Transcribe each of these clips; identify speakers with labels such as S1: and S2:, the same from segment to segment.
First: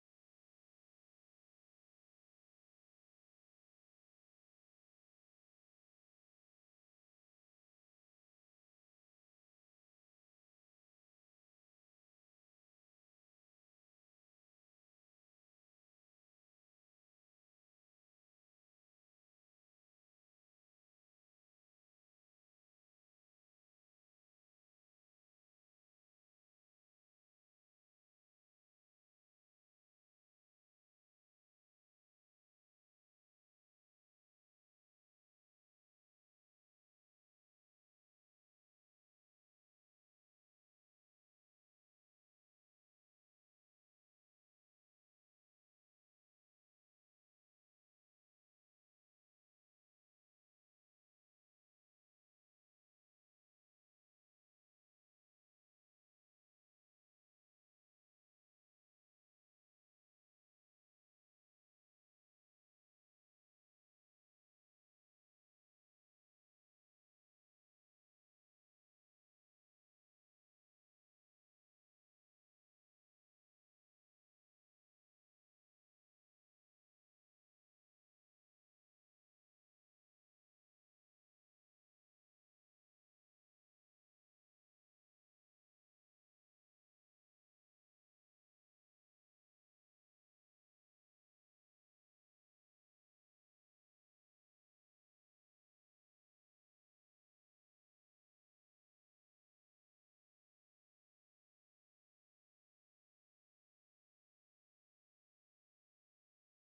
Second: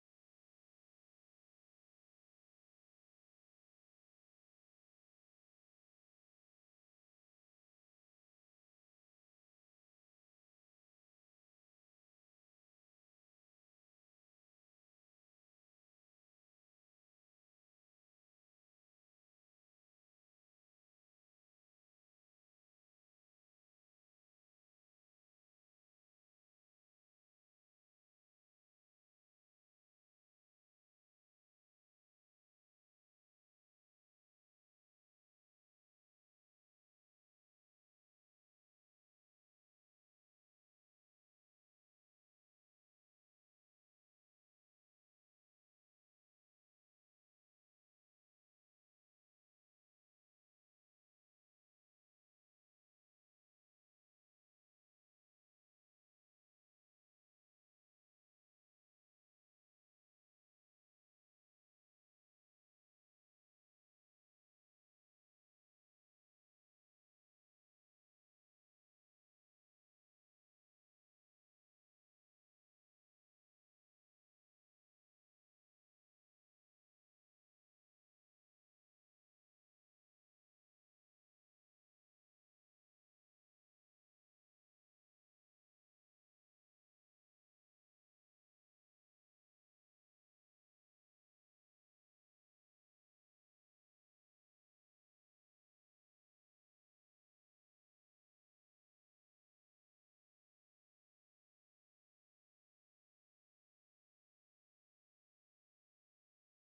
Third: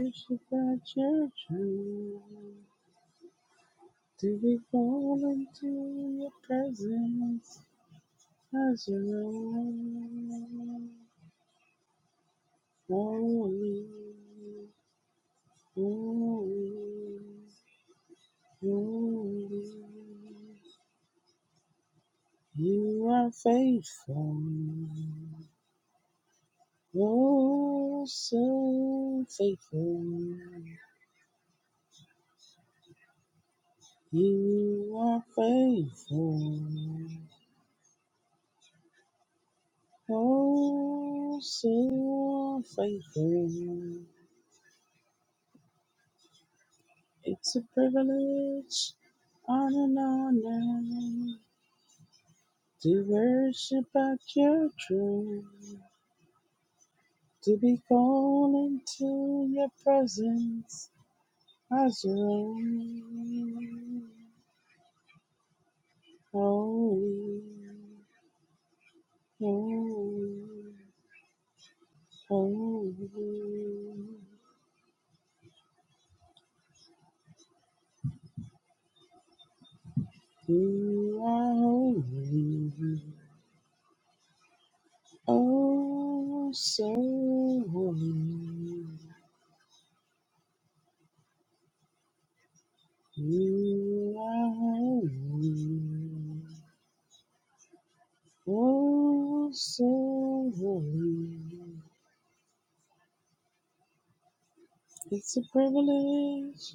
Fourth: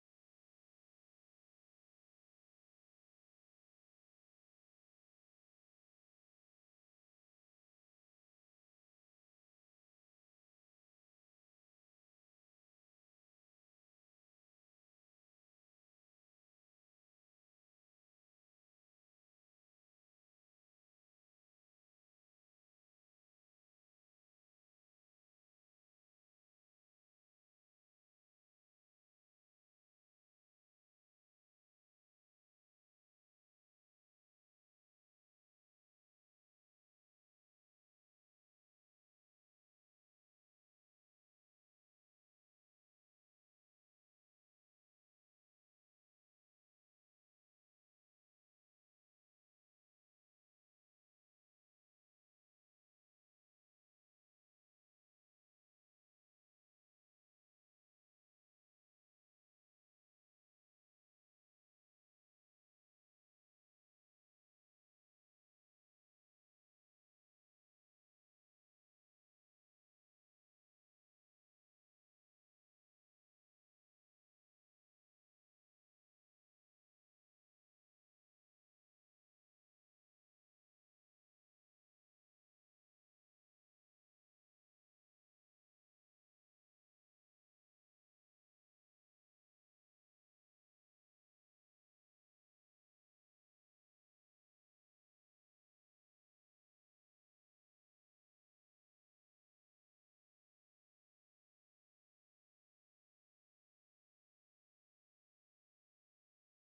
S1: Worship at your throne, to be called into your presence as you know. Holy, holy, holy. You are faithful, oh so faithful. You are faithful. Oh, so faithful. It's a privilege and an honor to worship at your throne, to be called into your presence as your own. Holy, holy, holy, you are holy. Oh, so holy, you are holy. Oh, so holy. It's a privilege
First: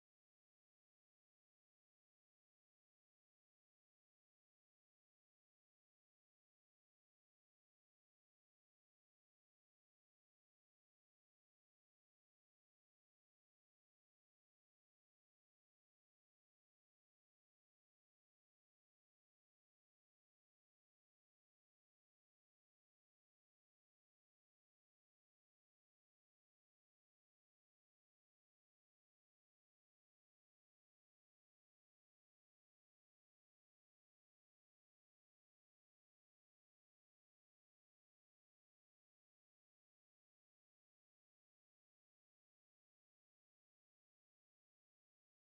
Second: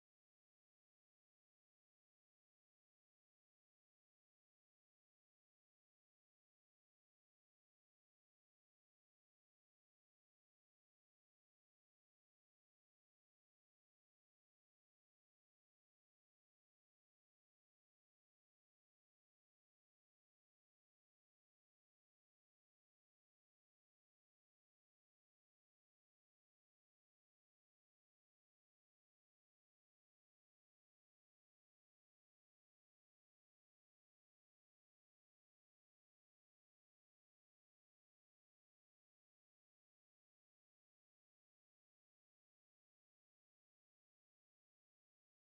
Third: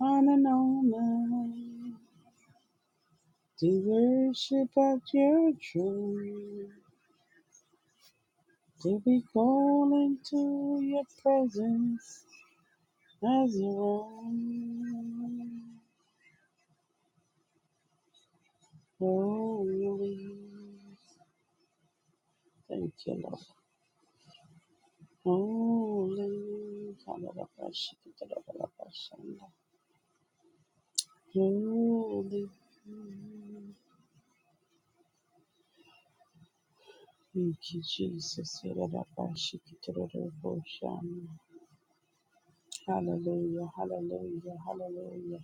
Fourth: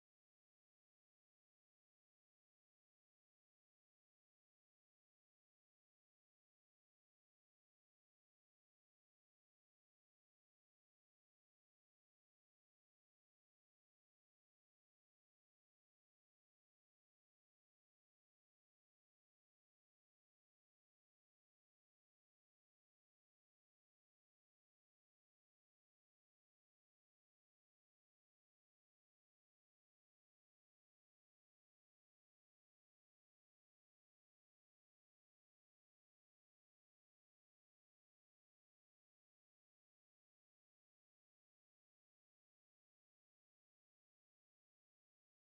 S1: and an honor to worship at your throne, to be called into your presence as your own. Holy. Thank you, Lord. Holy, Kadarabashikadarabarabashanda. holy, thank you, Jesus. Yadarabashikadaraboshanda. Hallelujah, hallelujah, hallelujah,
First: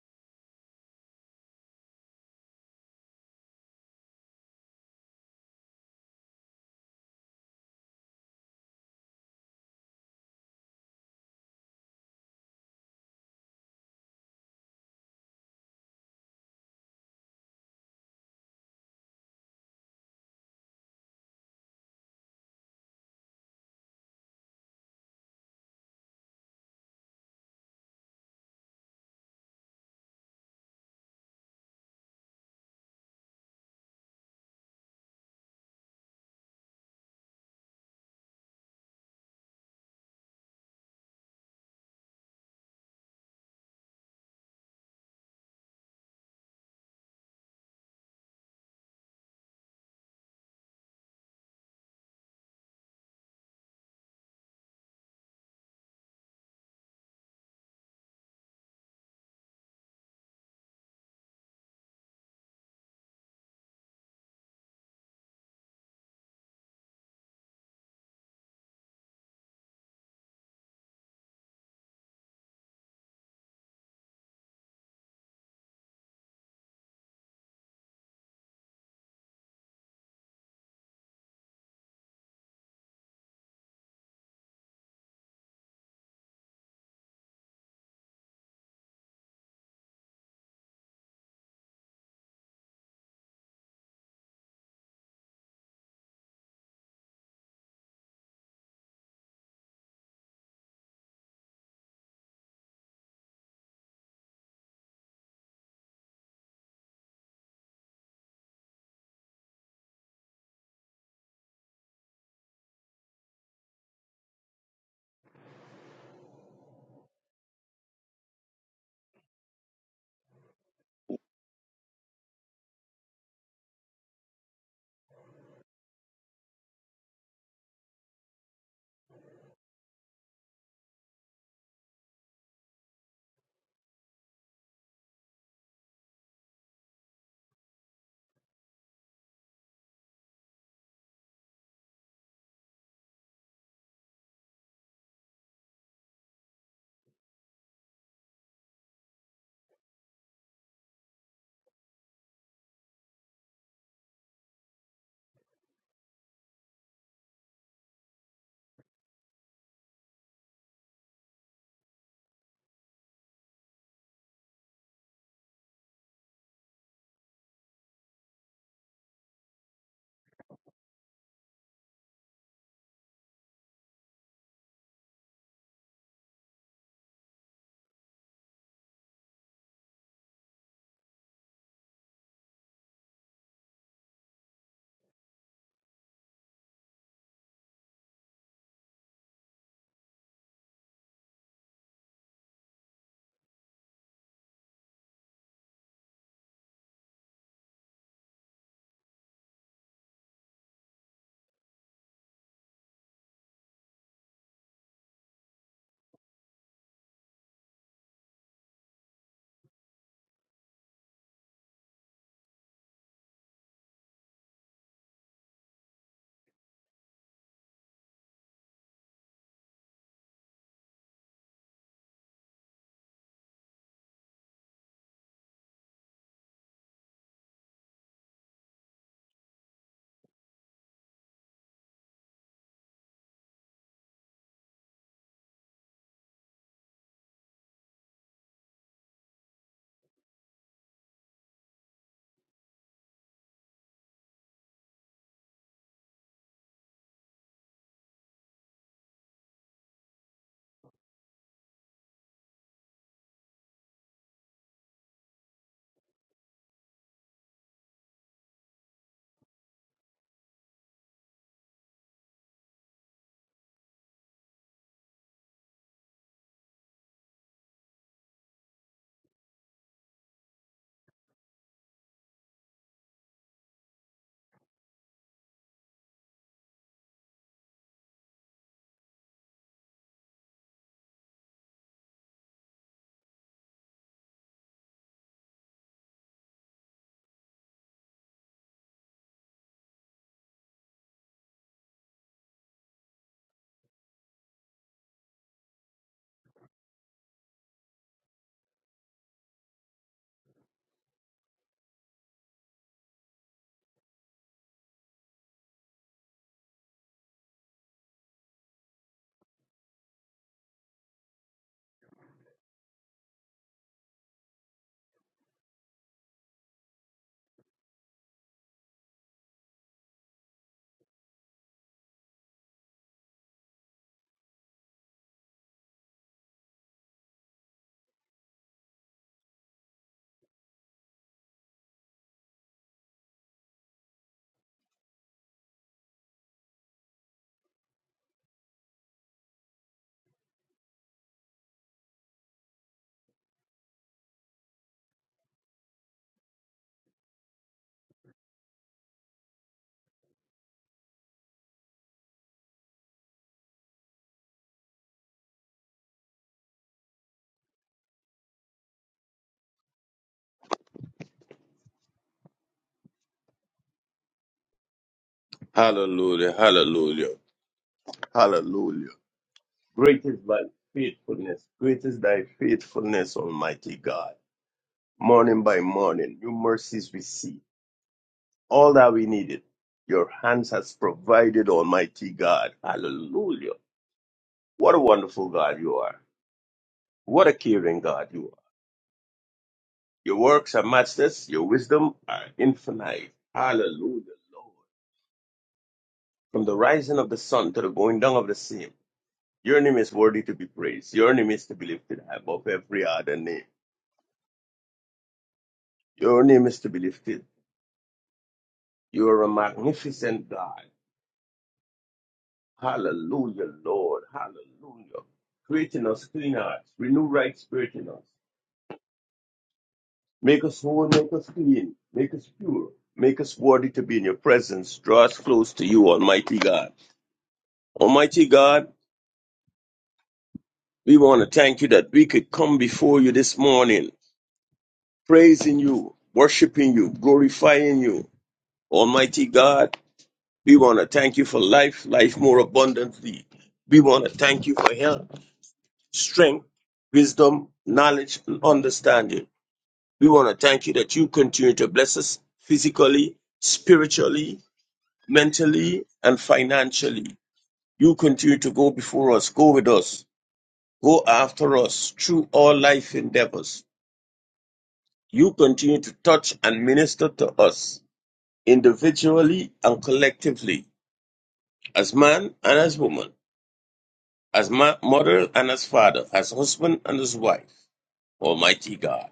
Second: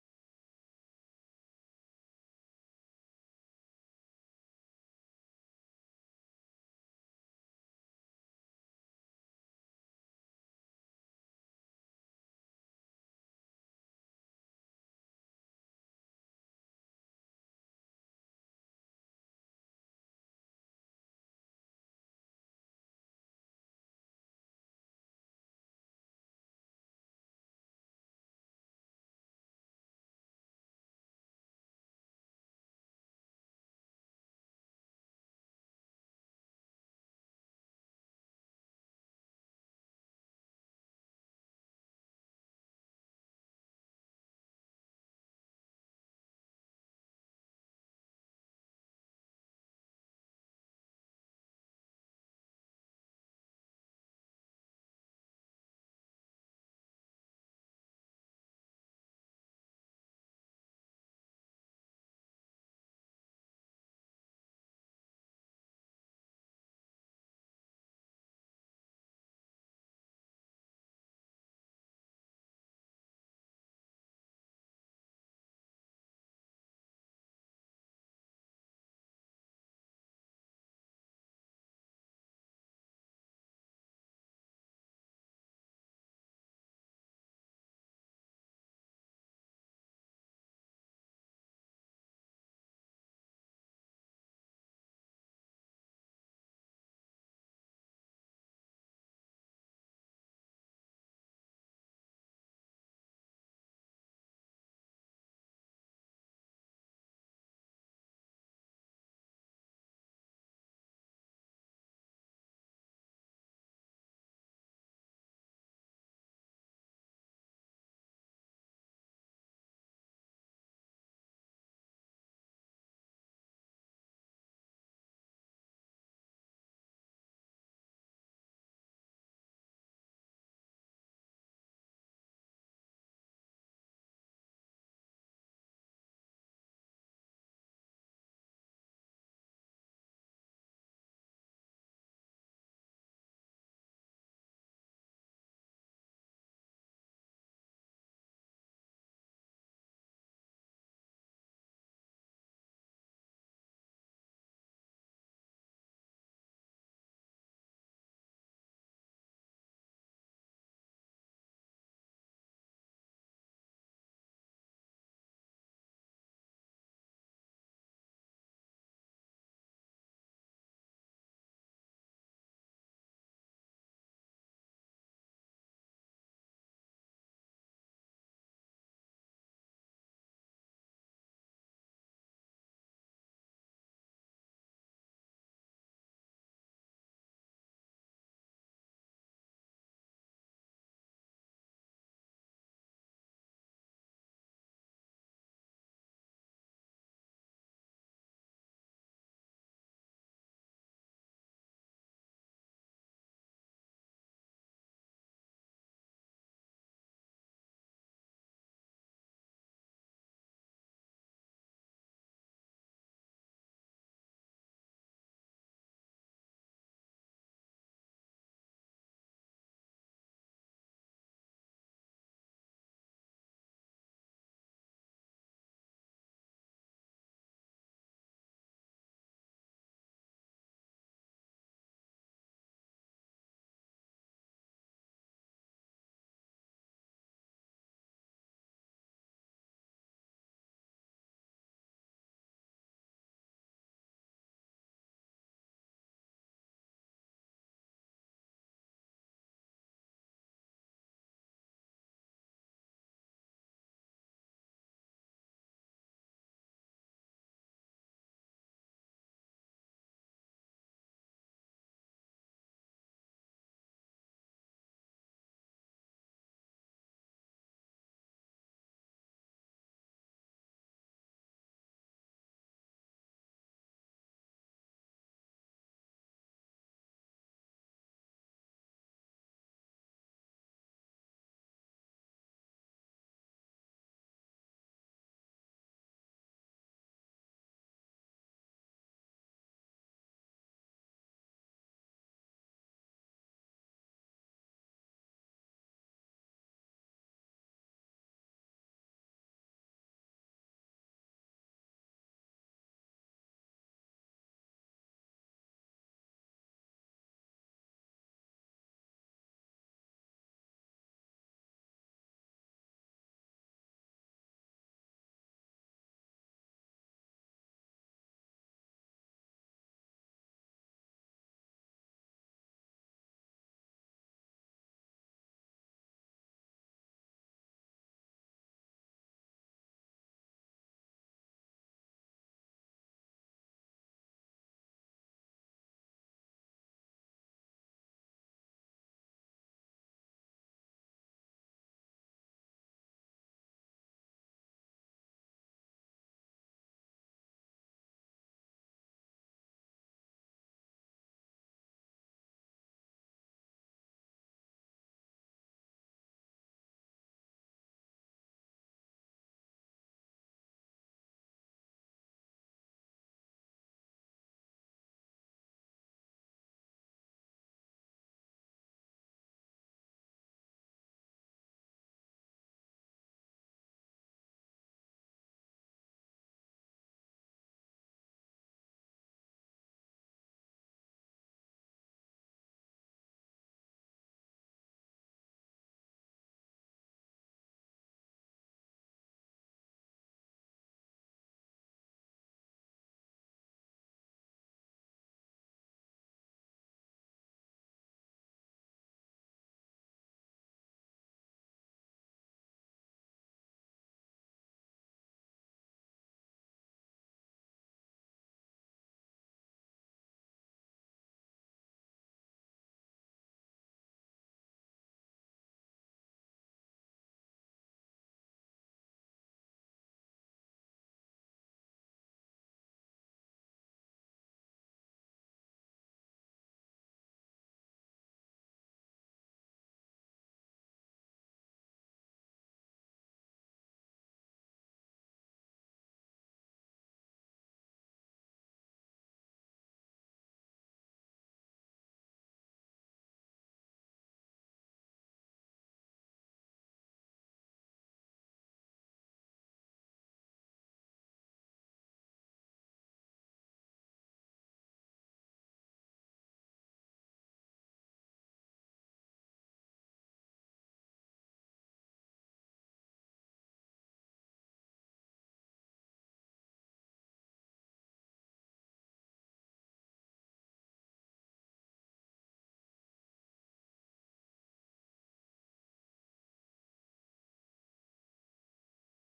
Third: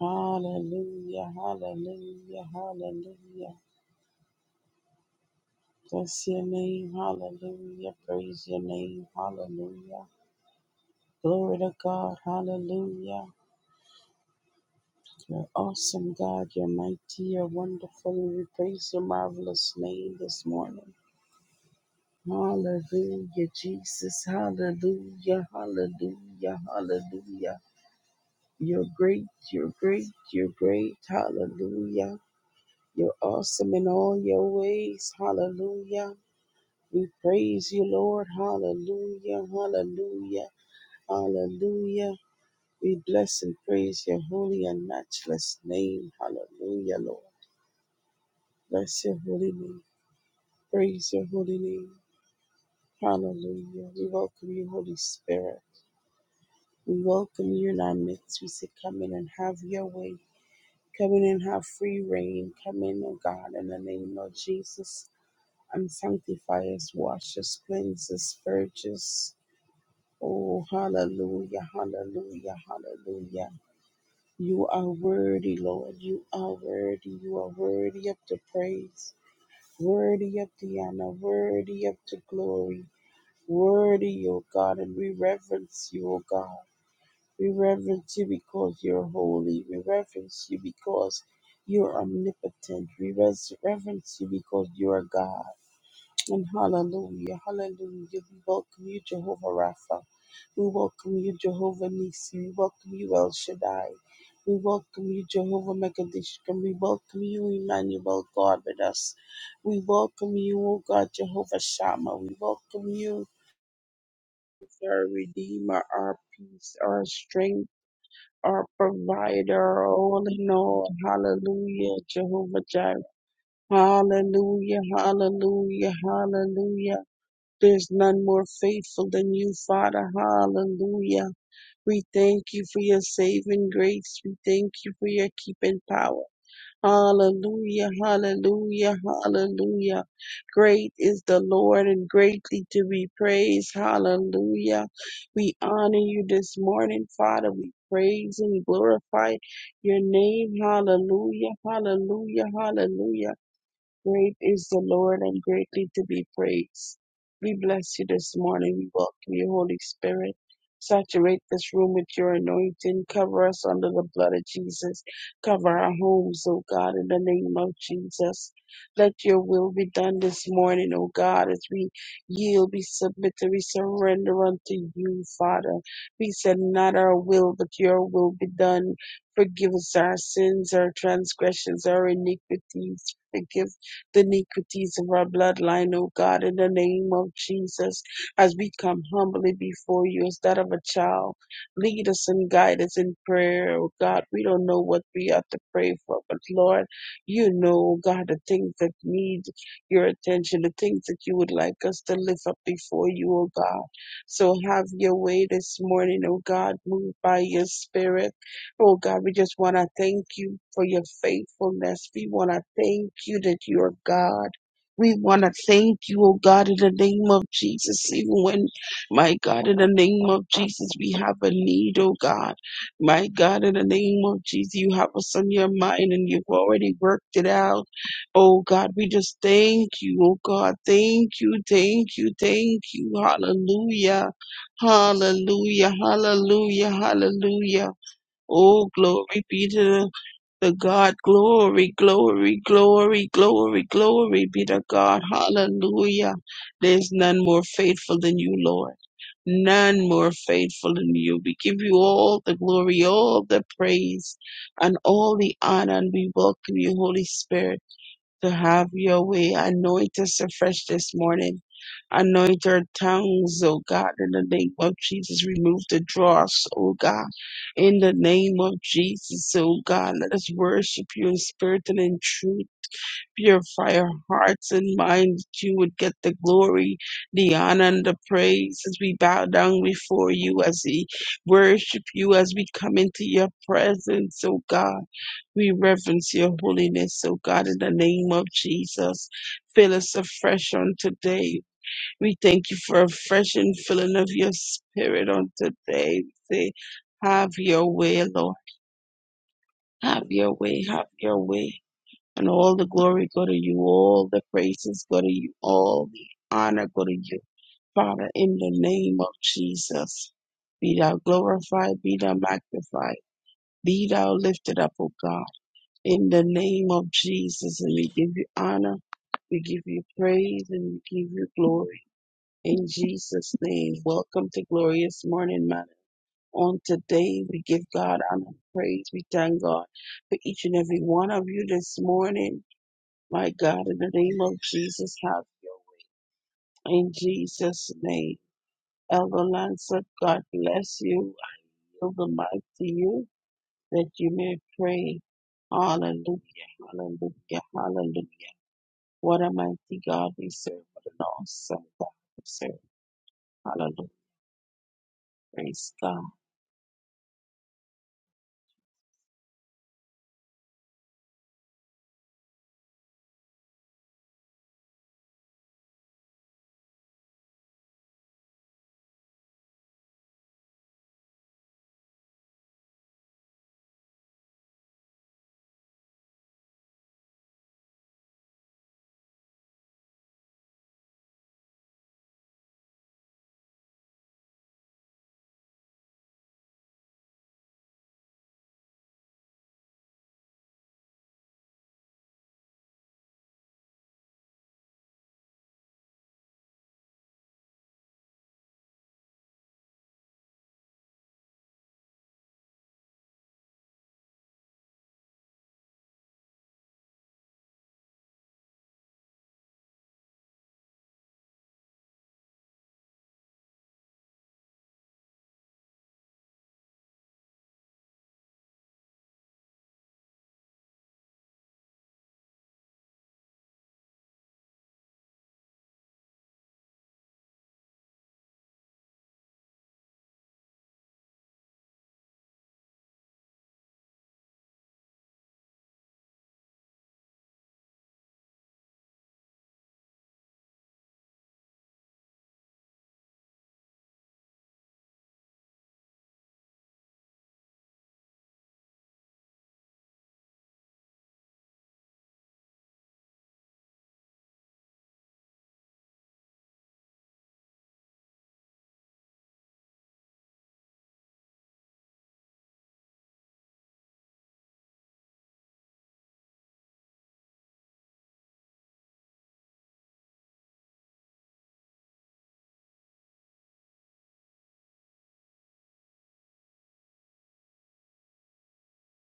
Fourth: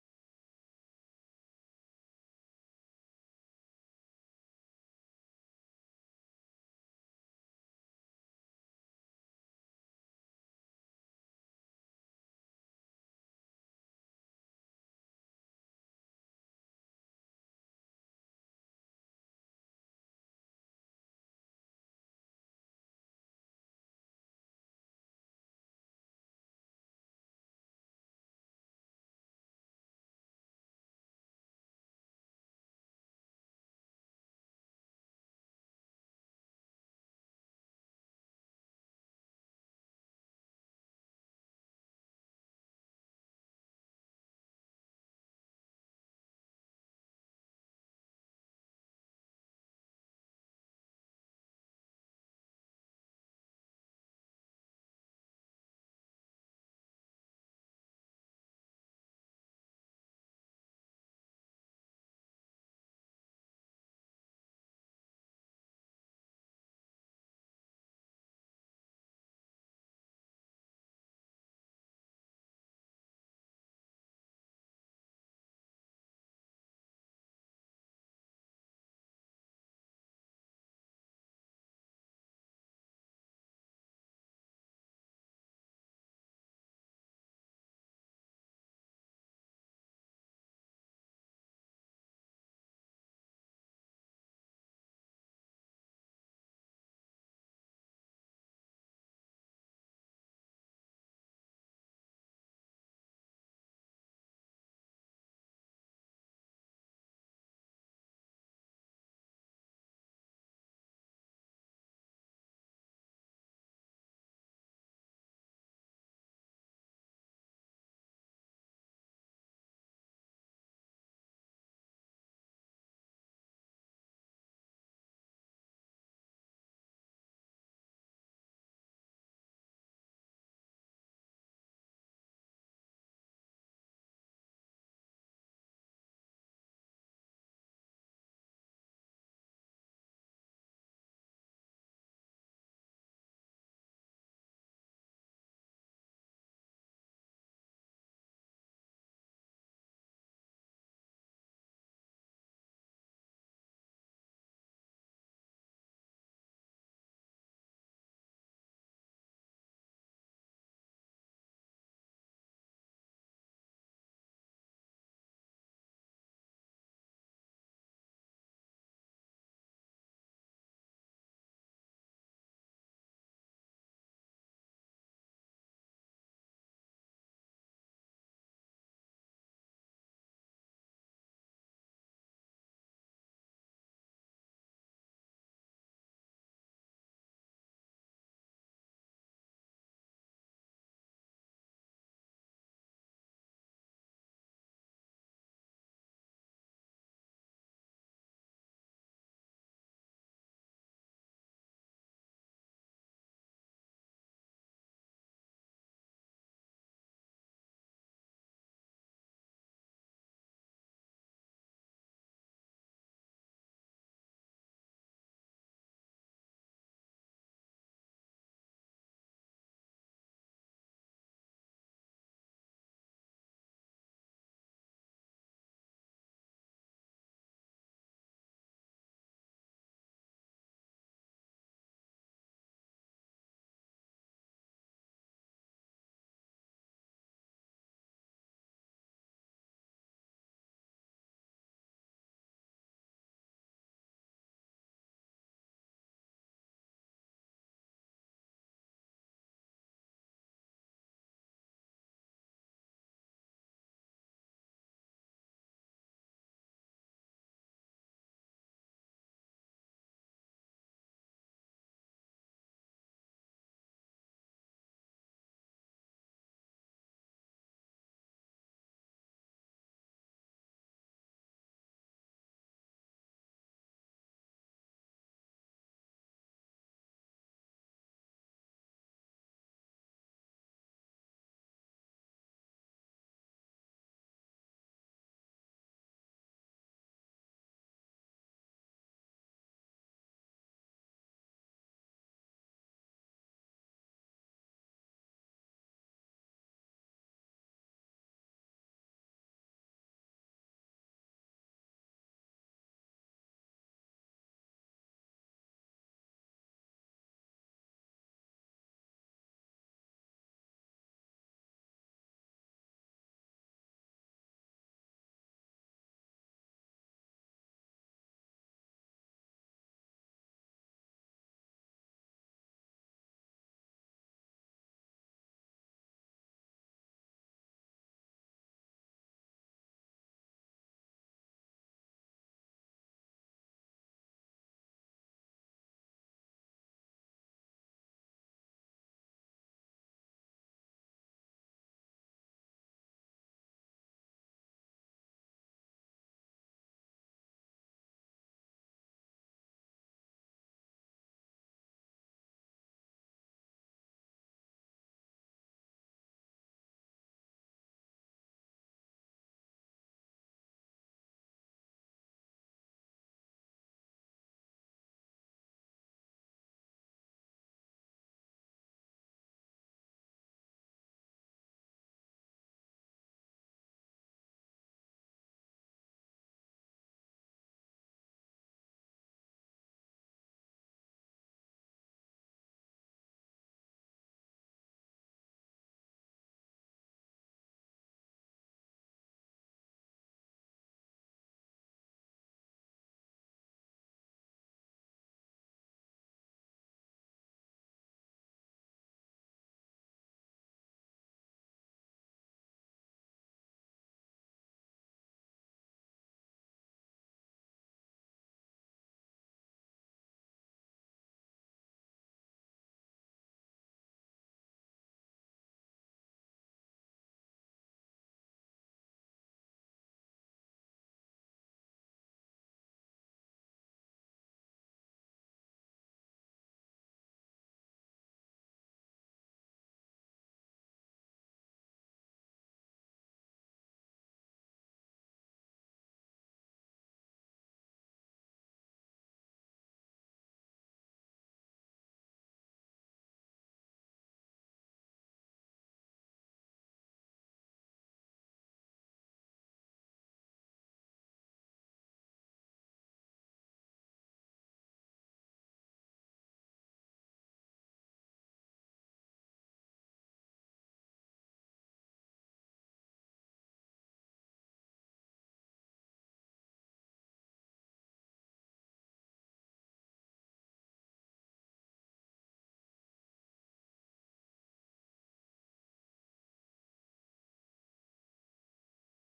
S1: hallelujah, hallelujah, hallelujah. Bless your name, hallelujah. Praise your name, hallelujah. Glory to God, hallelujah. You're awesome, God. You're mighty. You're wonderful. And we praise your marvelous name this morning. Hallelujah, Jesus. Hallelujah. Hallelujah. Hallelujah. You're great. You're great. You're great. Hallelujah. You're awesome in all your ways. Hallelujah. We praise you, Lord. Hallelujah. Hallelujah. Hallelujah. We bless and praise your holy and matchless name. Hallelujah, Lord. Bless your holy name. Praise your holy name. Hallelujah. We welcome you, Holy Spirit. We welcome you in our midst. We say, Come in and have your way. Come in and have free reign. Come in, O God, in the name of Jesus. And sanctify us, wash us, cleanse us, purge us. Oh, hallelujah, hallelujah, hallelujah. You are worthy, Lord. You are worthy. You are worthy of the praise, worthy of the honor, worthy of the glory. Worthy, O God, and we reverence you, O God. We reverence you because you're holy. We reverence you because you're omnipotent. We res- reverence you because you are God. And hallelujah, hallelujah. We welcome you, Jehovah Rapha. We welcome you, Jehovah Nisi. We welcome you, El Shaddai. We welcome you, Jehovah Mekadishkim. We welcome you, Emmanuel, God with us. We welcome you, O God, Jehovah Shammah. We welcome you our Redeemer, our peace, our strength, our provider, our all in all. Hallelujah, Jehovah Jireh. Hallelujah, hallelujah, hallelujah. There's none more faithful than you, Father. Hallelujah. We thank you for your saving grace. We thank you for your keeping power. Hallelujah, hallelujah, hallelujah. Great is the Lord and greatly to be praised. Hallelujah. We honor you this morning, Father. We praise and glorify your name. Hallelujah, hallelujah, hallelujah. Great is the Lord and greatly to be praised. We bless you this morning. We welcome you, Holy Spirit. Saturate this room with your anointing. Cover us under the blood of Jesus. Cover our homes, O God, in the name of Jesus. Let your will be done this morning, O God, as we yield, we submit, and we surrender unto you, Father. We said, Not our will, but your will be done. Forgive us our sins, our transgressions, our iniquities. Forgive the iniquities of our bloodline, O God, in the name of Jesus, as we come humbly before you as that of a child. Lead us and guide us in prayer, O God. We don't know what we ought to pray for, but Lord, you know, O God, the things that need your attention, the things that you would like us to lift up before you, O God. So have your way this morning, O God. Move by your spirit. Oh God, we just want to thank you for your faithfulness. We want to thank you that you are God. We want to thank you, oh God, in the name of Jesus. Even when, my God, in the name of Jesus, we have a need, oh God. My God, in the name of Jesus, you have us on your mind and you've already worked it out. Oh God, we just thank you, oh God. Thank you, thank you, thank you. Hallelujah. Hallelujah, hallelujah, hallelujah. Oh, glory be to the God. Glory, glory, glory, glory, glory be to God. Hallelujah. There's none more faithful than you, Lord. None more faithful than you. We give you all the glory, all the praise, and all the honor, and we welcome you, Holy Spirit to have your way. Anoint us afresh this morning. Anoint our tongues, O God, in the name of Jesus. Remove the dross, O God, in the name of Jesus, O God. Let us worship you in spirit and in truth. Purify our hearts and minds that you would get the glory, the honor, and the praise as we bow down before you, as we worship you, as we come into your presence, O God. We reverence your holiness, O God, in the name of Jesus. Fill us afresh on today. We thank you for a fresh infilling of your spirit on today. We say, have your way, Lord. Have your way, have your way. And all the glory go to you, all the praises go to you, all the honor go to you. Father, in the name of Jesus, be thou glorified, be thou magnified, be thou lifted up, O God. In the name of Jesus, and we give you honor, we give you praise, and we give you glory. In Jesus' name, welcome to Glorious Morning Matter. On today, we give God honor and praise. We thank God for each and every one of you this morning. My God, in the name of Jesus, have you In Jesus' name, Elder Lancer, God bless you. I yield the mic to you that you may pray. Hallelujah, hallelujah, hallelujah. What a mighty God we serve. What an awesome God we serve. Hallelujah. Praise God.
S2: Hallelujah, hallelujah, hallelujah. Great is thy faithfulness, great is thy faithfulness, Almighty God. Morning by morning, new mercies we see. All that we needed, your hands has provided, Almighty God. Hallelujah. What a wonderful God you are. What a caring God you are. Your works are matchless, your wisdom are infinite. Hallelujah, Lord. From the rising of the sun to the going down of the same. Your name is worthy to be praised. Your name is to be lifted above every other name. Your name is to be lifted. You are a magnificent God. Hallelujah, Lord. Hallelujah. Create in us clean hearts. Renew right spirit in us. Make us whole, make us clean, make us pure. Make us worthy to be in your presence. Draw us close to you, Almighty God. Almighty God, we want to thank you that we could come before you this morning, praising you, worshiping you, glorifying you. Almighty God, We want to thank you for life, life more abundantly. We want to thank you for health, strength, wisdom, knowledge, and understanding. We want to thank you that you continue to bless us physically, spiritually, mentally, and financially. You continue to go before us, go with us, go after us through all life endeavors. You continue to touch and minister to us individually and collectively, as man and as woman. as mo- mother and as father, as husband and as wife, Almighty God.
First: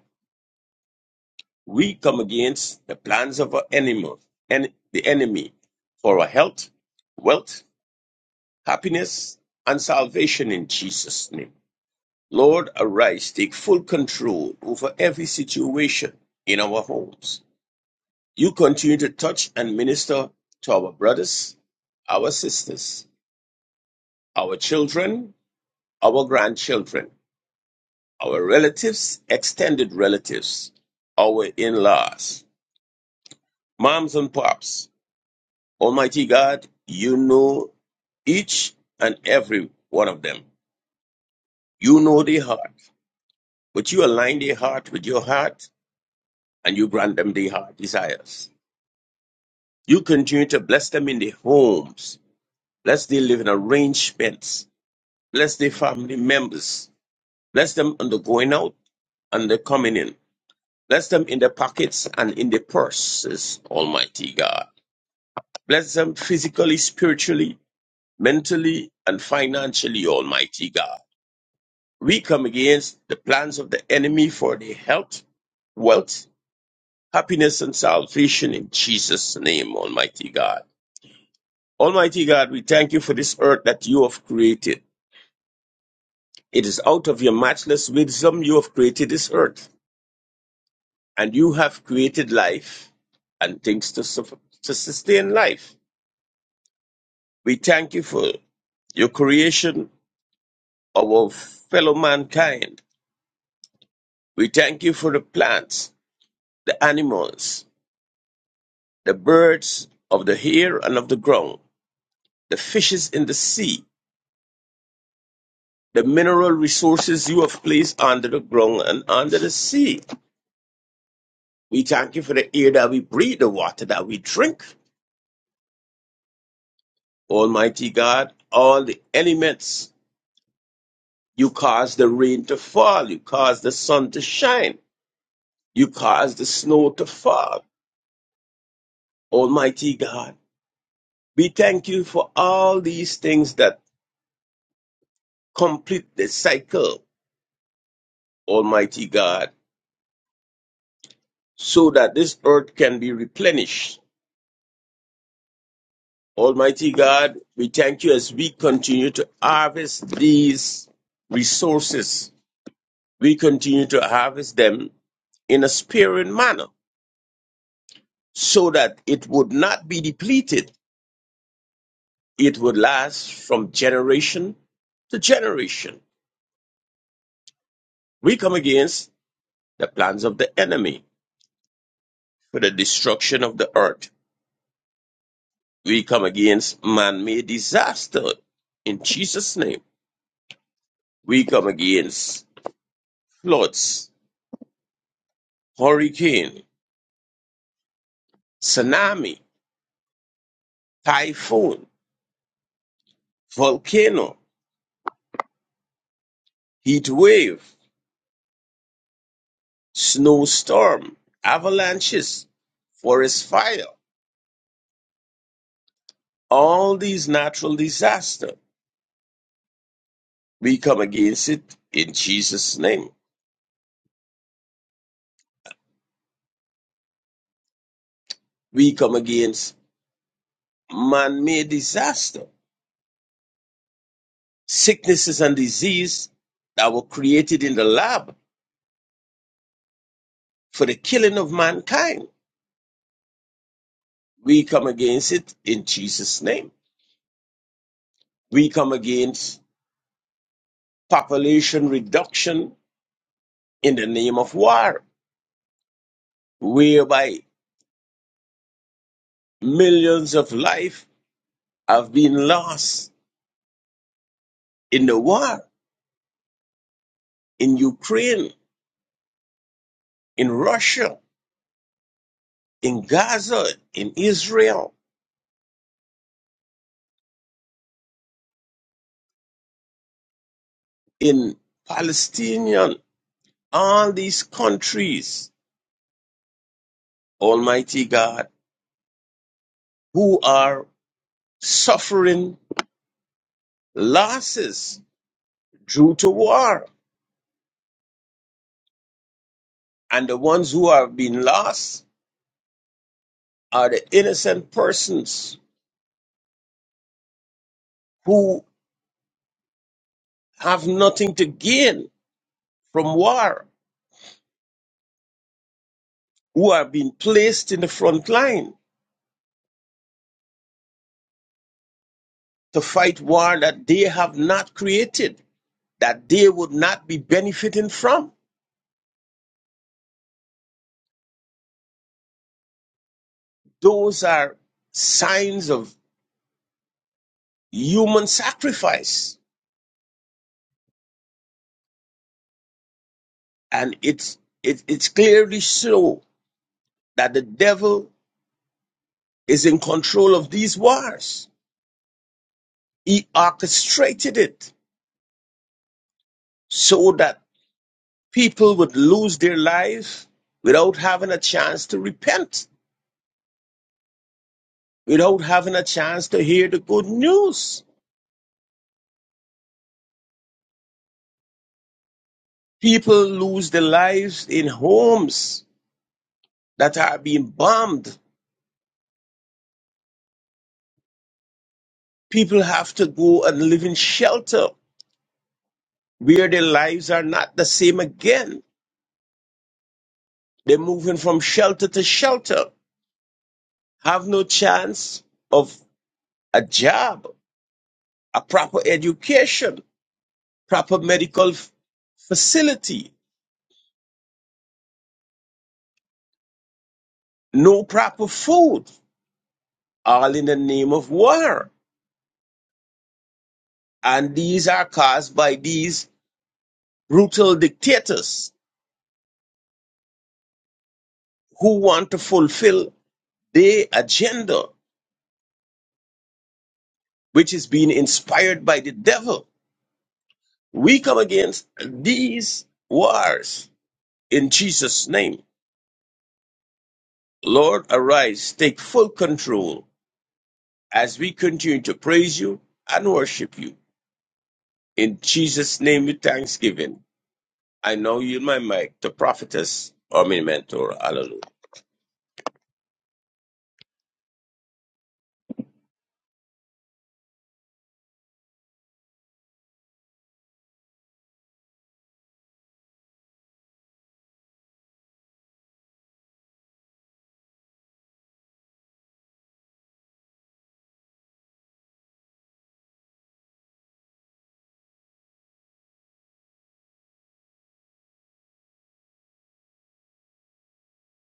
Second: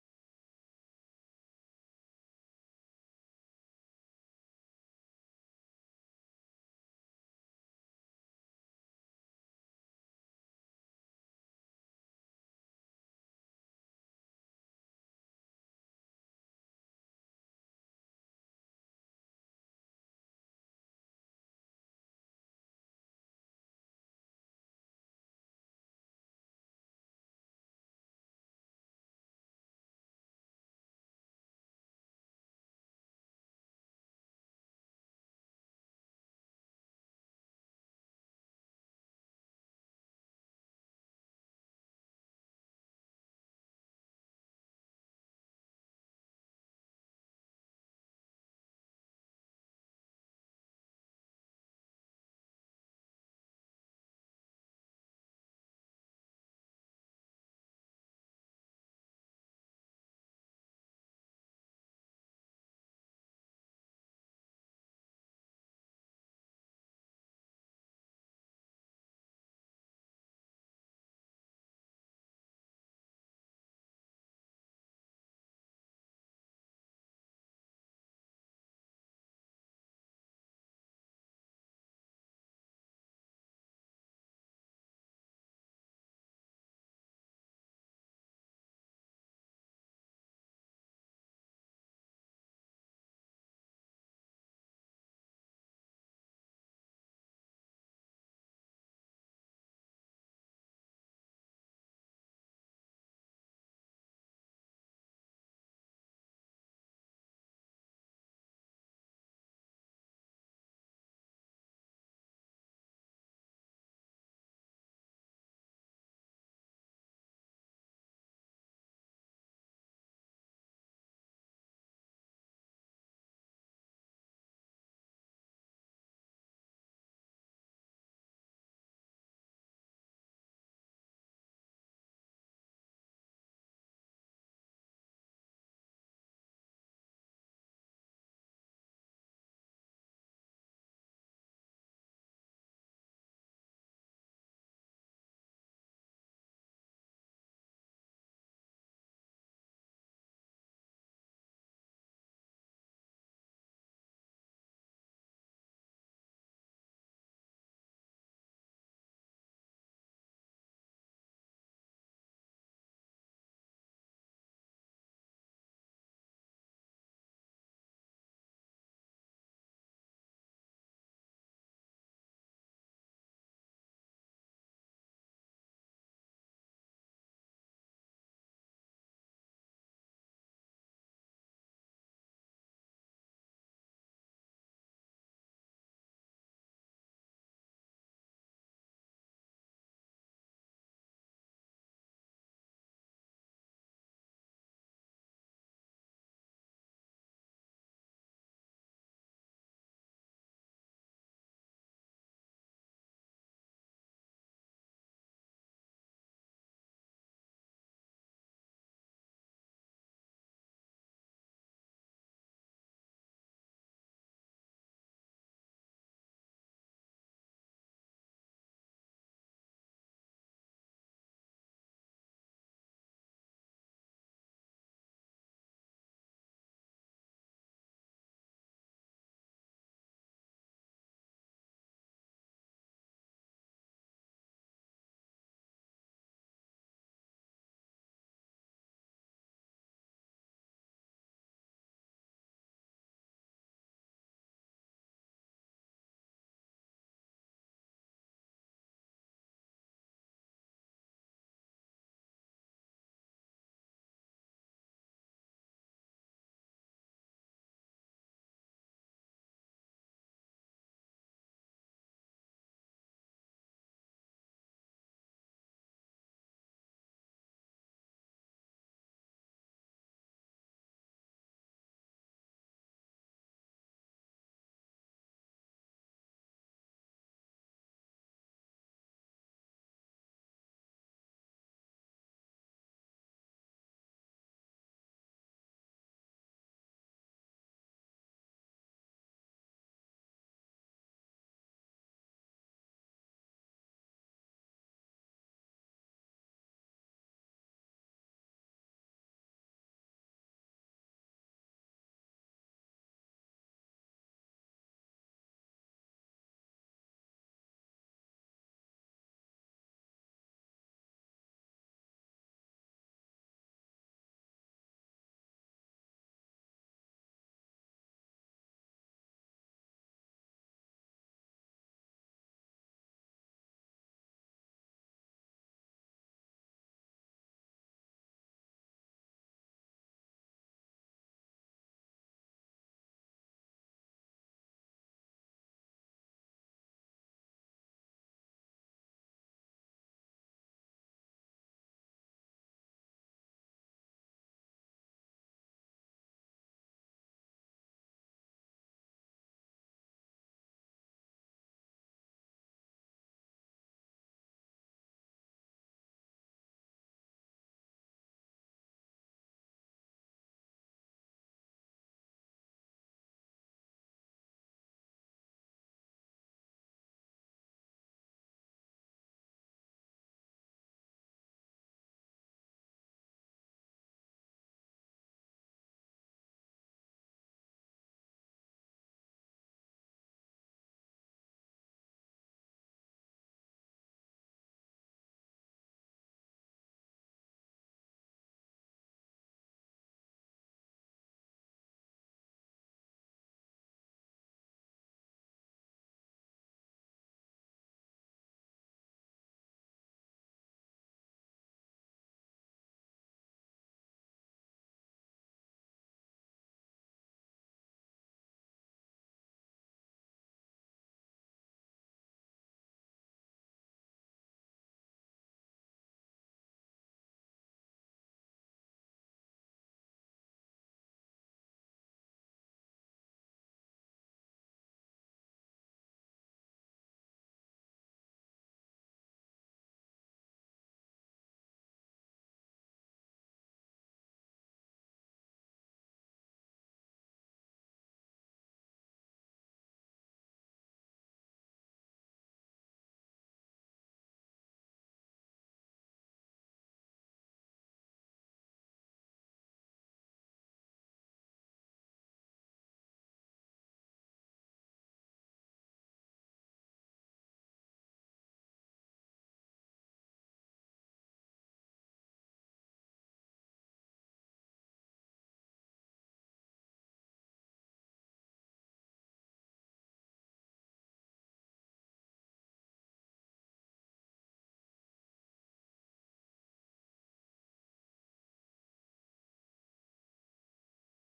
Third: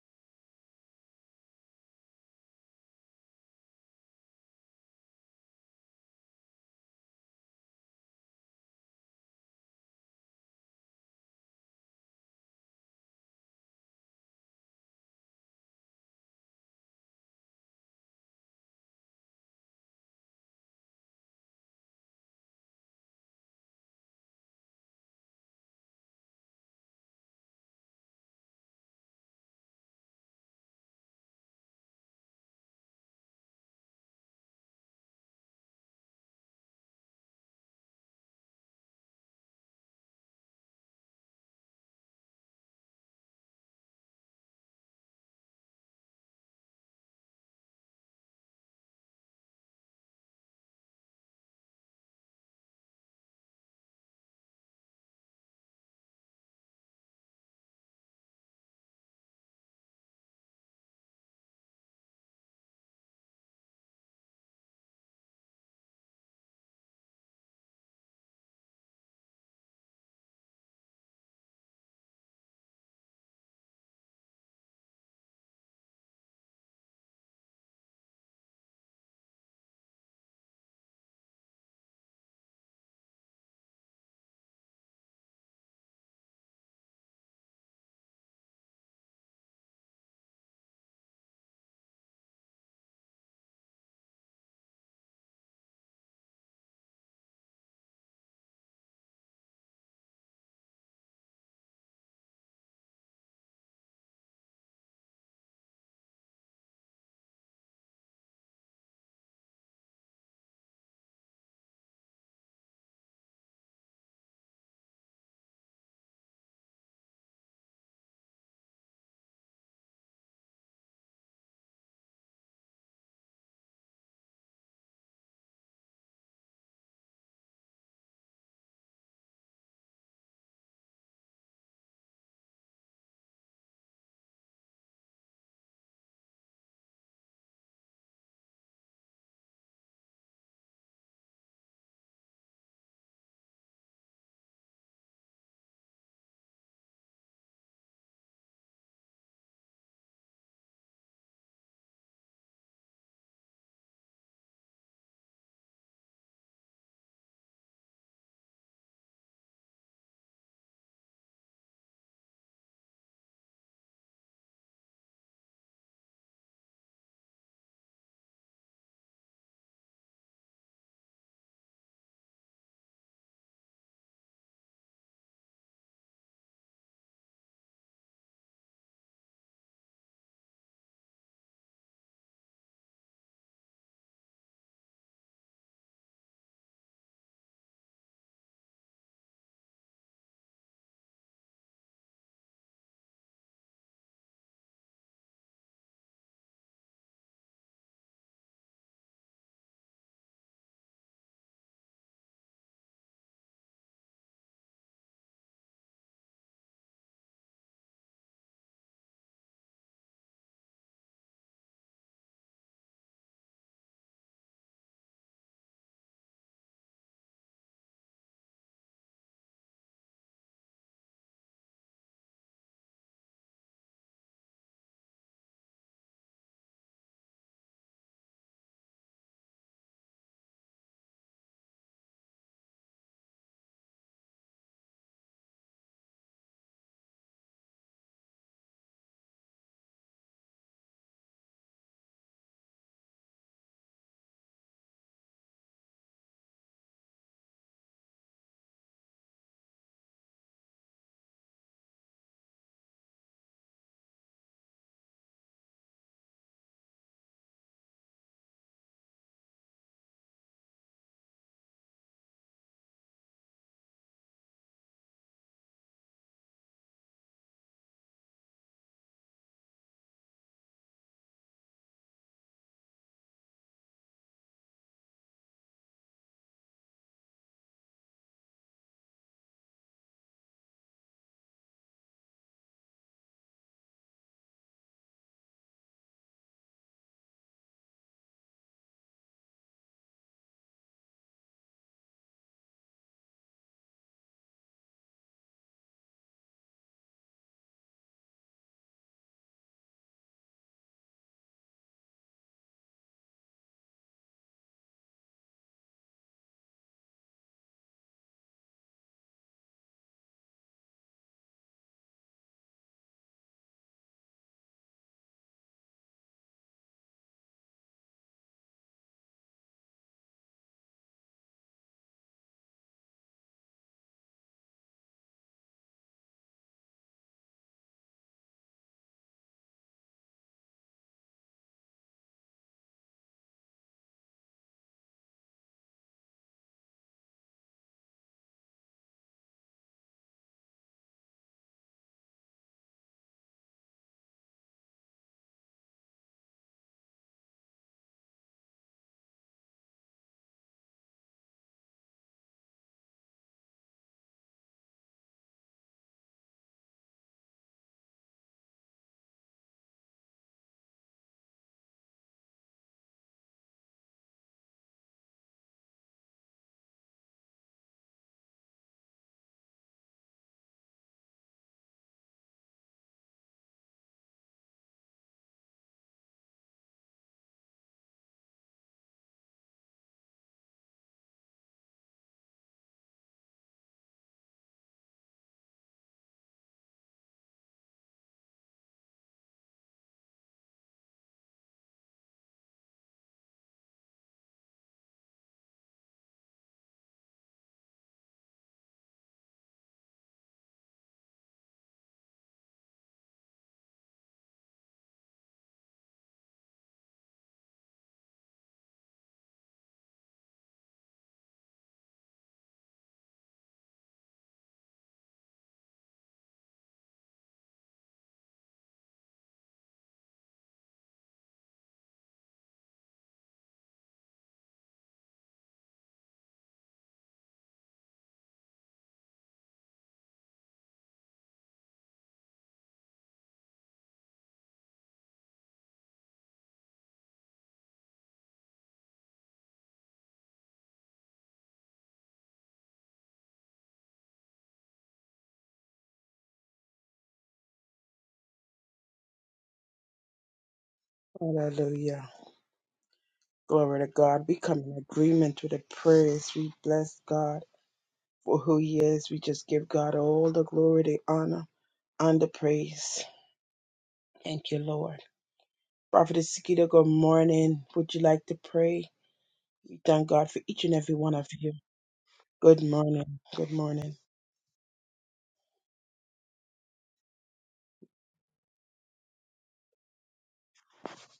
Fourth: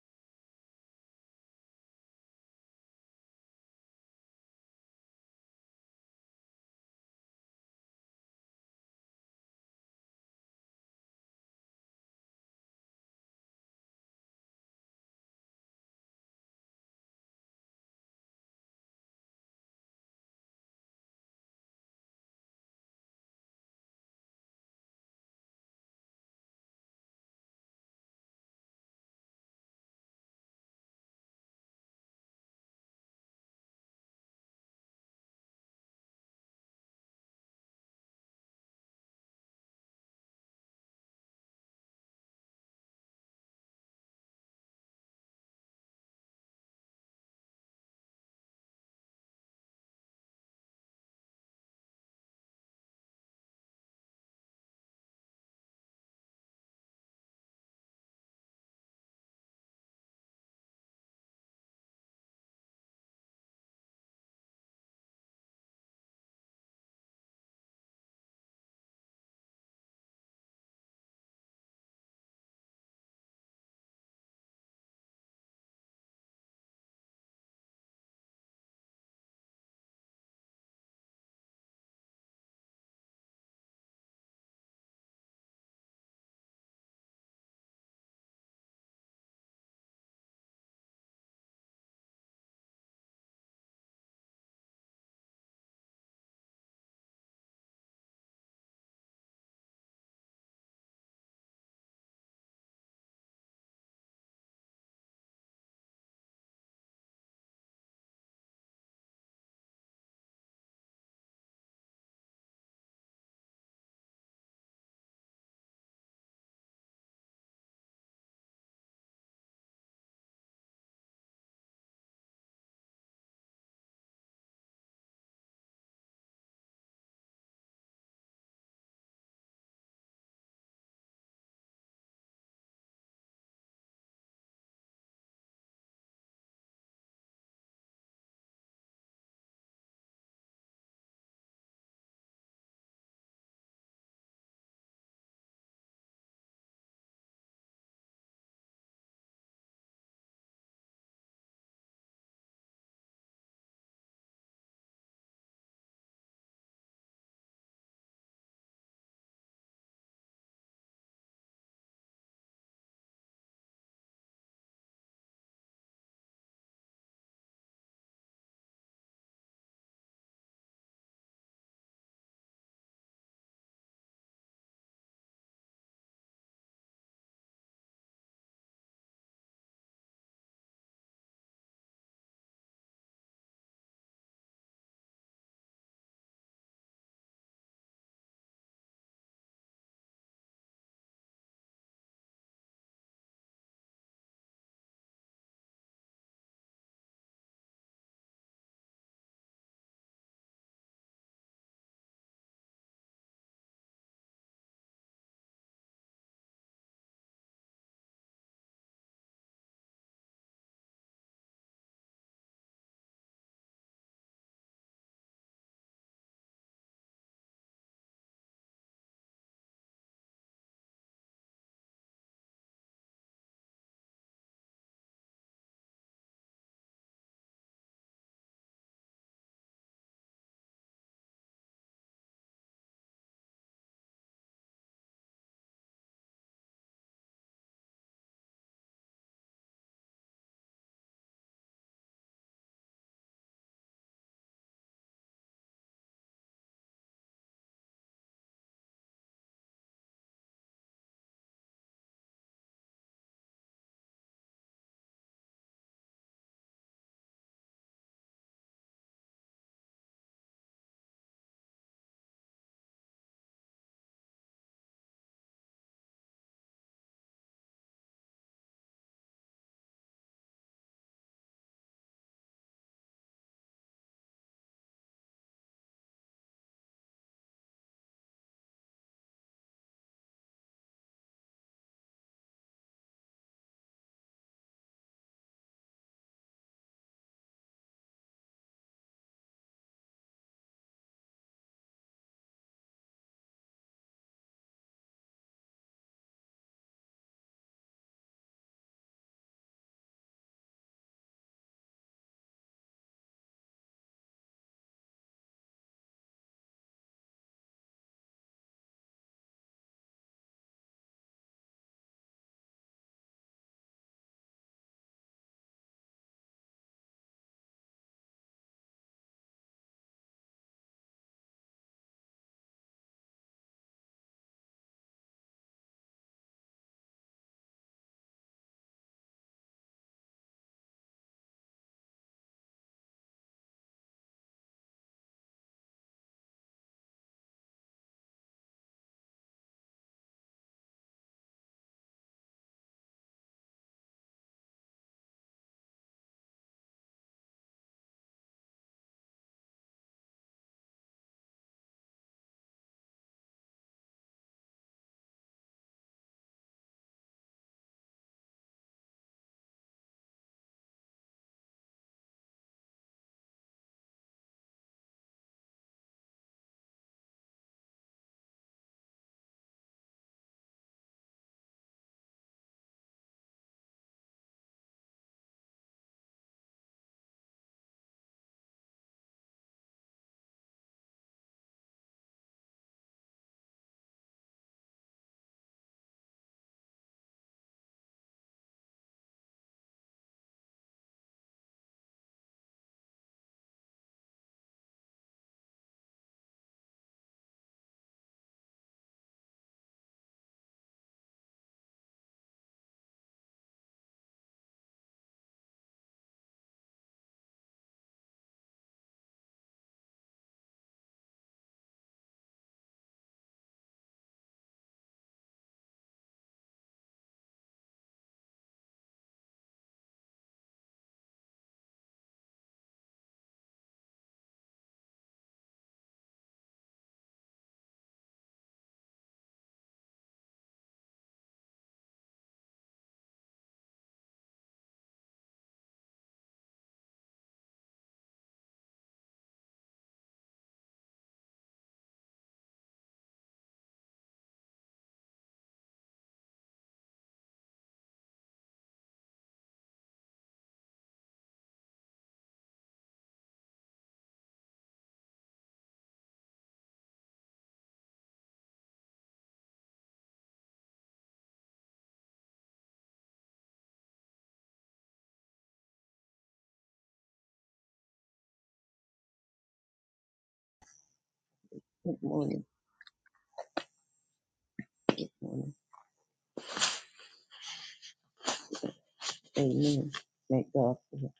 S2: We come against the plans of our enemy, and the enemy for our health, wealth, happiness, and salvation in Jesus' name. Lord, arise, take full control over every situation in our homes. You continue to touch and minister to our brothers, our sisters, our children, our grandchildren. our relatives, extended relatives, our in laws, moms and pops. Almighty God, you know each and every one of them. You know their heart, but you align their heart with your heart and you grant them their heart desires. You continue to bless them in their homes, bless their living arrangements, bless their family members, bless them on the going out and the coming in, bless them in their pockets and in their purses, Almighty God. Bless them physically, spiritually, mentally, and financially, Almighty God. We come against the plans of the enemy for their health, wealth, happiness, and salvation in Jesus' name, Almighty God. Almighty God, we thank you for this earth that you have created. It is out of your matchless wisdom you have created this earth, and you have created life and things to, suf- to sustain life. We thank you for your creation, our fellow mankind We thank you for the plants, the animals, the birds of the air and of the ground, the fishes in the sea, the mineral resources you have placed under the ground and under the sea. We thank you for the air that we breathe, the water that we drink. Almighty God, all the elements, you cause the rain to fall, you cause the sun to shine, you cause the snow to fall. Almighty God, we thank you for all these things that complete the cycle Almighty God, so that this earth can be replenished. Almighty God, we thank you as we continue to harvest these resources. We continue to harvest them in a sparing manner so that it would not be depleted. It would last from generation to generation. We come against the plans of the enemy for the destruction of the earth. We come against man made disaster in Jesus' name We come against floods, hurricane, tsunami, typhoon, volcano, heat wave, snowstorm, avalanches, forest fire. All these natural disasters, we come against it in Jesus' name. We come against man-made disaster, sicknesses and disease that were created in the lab for the killing of mankind. We come against it in Jesus' name We come against population reduction in the name of war, whereby millions of life have been lost in the war in Ukraine, in Russia, in Gaza, in Israel, in Palestinian, all these countries, Almighty God, who are suffering losses due to war. And the ones who have been lost are the innocent persons who have nothing to gain from war, who are being placed in the front line to fight war that they have not created, that they would not be benefiting from. Those are signs of human sacrifice. And it's, it, it's clearly so that the devil is in control of these wars. He orchestrated it so that people would lose their lives without having a chance to repent without having a chance to hear the good news. People lose their lives in homes that are being bombed. People have to go and live in shelter where their lives are not the same again. They're moving from shelter to shelter, have no chance of a job, a proper education, proper medical f- facility, no proper food, all in the name of war. And these are caused by these brutal dictators who want to fulfill their agenda, which is being inspired by the devil. We come against these wars in Jesus' name. Lord, arise, take full control as we continue to praise you and worship you. In Jesus' name with thanksgiving. I now yield my mic to prophetess or my mentor. Hallelujah.
S1: Hallelujah. Glory to God. We come in agreement with the prayers. We bless God for who He is. We just give God all the glory, the honor, and the praise. Thank you, Lord. Prophetess Sikita, good morning. Would you like to pray? We thank God for each and every one of you.
S3: Good morning.
S1: Good morning. Good morning.
S3: morning. Amen. Thank God for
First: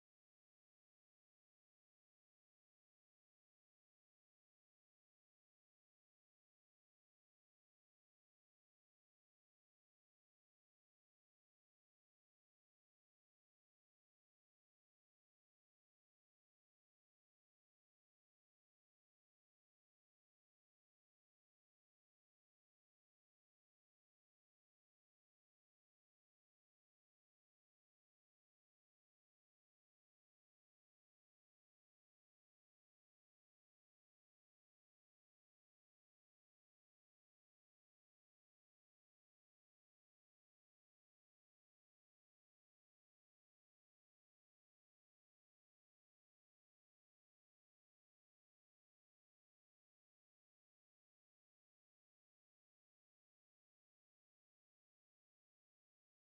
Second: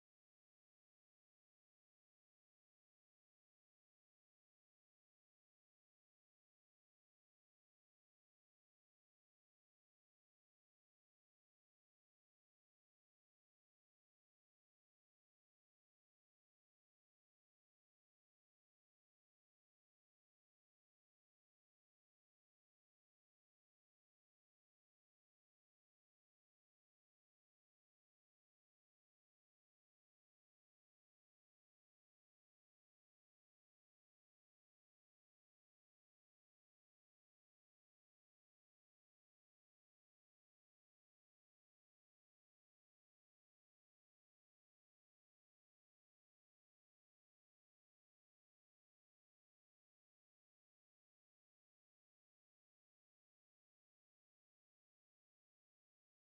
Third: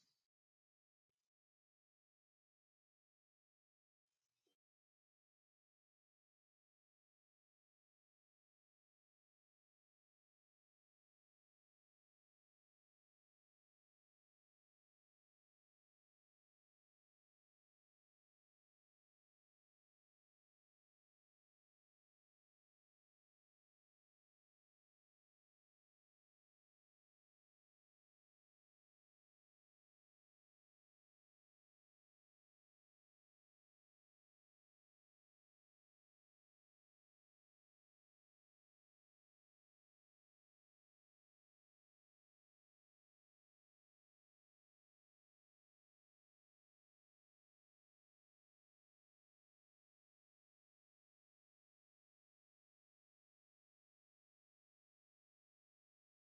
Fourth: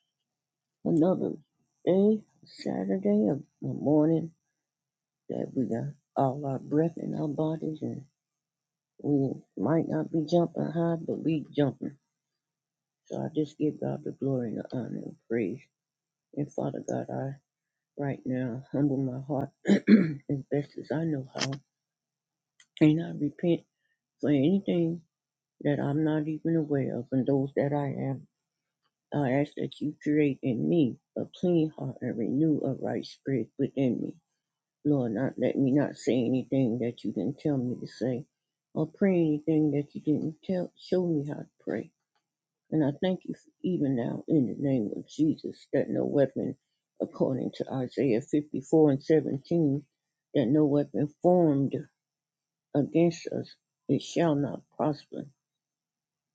S3: another day, Saturday of the morning that we got all our breath in our bodies and we might not be jumping high, but we jumping. So I just give God the glory and the honor and praise. And Father God, I right now humble my heart as best as I know how. And I repent for anything that I'm not even aware of and those that I am. I ask that you create in me a clean heart and renew a right spirit within me. Lord, not let me not say anything that you didn't tell me to say, or pray anything that you didn't tell show me how to pray. And I thank you for even now in the name of Jesus that no weapon, according to Isaiah 54 and 17, that no weapon formed against us it shall not prosper.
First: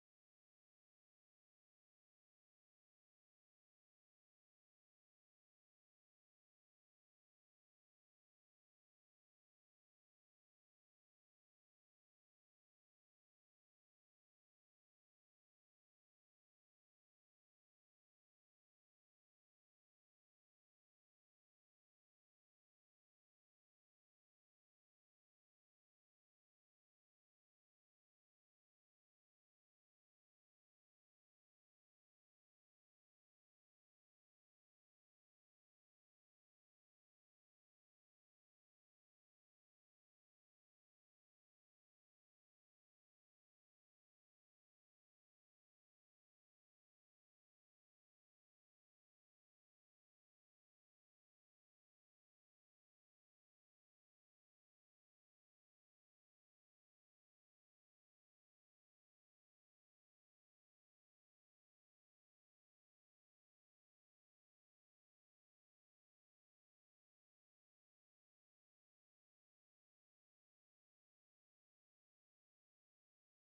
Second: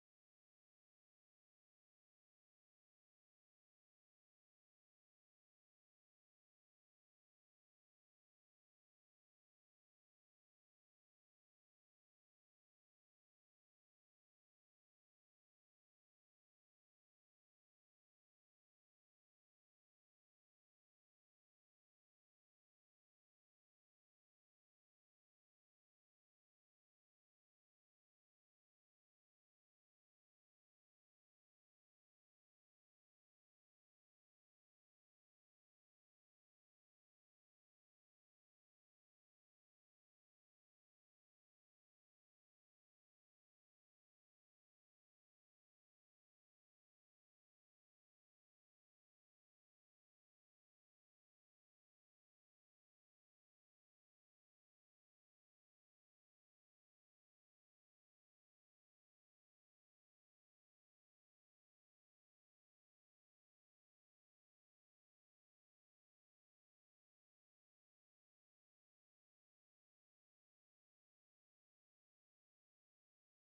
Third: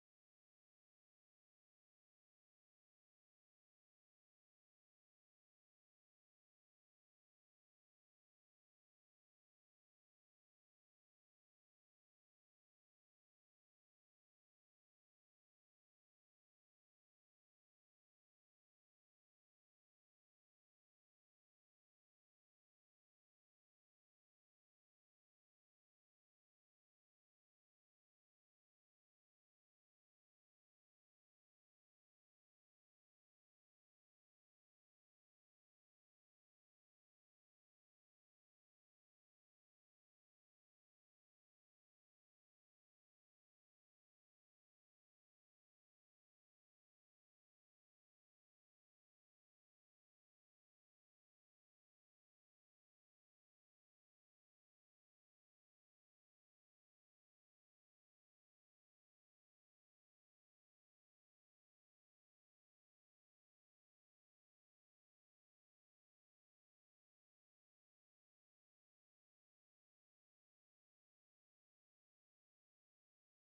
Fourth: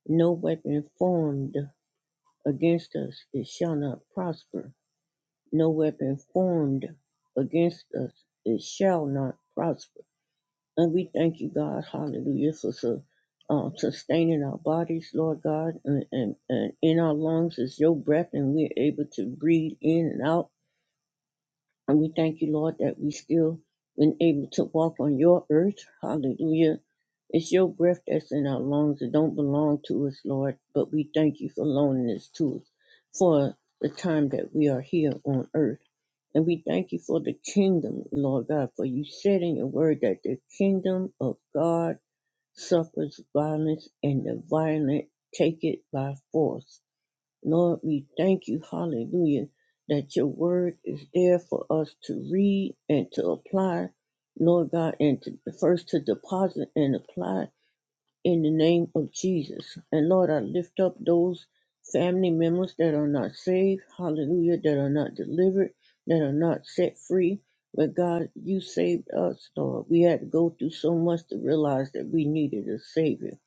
S3: No weapon formed against us it shall not prosper No weapon formed against us, it shall not prosper. And we thank you, God, hallelujah, for su- uh, sustaining our bodies, Lord God, and, and, and in our lungs is your breath, and we're able to breathe in and out. And we thank you, Lord, that we still been able to walk on your earth, hallelujah. It's your breath that's in our lungs. It don't belong to us, Lord, but we thank you for loaning this to us for the time that we are here on earth. And we thank you for the kingdom, Lord God, for you said in your word that the kingdom of God suffers violence and the violent take it by force. Lord, we thank you, hallelujah, that your word is there for us to read and to apply, Lord God, and to, first to deposit and apply in the name of Jesus. And Lord, I lift up those family members that are not saved, hallelujah, that are not delivered, that are not set free. But God, you saved us, Lord. We had to go through so much to realize that we needed a Savior.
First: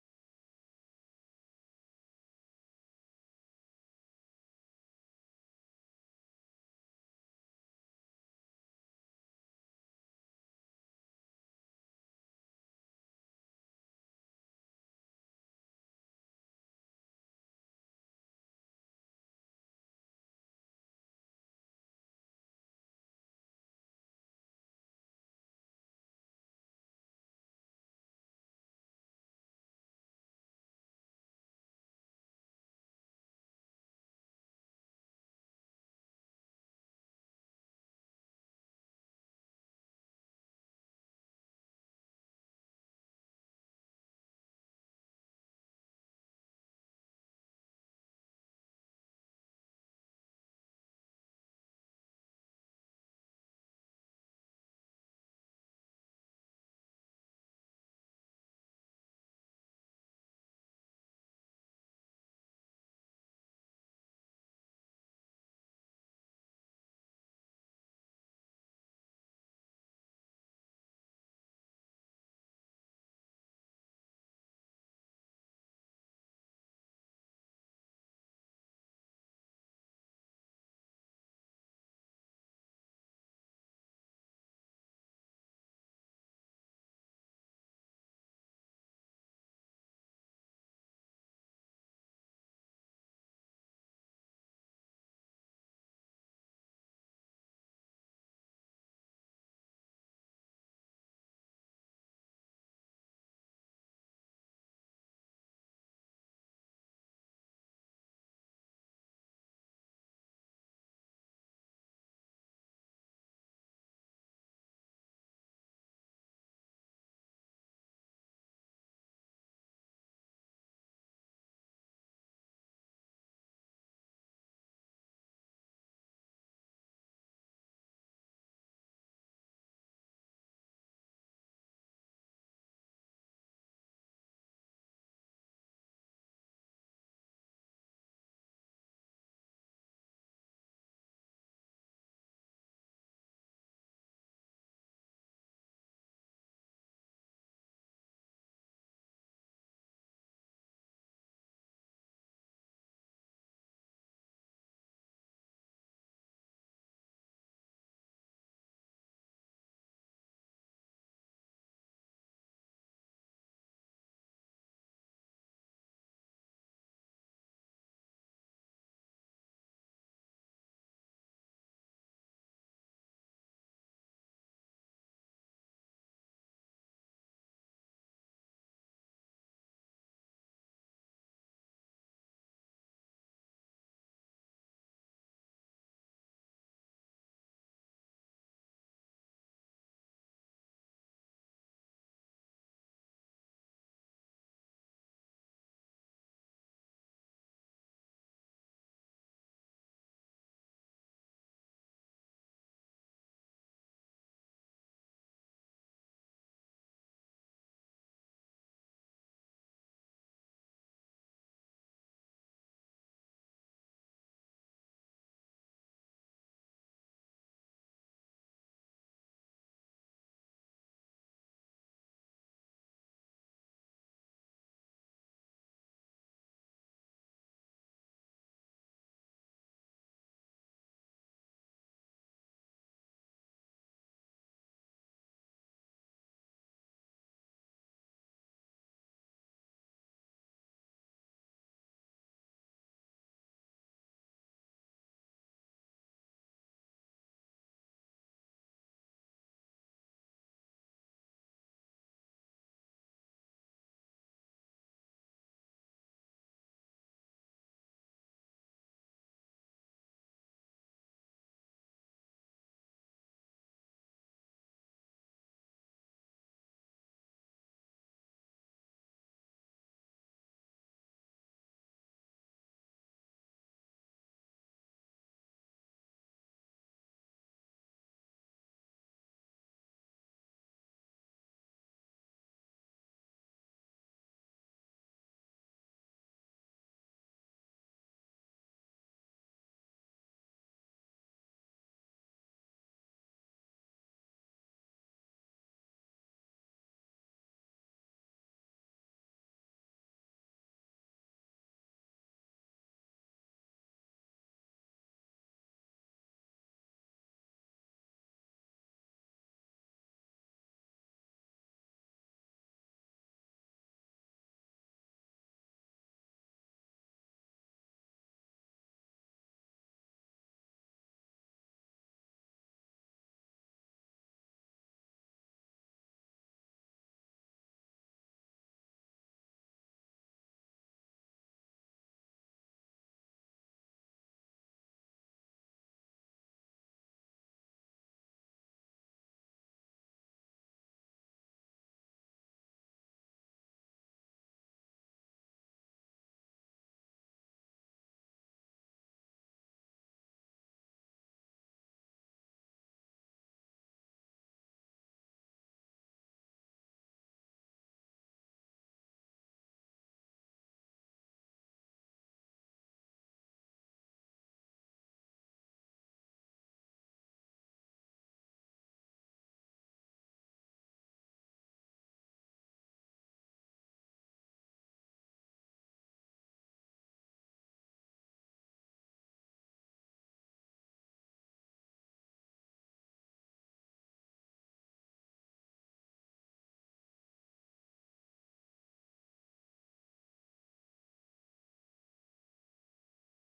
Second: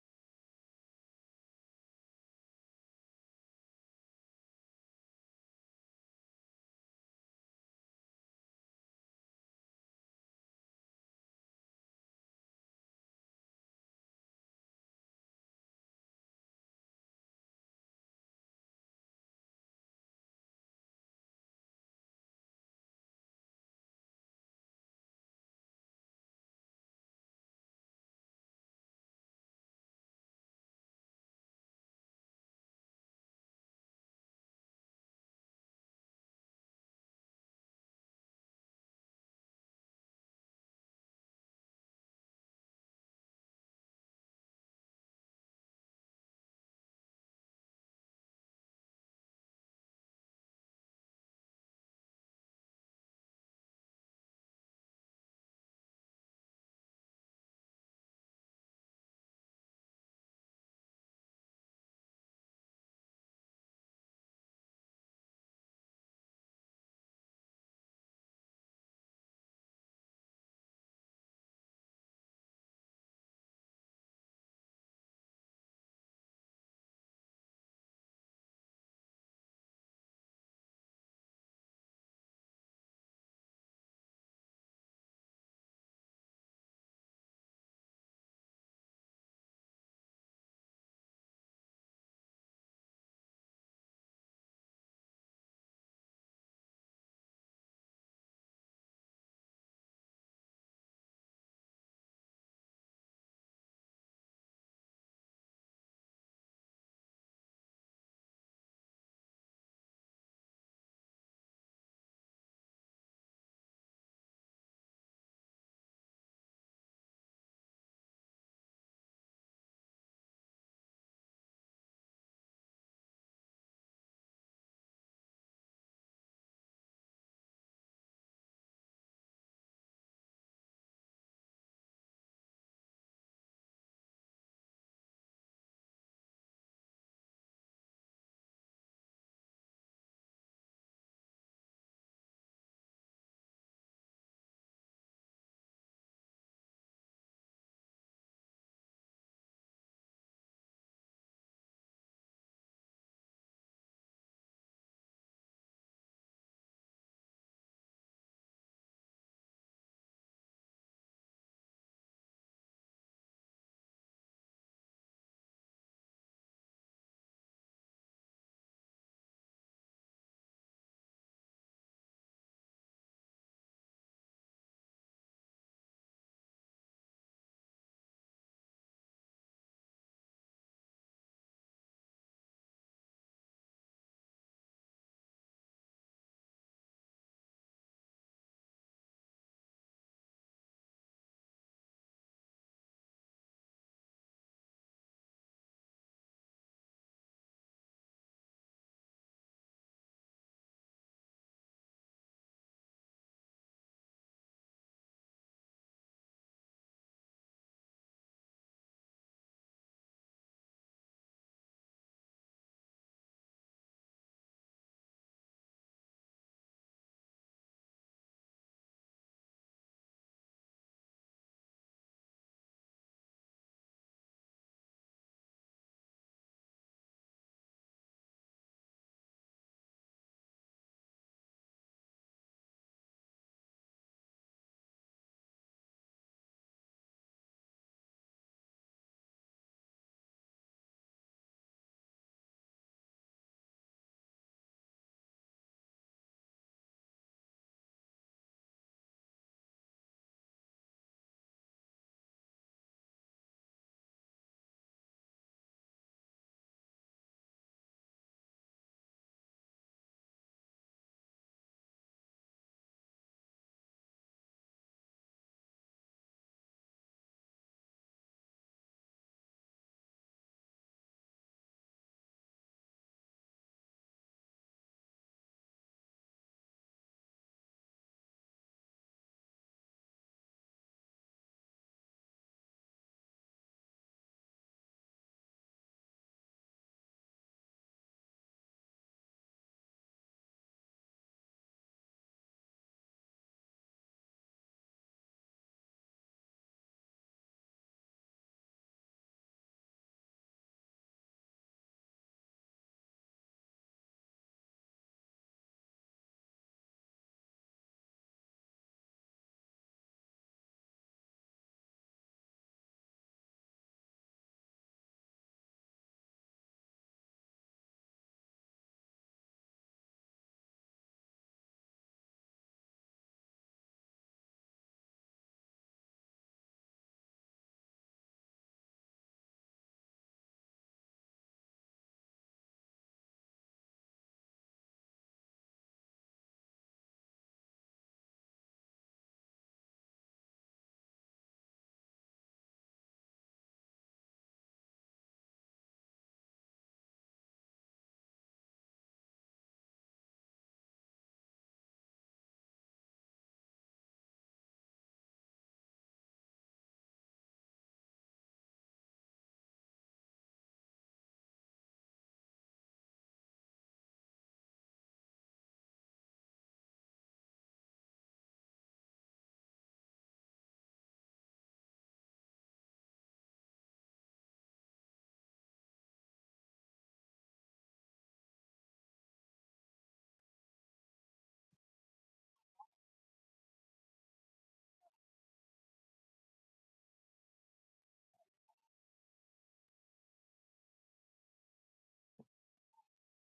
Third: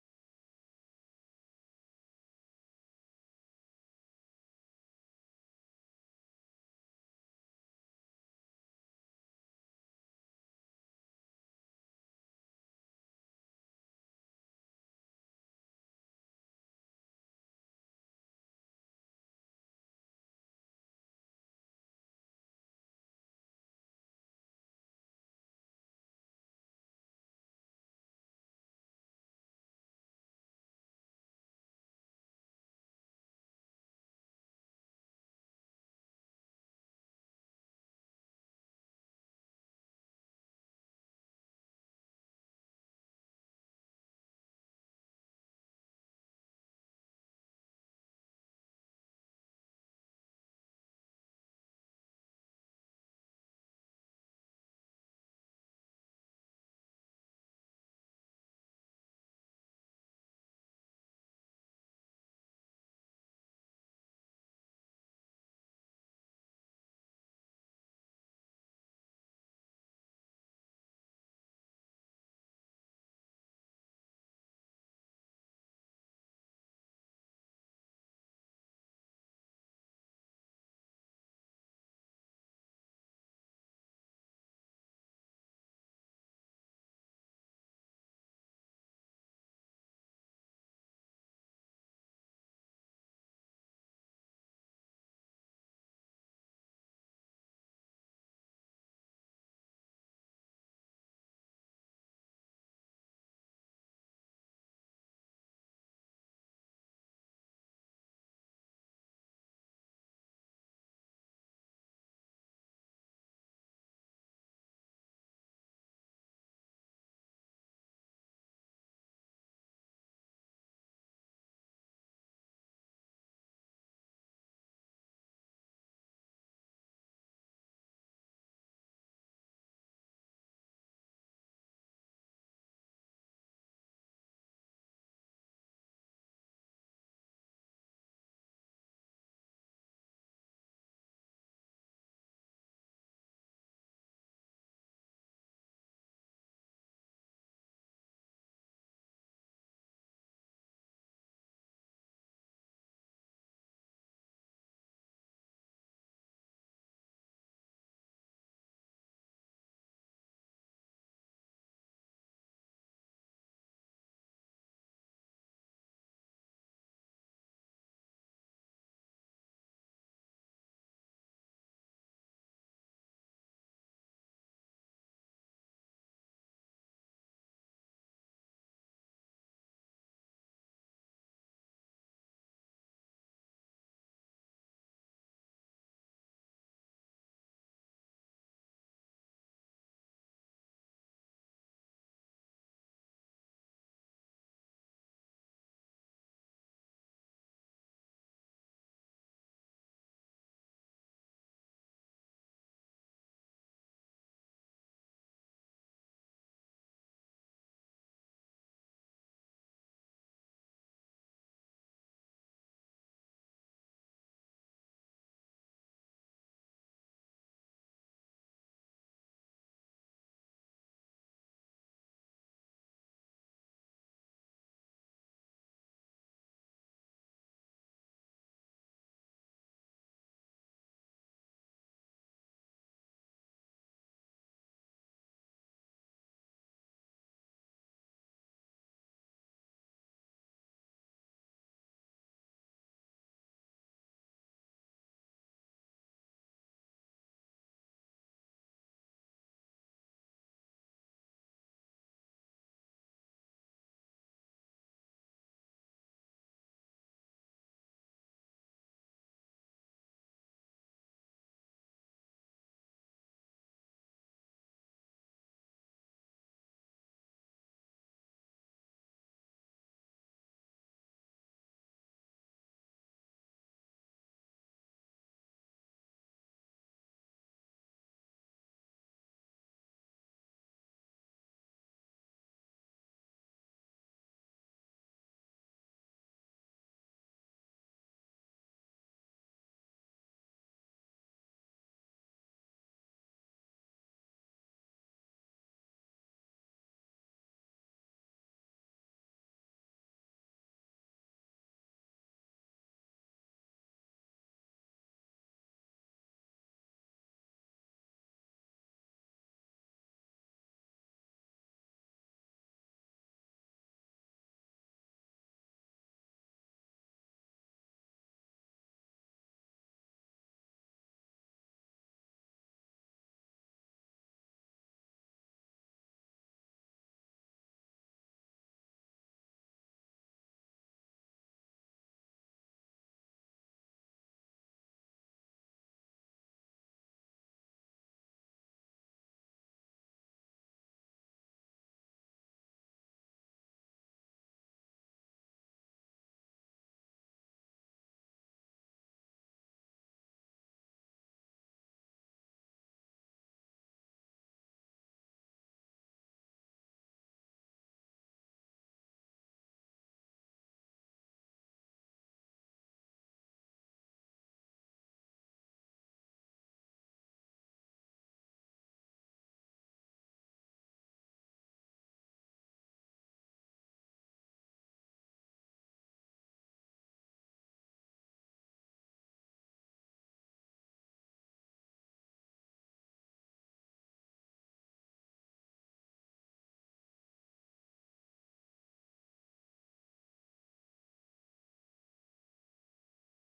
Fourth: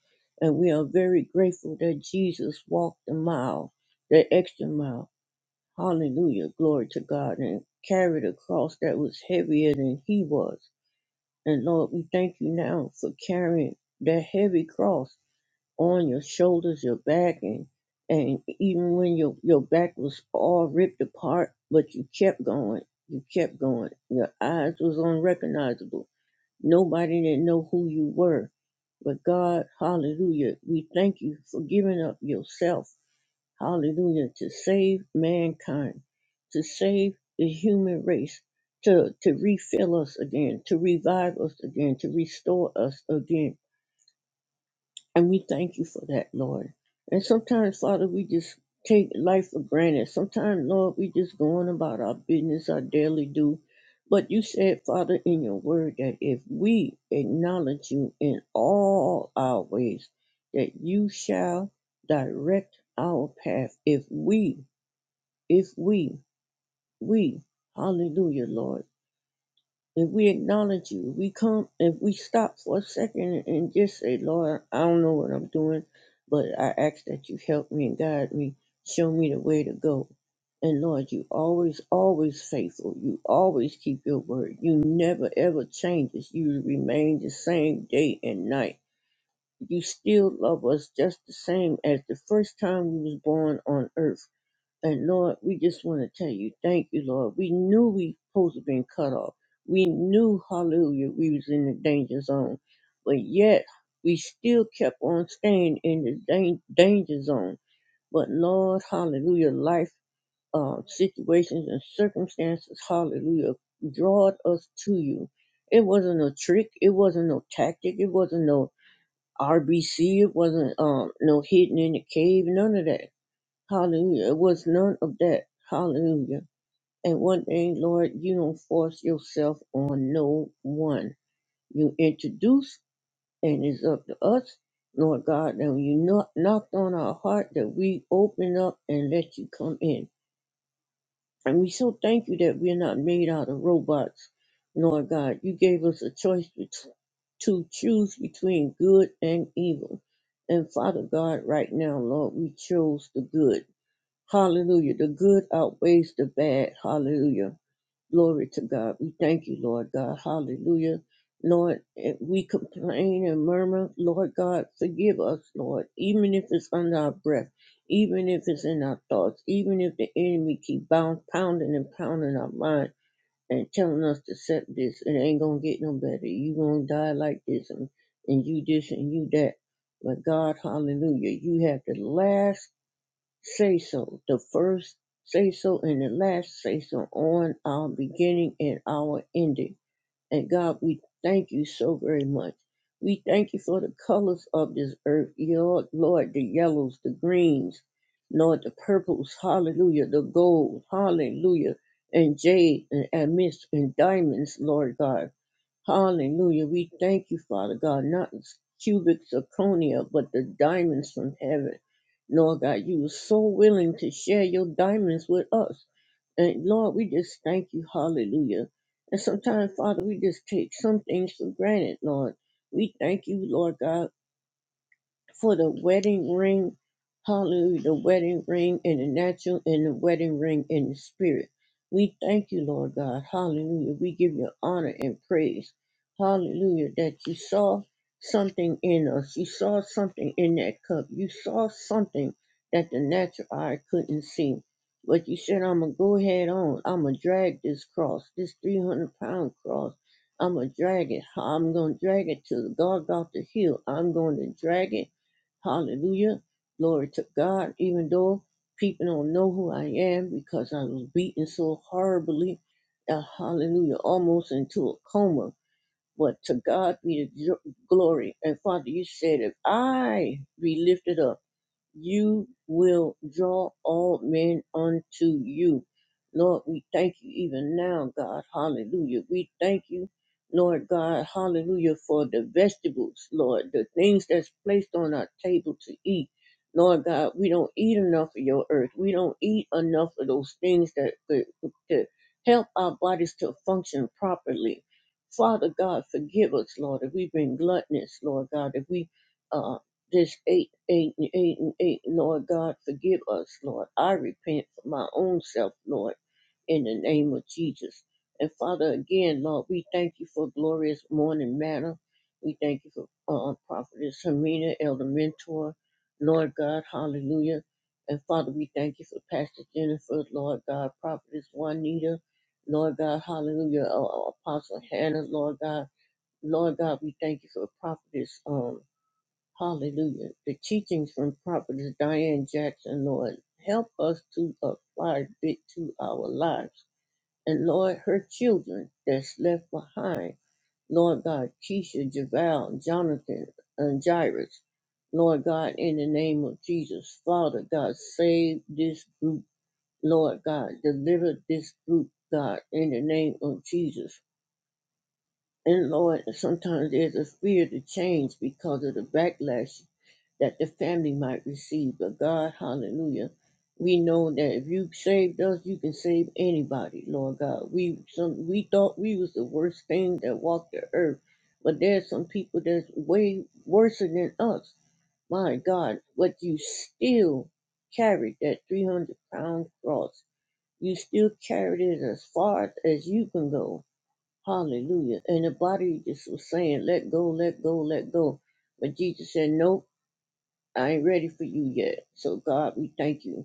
S3: And we are very grateful that Jesus walked the mile, the extra mile. Hallelujah. Glory to God. And carried a cross that was heavier than he was. And Lord, we thank you now for carrying that heavy cross on your shoulders, your back, and and even when your your back was all ripped apart, but you kept going. You kept going. Your eyes was unrecognizable. Nobody didn't know who you were. But God, hallelujah, we thank you for giving up yourself, hallelujah, to save mankind, to save the human race, to, to refill us again, to revive us again, to restore us again and we thank you for that, Lord. And sometimes, Father, we just take life for granted. Sometimes, Lord, we just go on about our business, our daily do. But you said, Father, in your word that if we acknowledge you in all our ways, that you shall direct our path. If we, if we, we, hallelujah, Lord if we acknowledge you, we come, if we stop for a second and just say, Lord, I don't know what I'm doing, but I ask that you help me and guide me, show me the way to go. And Lord, you always, always faithful. You always keep your word. You never ever changes. You remain the same day and night. You still love us just the same as the first time we was born on earth. And Lord, we just want to tell you, thank you, Lord. We knew we supposed to been cut off. We knew, hallelujah, we was in the danger zone. But yet, we still kept on staying in the dan- danger zone. But Lord, hallelujah, life uh, situations and circumstances, hallelujah, drawed us to you. It wasn't a trick. It wasn't no tactic. It wasn't no RBC. It wasn't um, no hidden in the cave. None of that Hallelujah. It was none of that. Hallelujah. And one thing, Lord, you don't force yourself on no one. You introduce, and it's up to us, Lord God, and you knock, knocked on our heart that we open up and let you come in. And we so thank you that we're not made out of robots, Lord God. You gave us a choice bet- to choose between good and evil. And Father God, right now, Lord, we chose the good. Hallelujah. The good outweighs the bad. Hallelujah. Glory to God. We thank you, Lord God. Hallelujah. Lord, if we complain and murmur, Lord God, forgive us, Lord, even if it's under our breath, even if it's in our thoughts, even if the enemy keep bound, pounding and pounding our mind and telling us to accept this, it ain't gonna get no better. You gonna die like this and, and you this and you that. But God, hallelujah, you have the last say so, the first say so and the last say so on our beginning and our ending. And God, we thank you so very much. We thank you for the colors of this earth, Lord, Lord, the yellows, the greens, Lord, the purples, hallelujah, the gold, hallelujah, and jade and amethyst and diamonds, Lord God. Hallelujah. We thank you, Father God, not cubic zirconia, but the diamonds from heaven. Lord God, you were so willing to share your diamonds with us. And Lord, we just thank you. Hallelujah. And sometimes, Father, we just take some things for granted, Lord. We thank you, Lord God for the wedding ring, hallelujah, the wedding ring in the natural and the wedding ring in the spirit. We thank you, Lord God, hallelujah. We give you honor and praise, hallelujah, that you saw something in us. You saw something in that cup. You saw something that the natural eye couldn't see. But you said, I'm going to go ahead on. I'm going to drag this cross, this 300 pound cross. I'm going to drag it. I'm going to drag it to the Golgotha Hill. I'm going to drag it Hallelujah. Glory to God. Even though people don't know who I am because I was beaten so horribly, uh, hallelujah, almost into a coma. But to God be the gl- glory. And Father, you said, if I be lifted up, you will draw all men unto you. Lord, we thank you even now, God. Hallelujah. We thank you, Lord God. Hallelujah for the vegetables, Lord, the things that's placed on our table to eat. Lord God, we don't eat enough of your earth. We don't eat enough of those things that could to help our bodies to function properly. Father God, forgive us, Lord, if we've been gluttonous, Lord God, if we uh, this eight, eight, and eight, and eight. Lord God, forgive us, Lord. I repent for my own self, Lord, in the name of Jesus. And Father, again, Lord, we thank you for glorious morning manna. We thank you for uh, Prophetess Hermina, Elder Mentor, Lord God, hallelujah. And Father, we thank you for Pastor Jennifer, Lord God, Prophetess Juanita, Lord God, hallelujah, uh, Apostle Hannah, Lord God. Lord God, we thank you for Prophetess, um. Hallelujah. The teachings from Prophetess Diane Jackson, Lord, help us to apply it to our lives. And Lord, her children that's left behind, Lord God, Keisha, Javal, Jonathan, and Jairus, Lord God, in the name of Jesus, Father God, save this group, Lord God, deliver this group, God, in the name of Jesus. And Lord, sometimes there's a fear to change because of the backlash that the family might receive. But God, hallelujah, we know that if you saved us, you can save anybody, Lord God. We some we thought we was the worst thing that walked the earth, but there's some people that's way worse than us. My God, but you still carried that 300 pound cross. You still carried it as far as you can go. Hallelujah. And the body just was saying, let go, let go, let go. But Jesus said, nope. I ain't ready for you yet. So, God, we thank you.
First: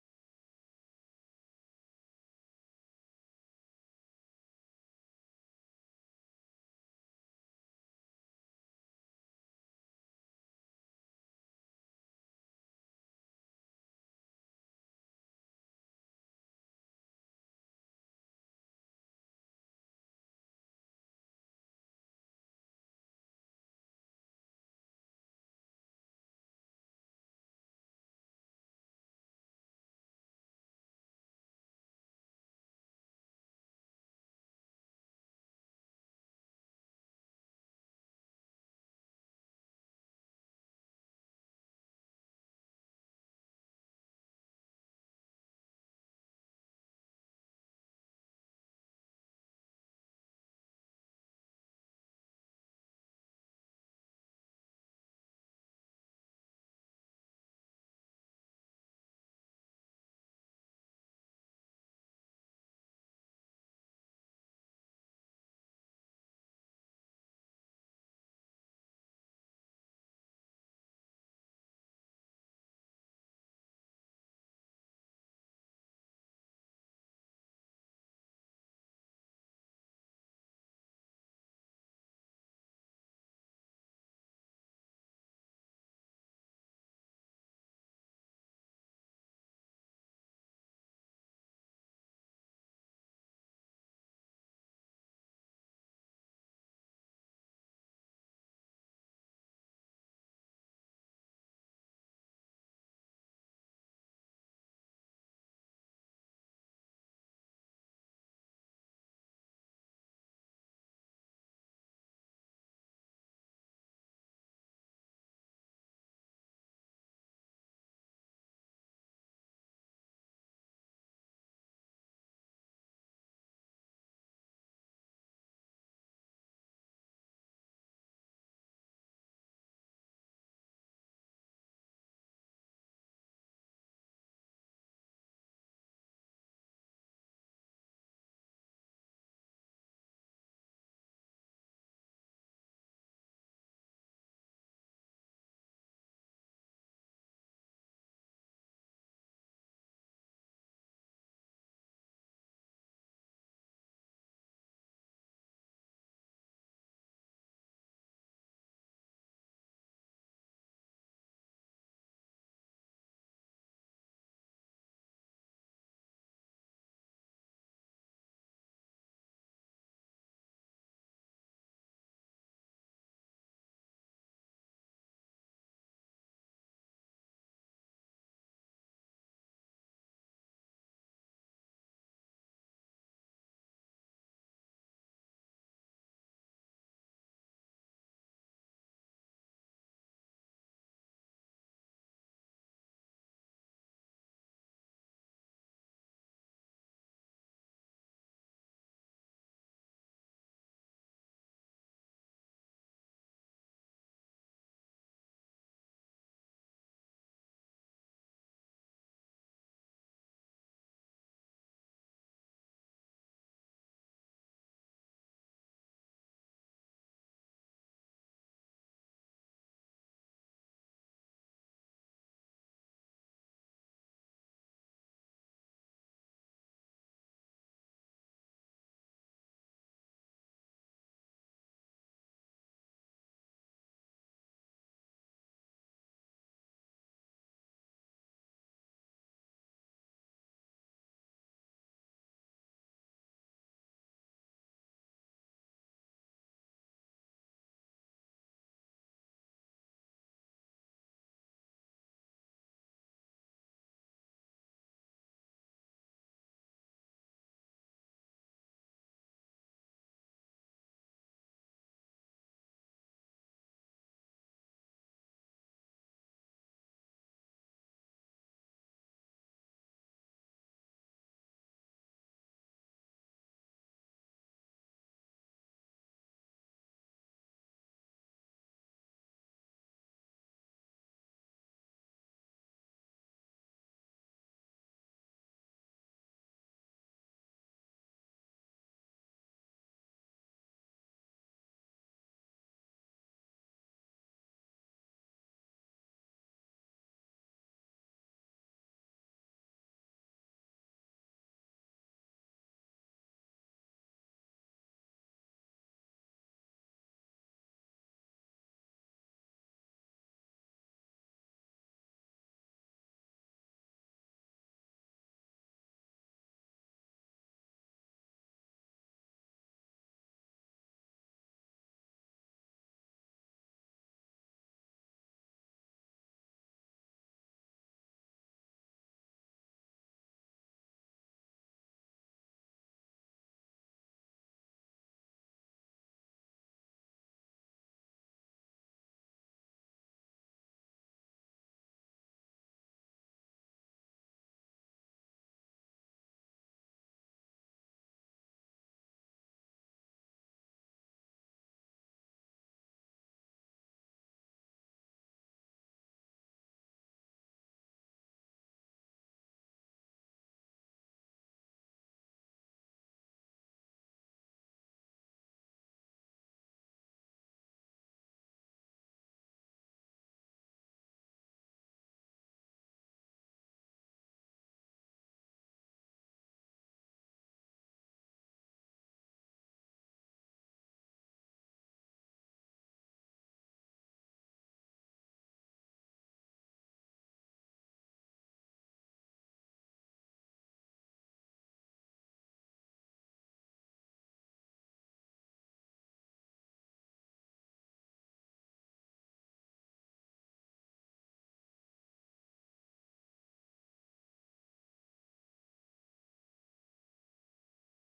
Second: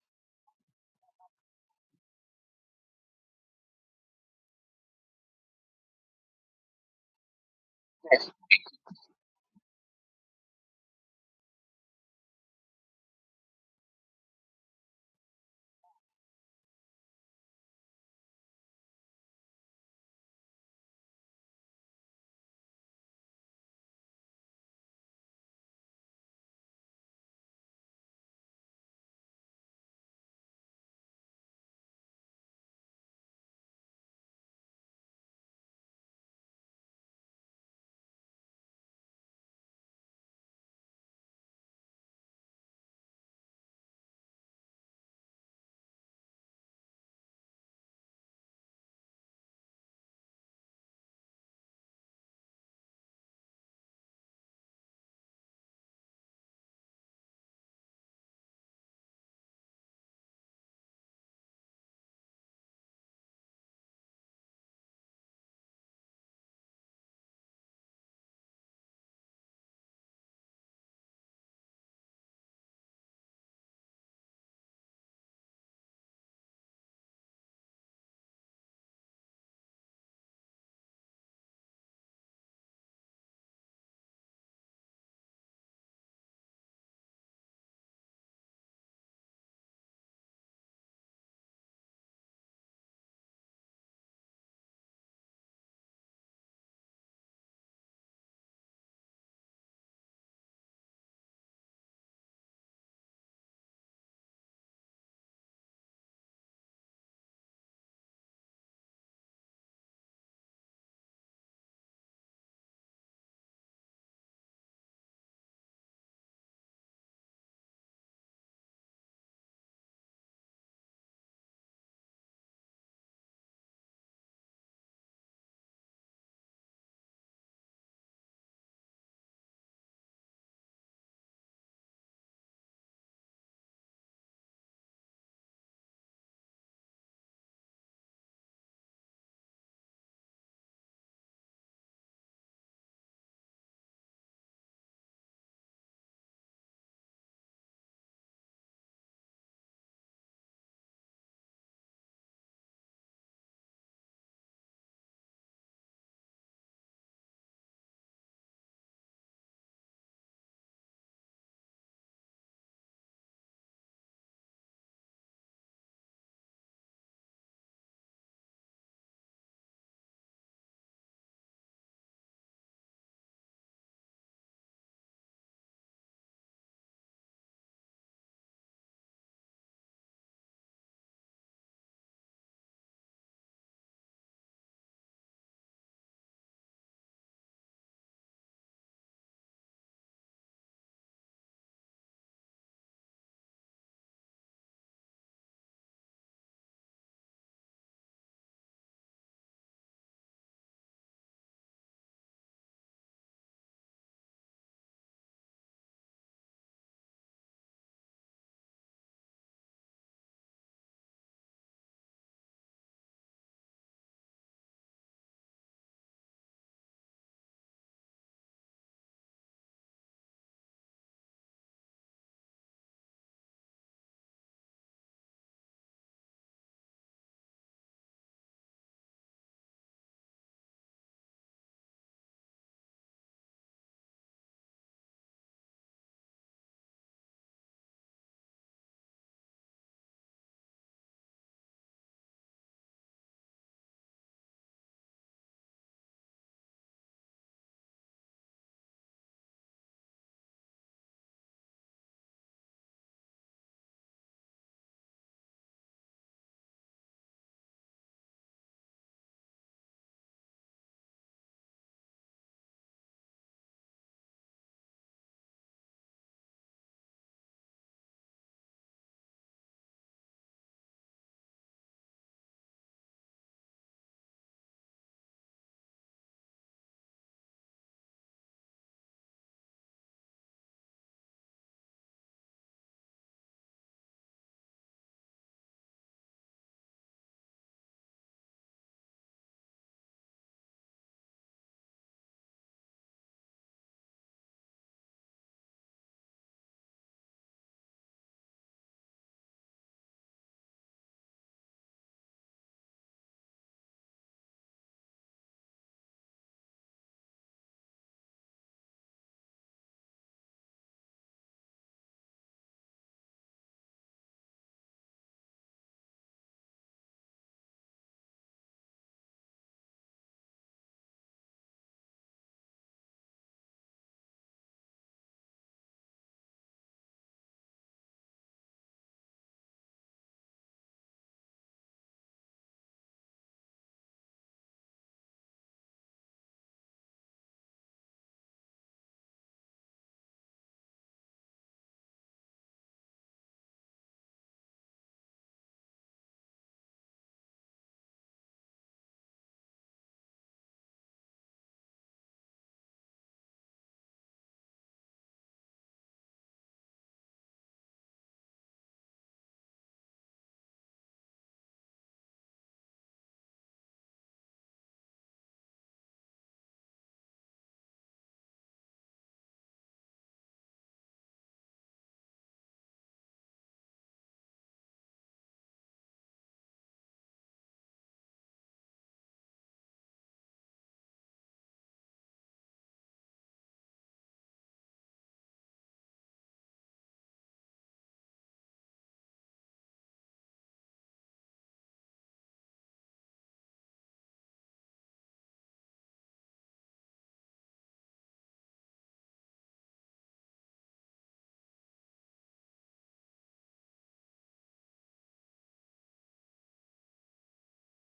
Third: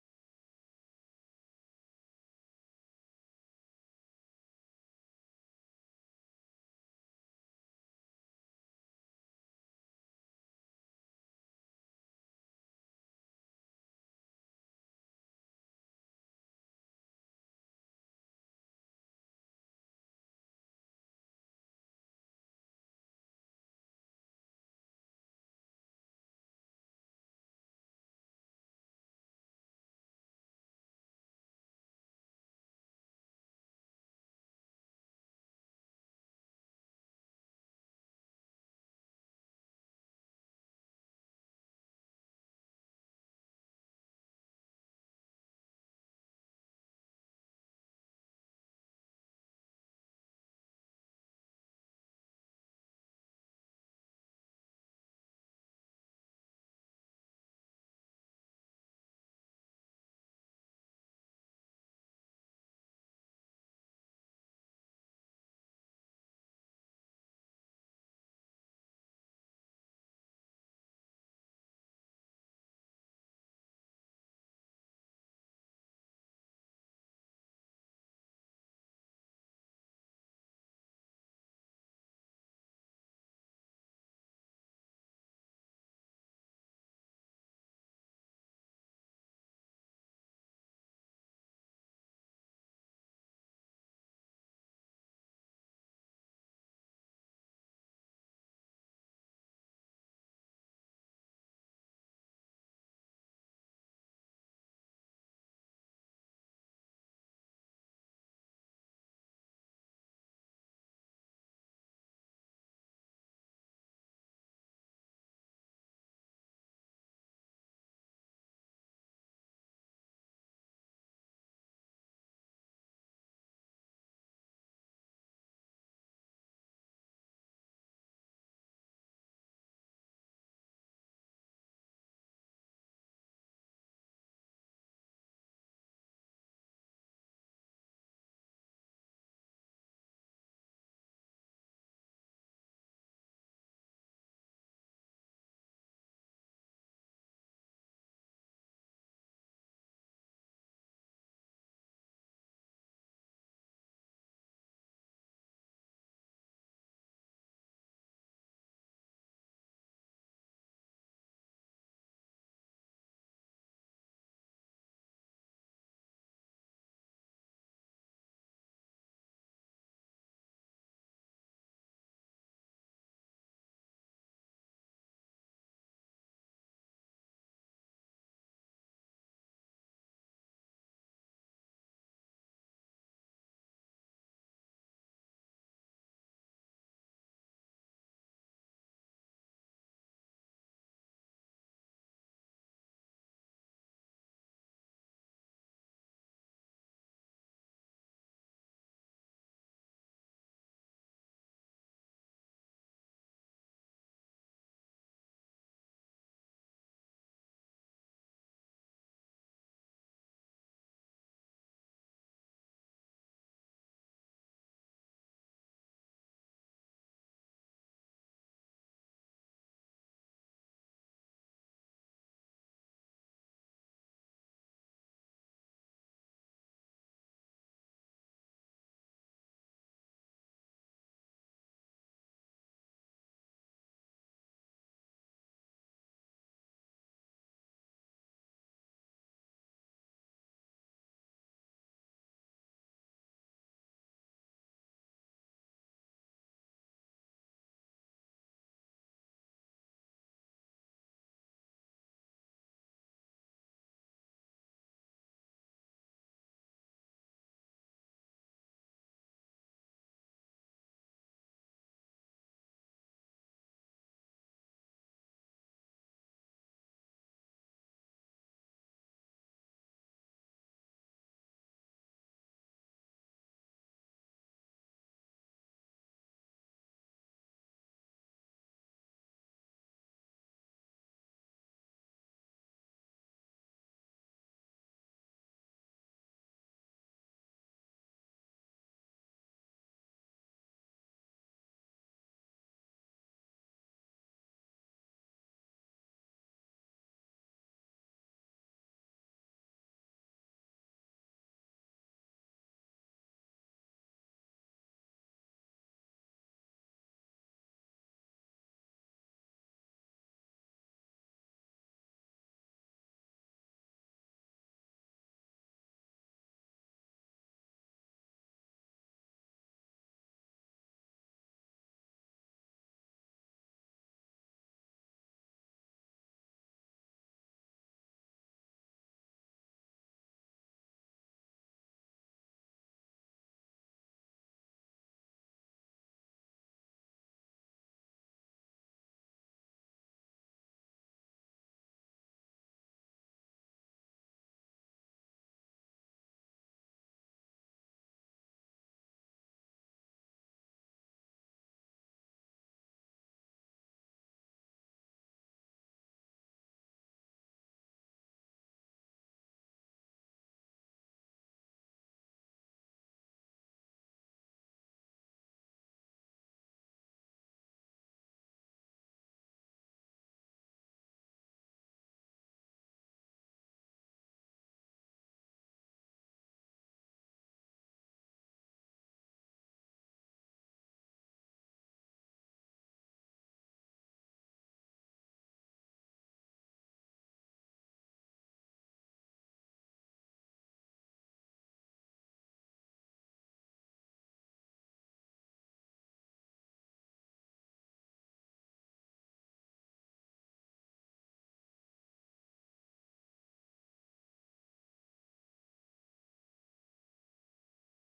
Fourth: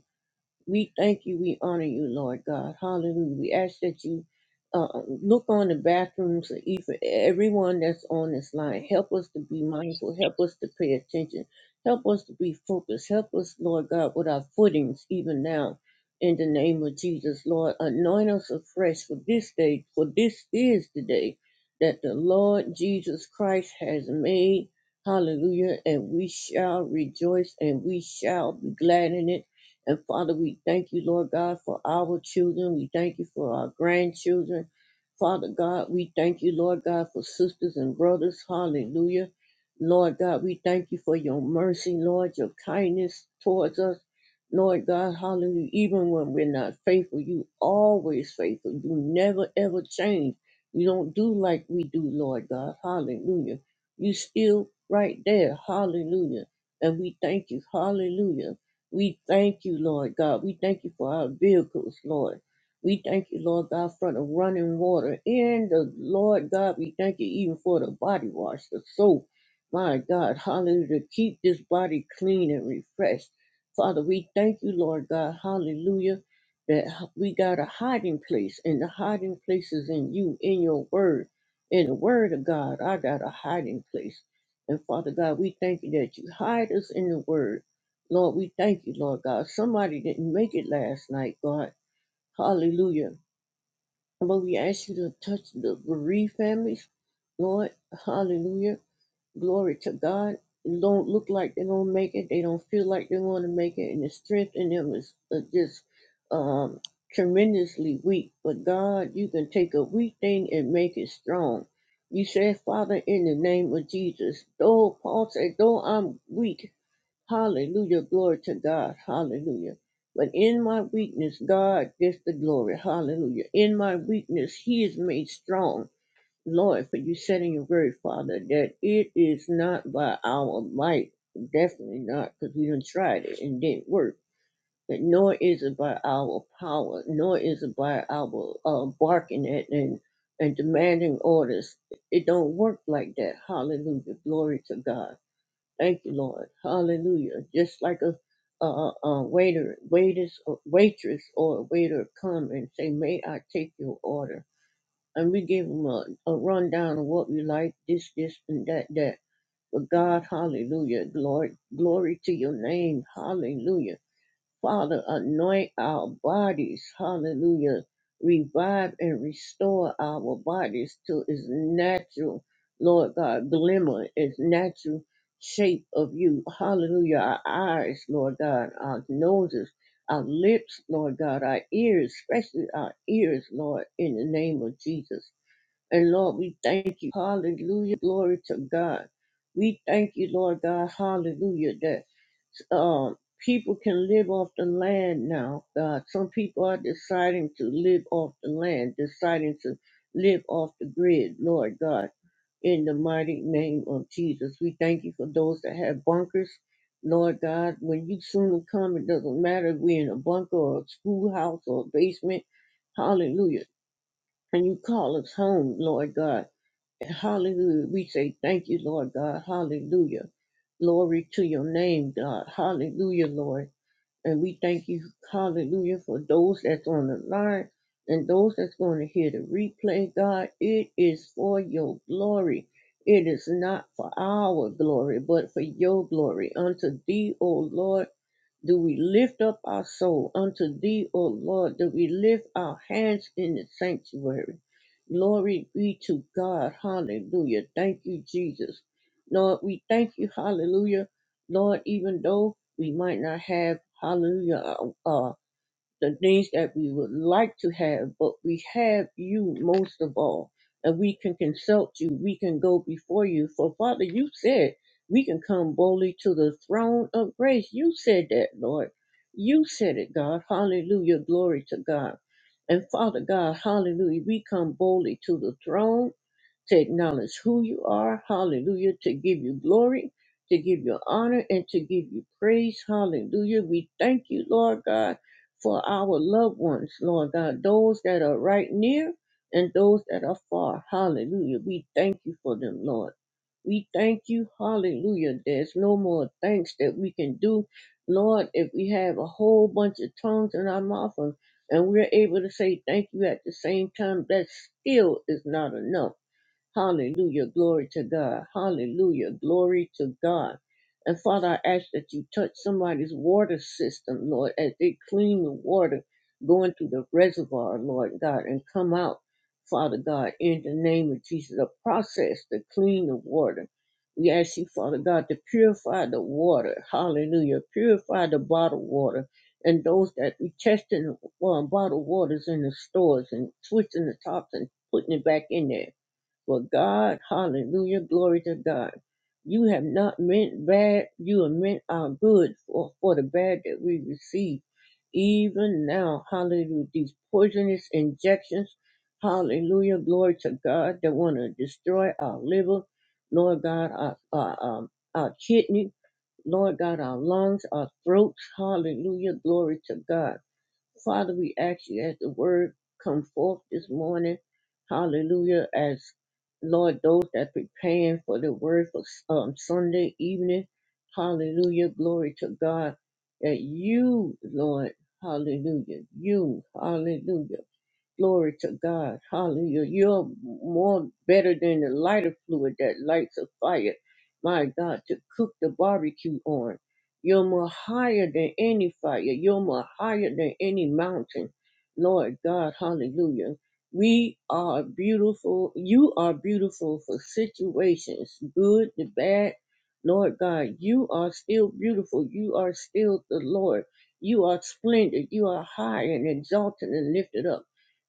S3: We thank you. We honor you, Lord God. Hallelujah. We ask that you uh, look on the bathrooms of each- everyone that's on this line. Help us to be mindful. Help us to pay attention. Help us to be focused. Help us, Lord God, with our footings even now. In the name of Jesus, Lord, anoint us afresh for this day, for this is the day that the Lord Jesus Christ has made. Hallelujah. And we shall rejoice and we shall be glad in it and Father, we thank you, Lord God, for our children. We thank you for our grandchildren. Father God, we thank you, Lord God, for sisters and brothers. Hallelujah. Lord God, we thank you for your mercy, Lord, your kindness towards us. Lord God, hallelujah. Even when we're not faithful, you always faithful. You never ever change. You don't do like we do, Lord God. Hallelujah. You still right there. Hallelujah. And we thank you. Hallelujah. We thank you, Lord God. We thank you for our vehicles, Lord. We thank you, Lord God, for the running water. And the Lord God, we thank you even for the body wash, the soap. My God, hallelujah. to Keep this body clean and refreshed. Father, we thank you, Lord God, hallelujah, that h- we got a hiding place, and the hiding place is in you, in your word. In the word of God, I got a hiding place. And Father God, we thank you that you hide us in the word. Lord, we thank you, Lord God. Somebody didn't make it last night, God. Hallelujah. But we ask you to touch the bereaved families, Lord. Hallelujah. Glory to God. It don't look like they're going to make it. They don't feel like they're going to make it. And the strength in them is uh, just um, tremendously weak. But God, you can take a weak thing and make it strong. You said, Father, in the name of Jesus, though Paul said, though I'm weak, Hallelujah. Glory to God. Hallelujah. But in my weakness, God gets the glory. Hallelujah. In my weakness, He is made strong. Lord, for you said in your word, Father, that it is not by our might, definitely not, because we done tried it and didn't work. But nor is it by our power, nor is it by our uh, barking at and, and demanding orders. It don't work like that. Hallelujah. Glory to God. Thank you, Lord. Hallelujah. Just like a, a, a waiter, waiters, or waitress, or a waiter come and say, "May I take your order?" And we give them a, a rundown of what we like, this, this, and that, that. But God, Hallelujah, glory, glory to your name, Hallelujah. Father, anoint our bodies. Hallelujah. Revive and restore our bodies to its natural, Lord God, glimmer, its natural shape of you. Hallelujah. Our eyes, Lord God, our noses, our lips, Lord God, our ears, especially our ears, Lord, in the name of Jesus. And Lord, we thank you. Hallelujah. Glory to God. We thank you, Lord God. Hallelujah. That um, people can live off the land now. God, some people are deciding to live off the land, deciding to live off the grid, Lord God. In the mighty name of Jesus, we thank you for those that have bunkers, Lord God. When you soon come, it doesn't matter if we're in a bunker or a schoolhouse or a basement. Hallelujah and you call us home, Lord God. Hallelujah. We say thank you, Lord God. Hallelujah. Glory to your name, God. Hallelujah, Lord. And we thank you, hallelujah, for those that's on the line and those that's going to hear the replay, God. It is for your glory. It is not for our glory, but for your glory. Unto thee, O Lord. Do we lift up our soul unto thee, O Lord? Do we lift our hands in the sanctuary? Glory be to God. Hallelujah. Thank you, Jesus. Lord, we thank you. Hallelujah. Lord, even though we might not have, hallelujah, uh, the things that we would like to have, but we have you most of all. And we can consult you, we can go before you. For Father, you said we can come boldly to the throne of grace. You said that, Lord. You said it, God. Hallelujah. Glory to God. And Father God, hallelujah, we come boldly to the throne to acknowledge who you are. Hallelujah. To give you glory, to give you honor, and to give you praise. Hallelujah. We thank you, Lord God, for our loved ones, Lord God, those that are right near and those that are far. Hallelujah. We thank you for them, Lord. We thank you. Hallelujah. There's no more thanks that we can do. Lord, if we have a whole bunch of tongues in our mouth and and we're able to say thank you at the same time, that still is not enough. Hallelujah. Glory to God. Hallelujah. Glory to God. And Father, I ask that you touch somebody's water system, Lord, as they clean the water going through the reservoir, Lord God, and come out, Father God, in the name of Jesus, a process to clean the water. We ask you, Father God, to purify the water. Hallelujah. Purify the bottled water. And those that be testing uh, bottled waters in the stores and twisting the tops and putting it back in there. But God, hallelujah, glory to God. You have not meant bad, you have meant our good for, for the bad that we receive. Even now, hallelujah, these poisonous injections, hallelujah, glory to God, that want to destroy our liver, Lord God, our, our, um, our kidney, Lord God, our lungs, our throats, hallelujah, glory to God. Father, we ask you as the word come forth this morning, hallelujah, as Lord, those that preparing for the word for um, Sunday evening, hallelujah, glory to God, that you, Lord, hallelujah, you, hallelujah. Glory to God. Hallelujah. You're more better than the lighter fluid that lights a fire. My God, to cook the barbecue on. You're more higher than any fire. You're more higher than any mountain. Lord God, hallelujah. We are beautiful. You are beautiful for situations, good, the bad. Lord God, you are still beautiful. You are still the Lord. You are splendid. You are high and exalted and lifted up.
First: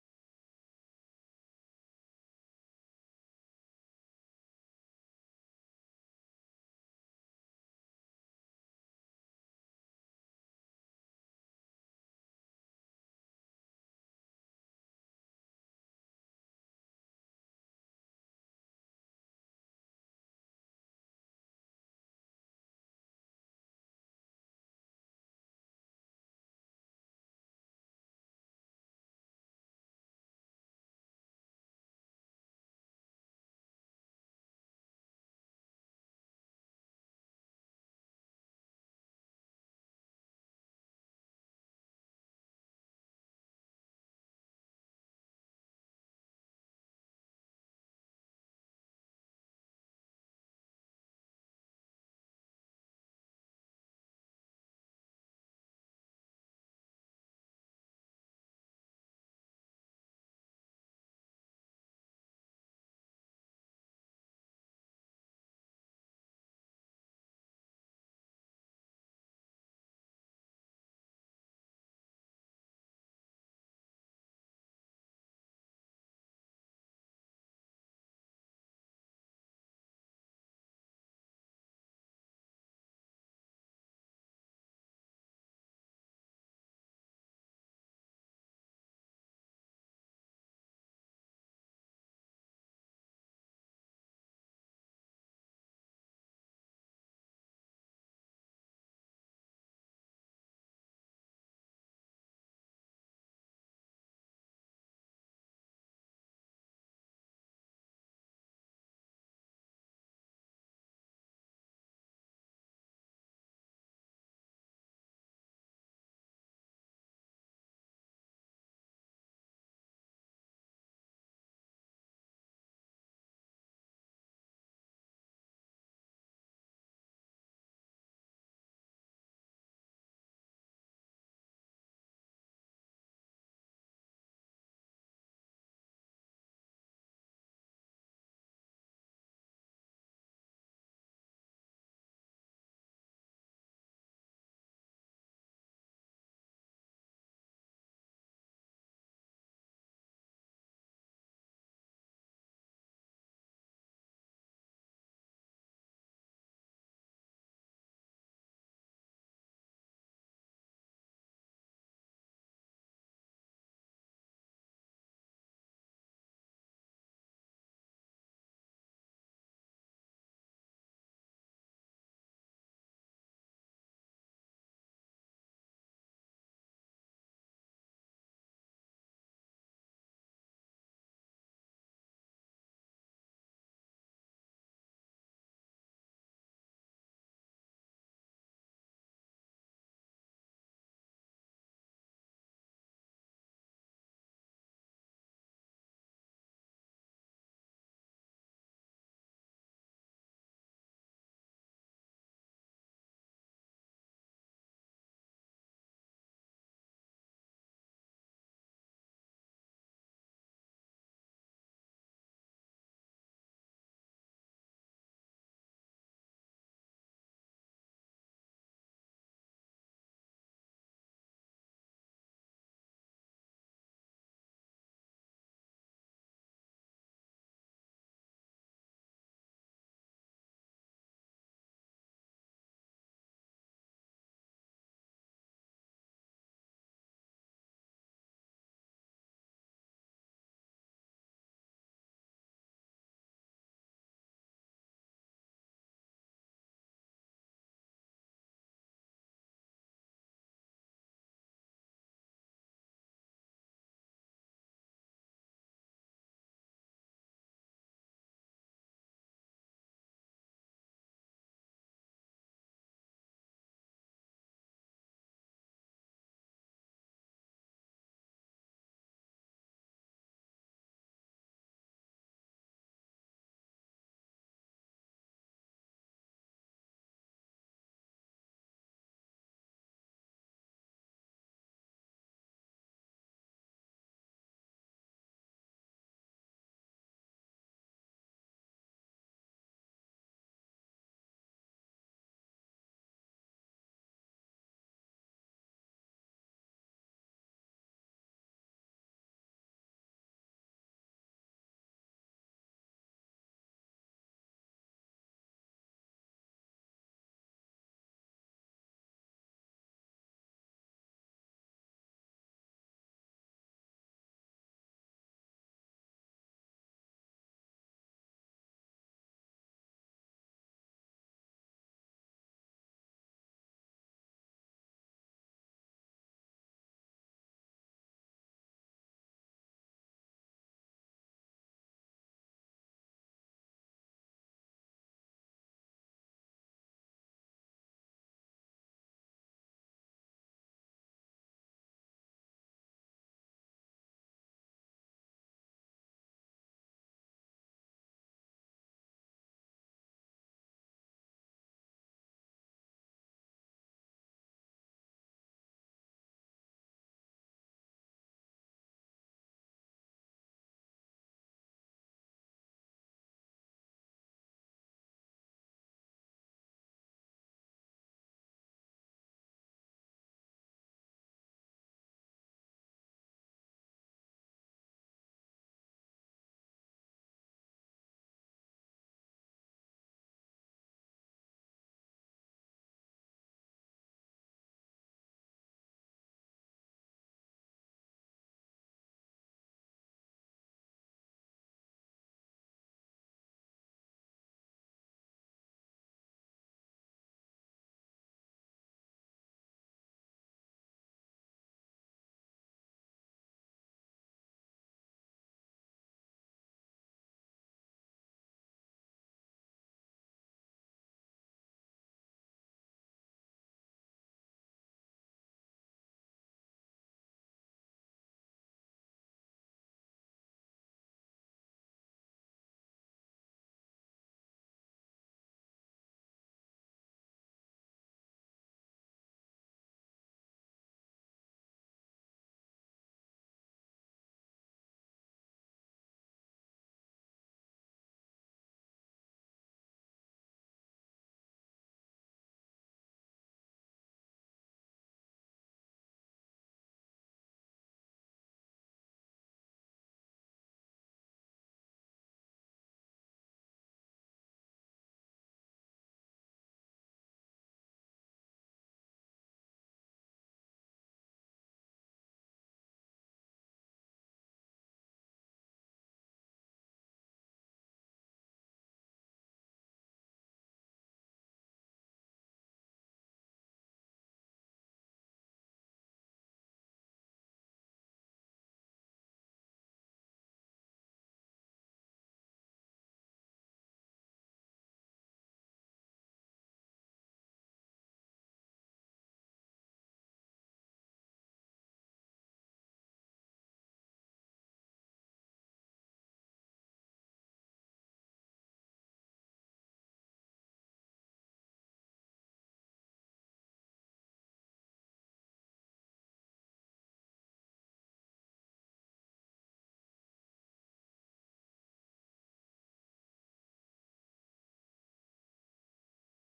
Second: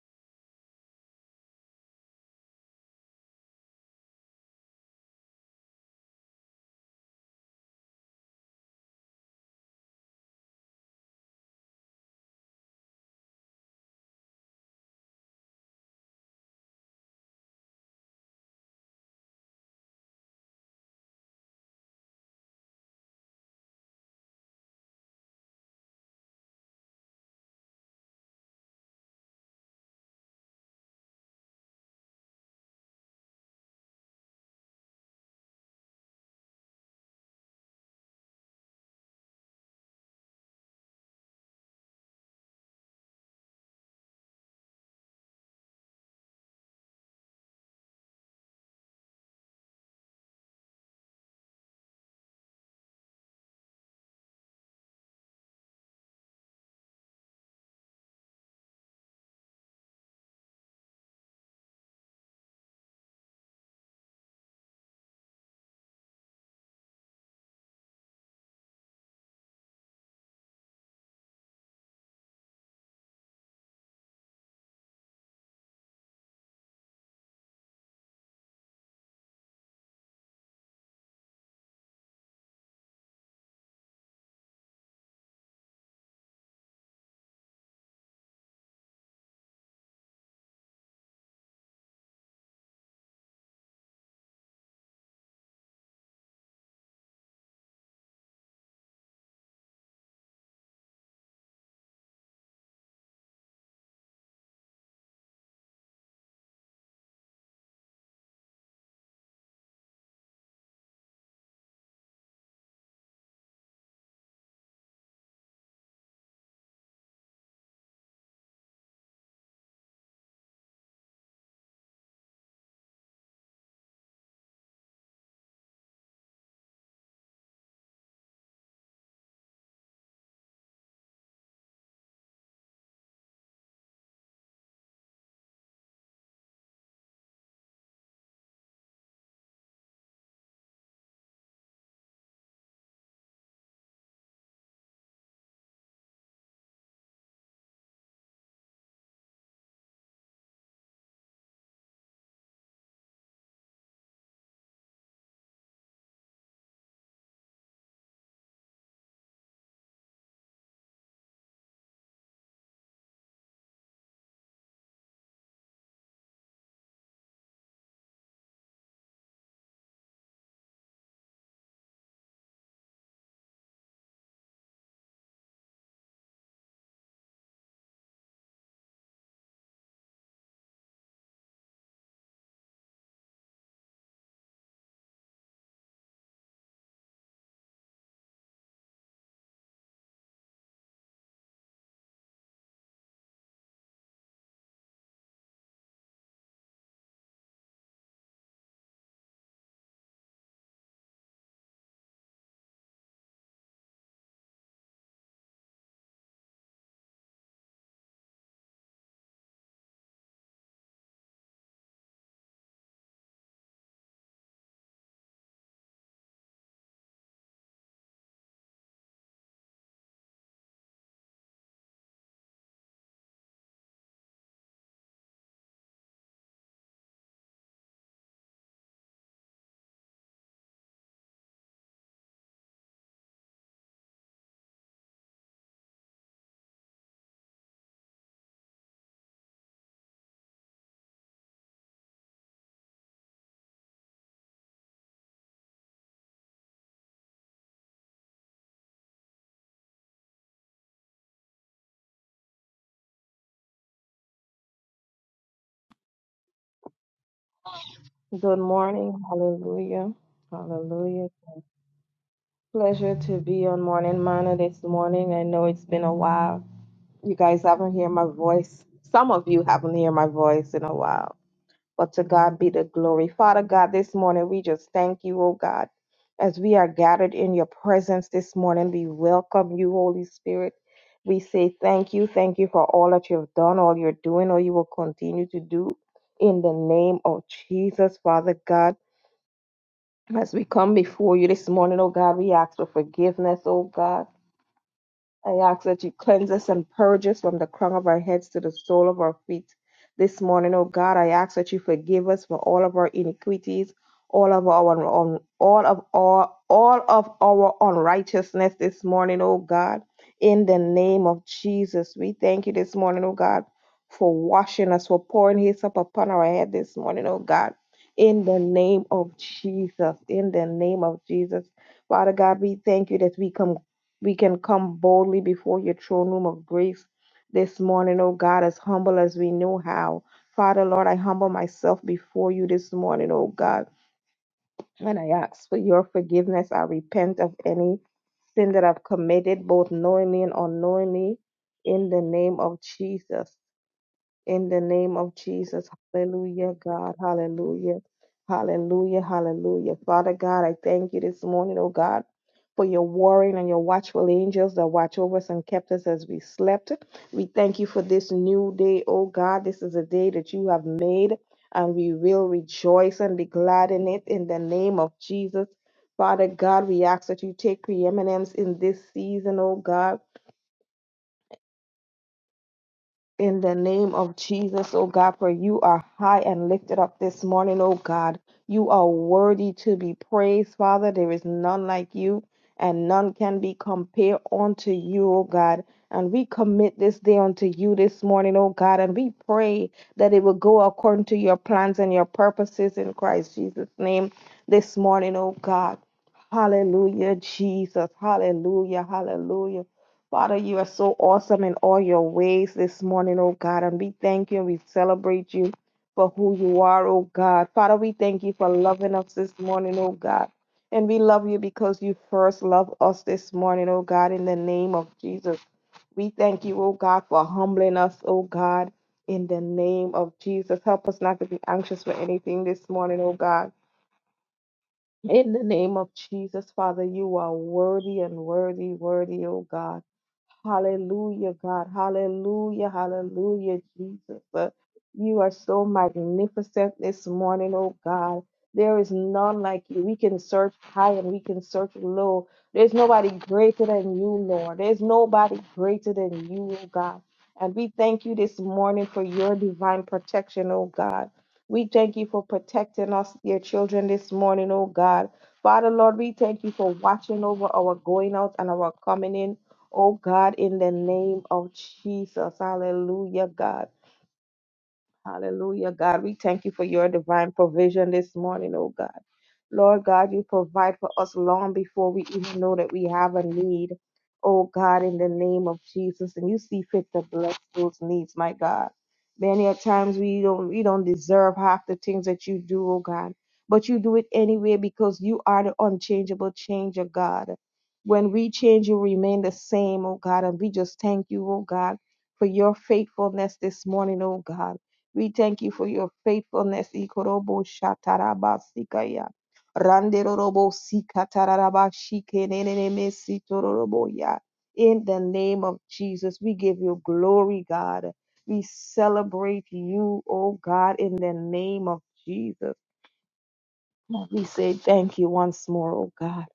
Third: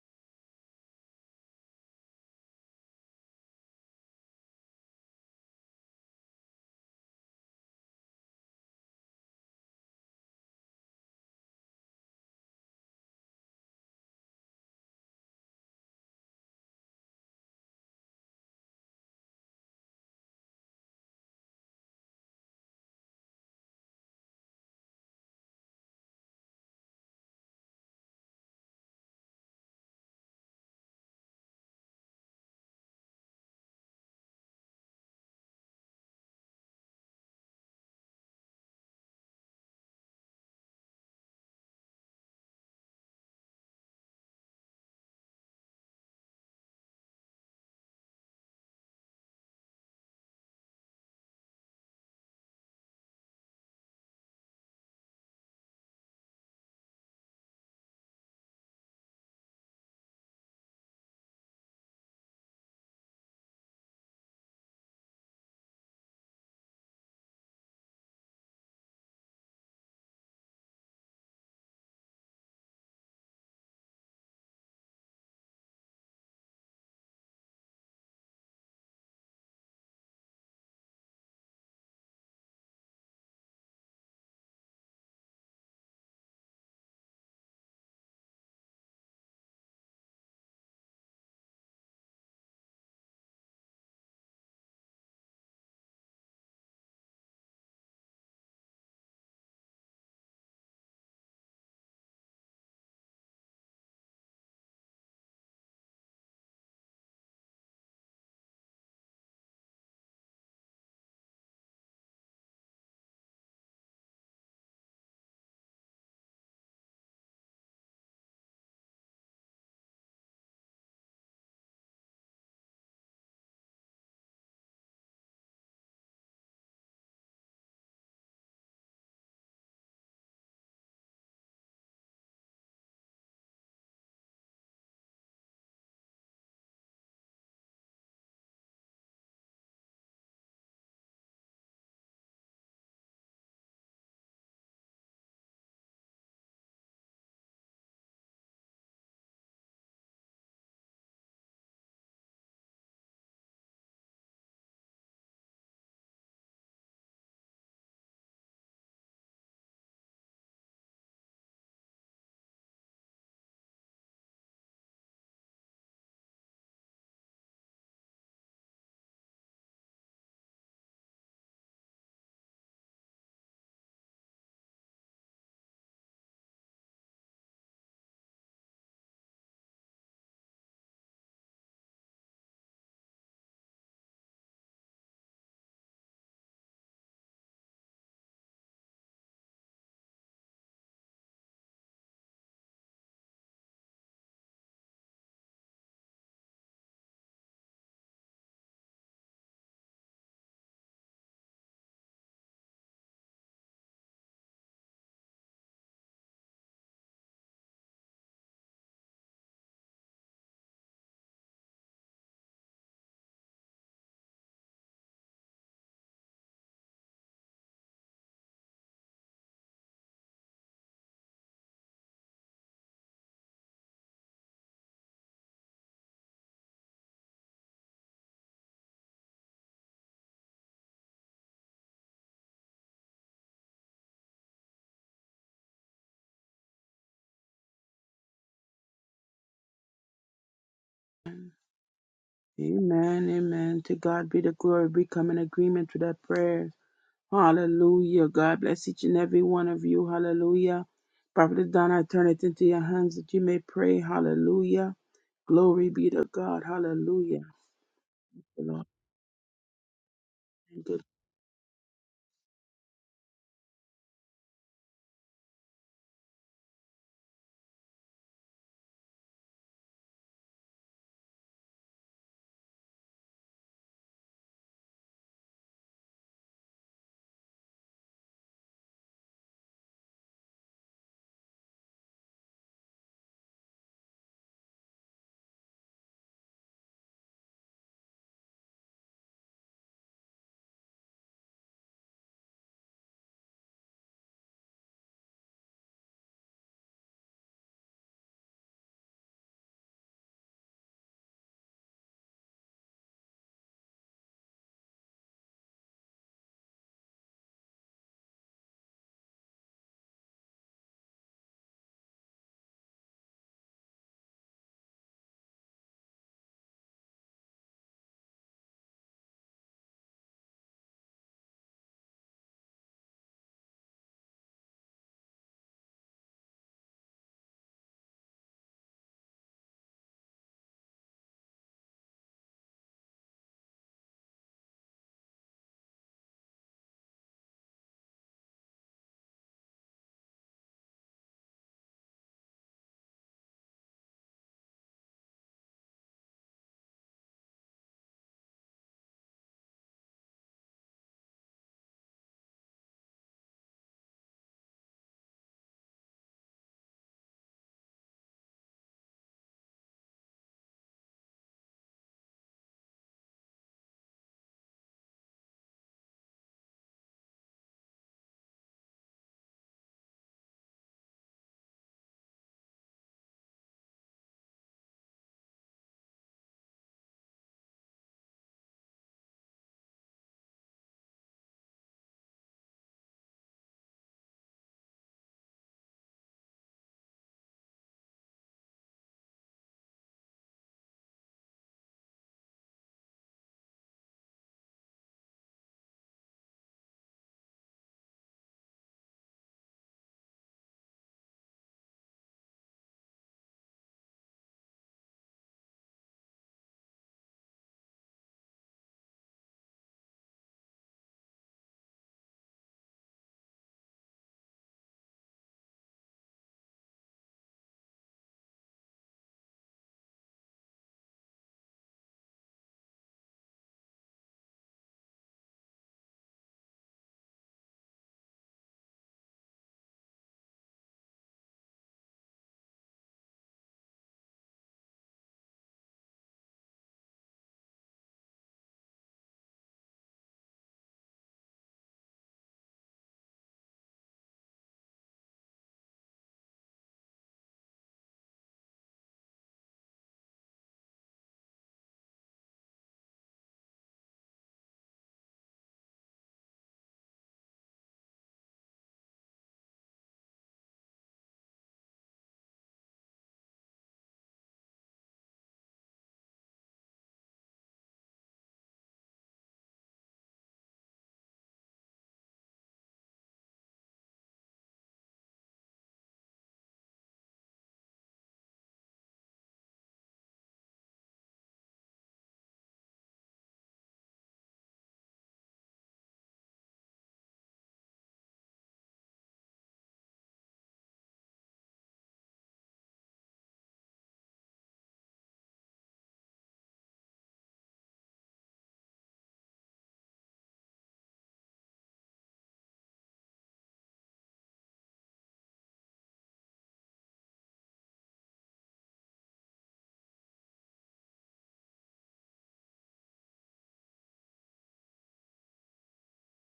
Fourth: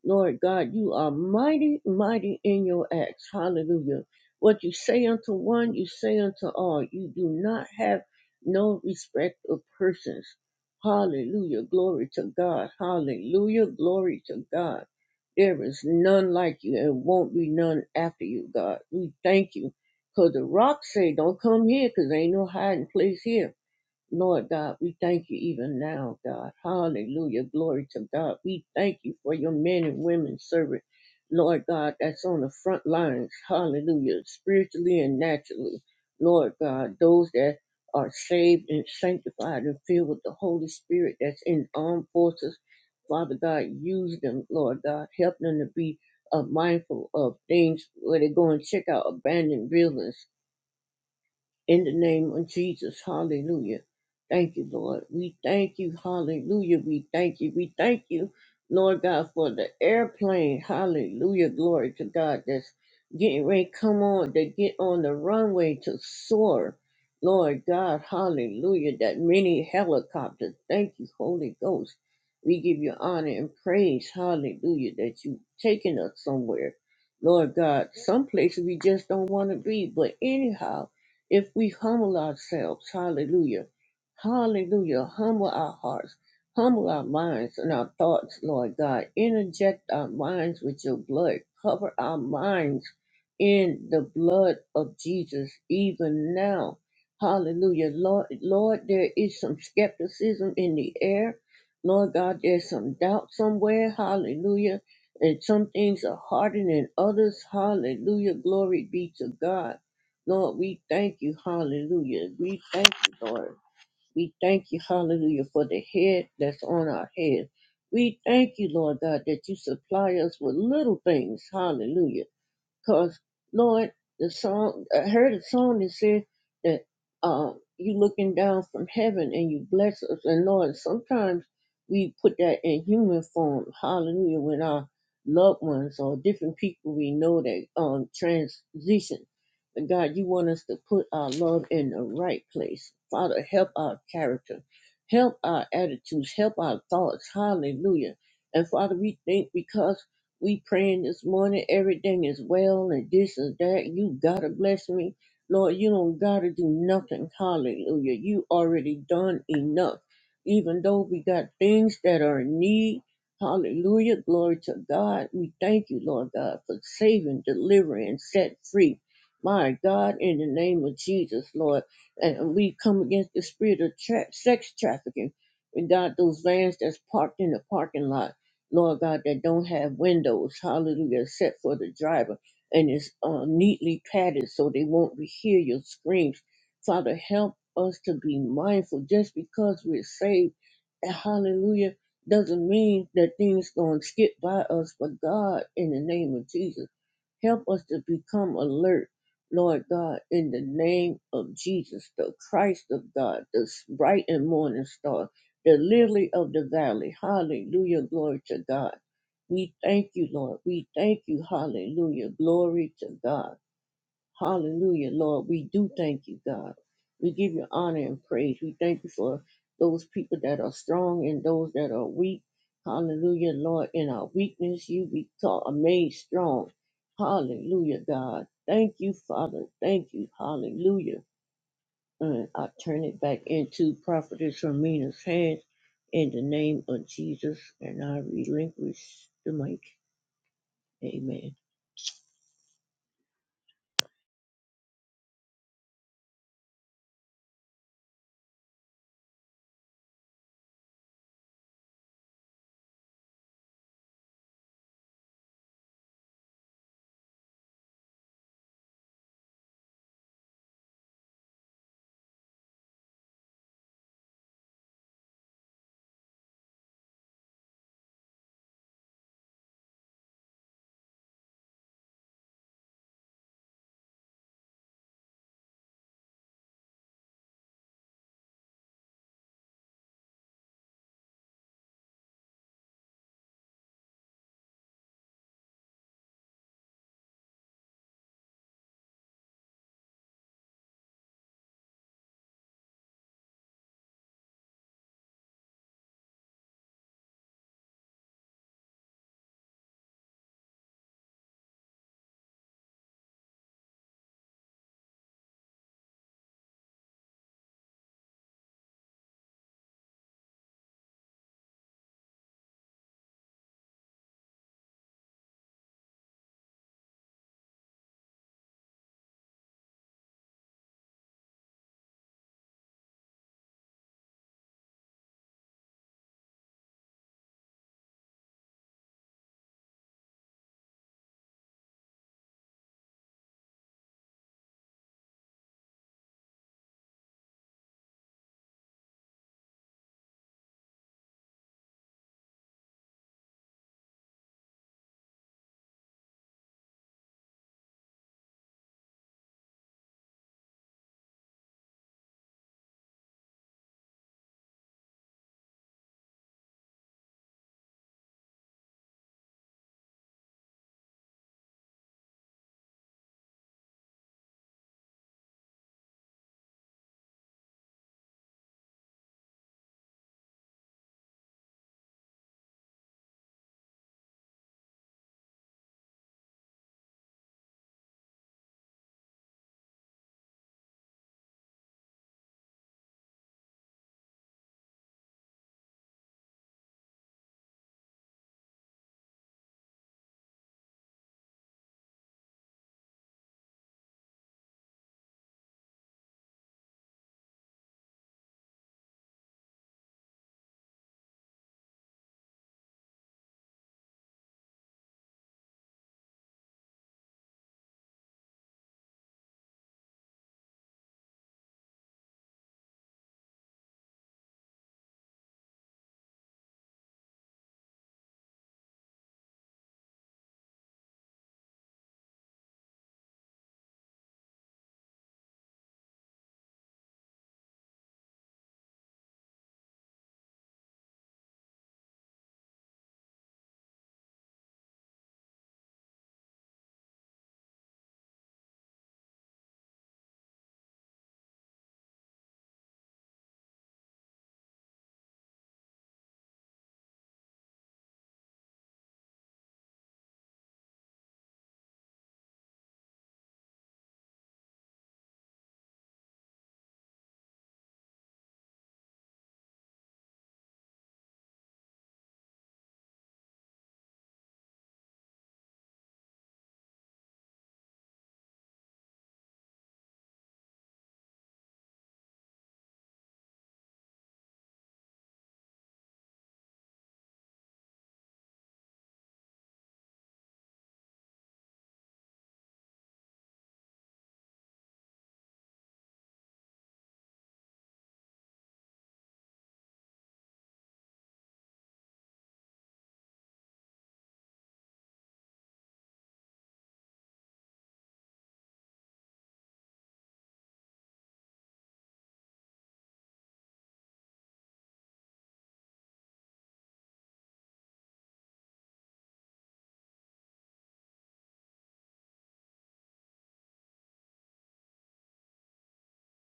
S3: Lord God, you are mighty, mighty in your acts. Hallelujah. What you say unto one, you say unto all. You do not have no respect of persons. Hallelujah. Glory to God. Hallelujah. Glory to God. There is none like you and won't be none after you, God. We thank you. Because the rocks say, don't come here because ain't no hiding place here. Lord God, we thank you even now, God. Hallelujah. Glory to God. We thank you for your men and women servant, Lord God, that's on the front lines. Hallelujah. Spiritually and naturally. Lord God, those that are saved and sanctified and filled with the Holy Spirit that's in armed forces. Father God, use them, Lord God. Help them to be uh, mindful of things where they go and check out abandoned buildings. In the name of Jesus, hallelujah. Thank you, Lord. We thank you, hallelujah. We thank you. We thank you, Lord God, for the airplane, hallelujah. Glory to God that's getting ready to come on, to get on the runway to soar. Lord God, hallelujah. That many helicopters. Thank you, Holy Ghost. We give you honor and praise, hallelujah, that you taking us somewhere. Lord God, some places we just don't want to be, but anyhow, if we humble ourselves, hallelujah, hallelujah, humble our hearts, humble our minds and our thoughts, Lord God, interject our minds with your blood, cover our minds in the blood of Jesus, even now. Hallelujah. Lord, Lord, there is some skepticism in the air. Lord God, there's some doubt somewhere. Hallelujah. And some things are harder than others. Hallelujah. Glory be to God. Lord, we thank you, hallelujah. We thank you, Lord. We thank you, hallelujah, for the head that's on our head. We thank you, Lord God, that you supply us with little things, hallelujah. Cause Lord, the song I heard a song that said that uh, you looking down from heaven and you bless us. And Lord, sometimes we put that in human form. Hallelujah! When our loved ones or different people we know that um transition, but God, you want us to put our love in the right place. Father, help our character, help our attitudes, help our thoughts. Hallelujah! And Father, we think because we praying this morning, everything is well and this and that. You gotta bless me. Lord, you don't gotta do nothing. Hallelujah. You already done enough. Even though we got things that are in need. Hallelujah. Glory to God. We thank you, Lord God, for saving, delivering, and set free. My God, in the name of Jesus, Lord. And we come against the spirit of tra- sex trafficking. We got those vans that's parked in the parking lot. Lord God, that don't have windows, hallelujah, except for the driver, and it's uh, neatly padded so they won't be- hear your screams. Father, help us to be mindful. Just because we're saved, and hallelujah, doesn't mean that things gonna skip by us. But God, in the name of Jesus, help us to become alert, Lord God, in the name of Jesus, the Christ of God, the s- bright and morning star the lily of the valley. Hallelujah. Glory to God. We thank you, Lord. We thank you. Hallelujah. Glory to God. Hallelujah, Lord. We do thank you, God. We give you honor and praise. We thank you for those people that are strong and those that are weak. Hallelujah, Lord. In our weakness, you be taught, are made strong. Hallelujah, God. Thank you, Father. Thank you. Hallelujah and I turn it back into Prophetess Ramina's hands in the name of Jesus, and I relinquish the mic. Amen.
S1: Amen. Amen. To God be the glory. We come in agreement with that prayer. Hallelujah. God bless each and every one of you. Hallelujah. Prophet Donna, I turn it into your hands that you may pray. Hallelujah. Glory be to God. Hallelujah.
S4: Good
S1: Lord.
S4: morning. Hallelujah. Hallelujah. Pleasure to be on Morning Manna this morning. I know it's been a while. You guys haven't heard my voice. Some of you haven't heard my voice in a while. But to God be the glory. Father God, this morning we just thank you, oh God. As we are gathered in your presence this morning, we welcome you, Holy Spirit. We say thank you. Thank you for all that you have done, all you're doing, all you will continue to do. In the name of Jesus, Father God. As we come before you this morning, oh God, we ask for forgiveness, oh God. I ask that you cleanse us and purge us from the crown of our heads to the sole of our feet. This morning, O God, I ask that you forgive us for all of our iniquities, all of our un- all of our all of our unrighteousness this morning, O God. In the name of Jesus, we thank you this morning, O God, for washing us, for pouring His up upon our head this morning, O God. In the name of Jesus, in the name of Jesus, Father God, we thank you that we come we can come boldly before your throne room of grace this morning, oh God, as humble as we know how. Father, Lord, I humble myself before you this morning, oh God, and I ask for your forgiveness. I repent of any sin that I've committed, both knowingly and unknowingly, in the name of Jesus. In the name of Jesus, hallelujah, God, hallelujah, hallelujah, hallelujah. Father God, I thank you this morning, oh God, for your warring and your watchful angels that watch over us and kept us as we slept. We thank you for this new day, oh God. This is a day that you have made, and we will rejoice and be glad in it in the name of Jesus. Father God, we ask that you take preeminence in this season, oh God. In the name of Jesus, oh God, for you are high and lifted up this morning, oh God. You are worthy to be praised, Father. There is none like you, and none can be compared unto you, oh God. And we commit this day unto you this morning, oh God, and we pray that it will go according to your plans and your purposes in Christ Jesus' name this morning, oh God. Hallelujah, Jesus. Hallelujah, hallelujah. Father, you are so awesome in all your ways this morning, oh God, and we thank you and we celebrate you for who you are, oh God. Father, we thank you for loving us this morning, oh God. And we love you because you first love us this morning, oh God, in the name of Jesus. We thank you, oh God, for humbling us, oh God, in the name of Jesus. Help us not to be anxious for anything this morning, oh God. In the name of Jesus, Father, you are worthy and worthy, worthy, oh God. Hallelujah, God. Hallelujah. Hallelujah, Jesus. Uh, You are so magnificent this morning, oh God. There is none like you. We can search high and we can search low. There's nobody greater than you, Lord. There's nobody greater than you, oh God. And we thank you this morning for your divine protection, oh God. We thank you for protecting us, dear children, this morning, oh God. Father, Lord, we thank you for watching over our going out and our coming in. Oh God, in the name of Jesus, hallelujah, God. Hallelujah. God, we thank you for your divine provision this morning, oh God. Lord God, you provide for us long before we even know that we have a need, oh God, in the name of Jesus. And you see fit to bless those needs, my God. Many a times we don't we don't deserve half the things that you do, oh God. But you do it anyway because you are the unchangeable changer, God. When we change, you remain the same, oh God. And we just thank you, oh God, for your faithfulness this morning, oh God. We thank you for your faithfulness. Ikorobo shataraba sikaya. Randerorobo sikatararaba shikeneneneme sitororobo ya. In the name of Jesus, we give you glory, God. We celebrate you, oh God, in the name of Jesus. We say thank you once more, oh God.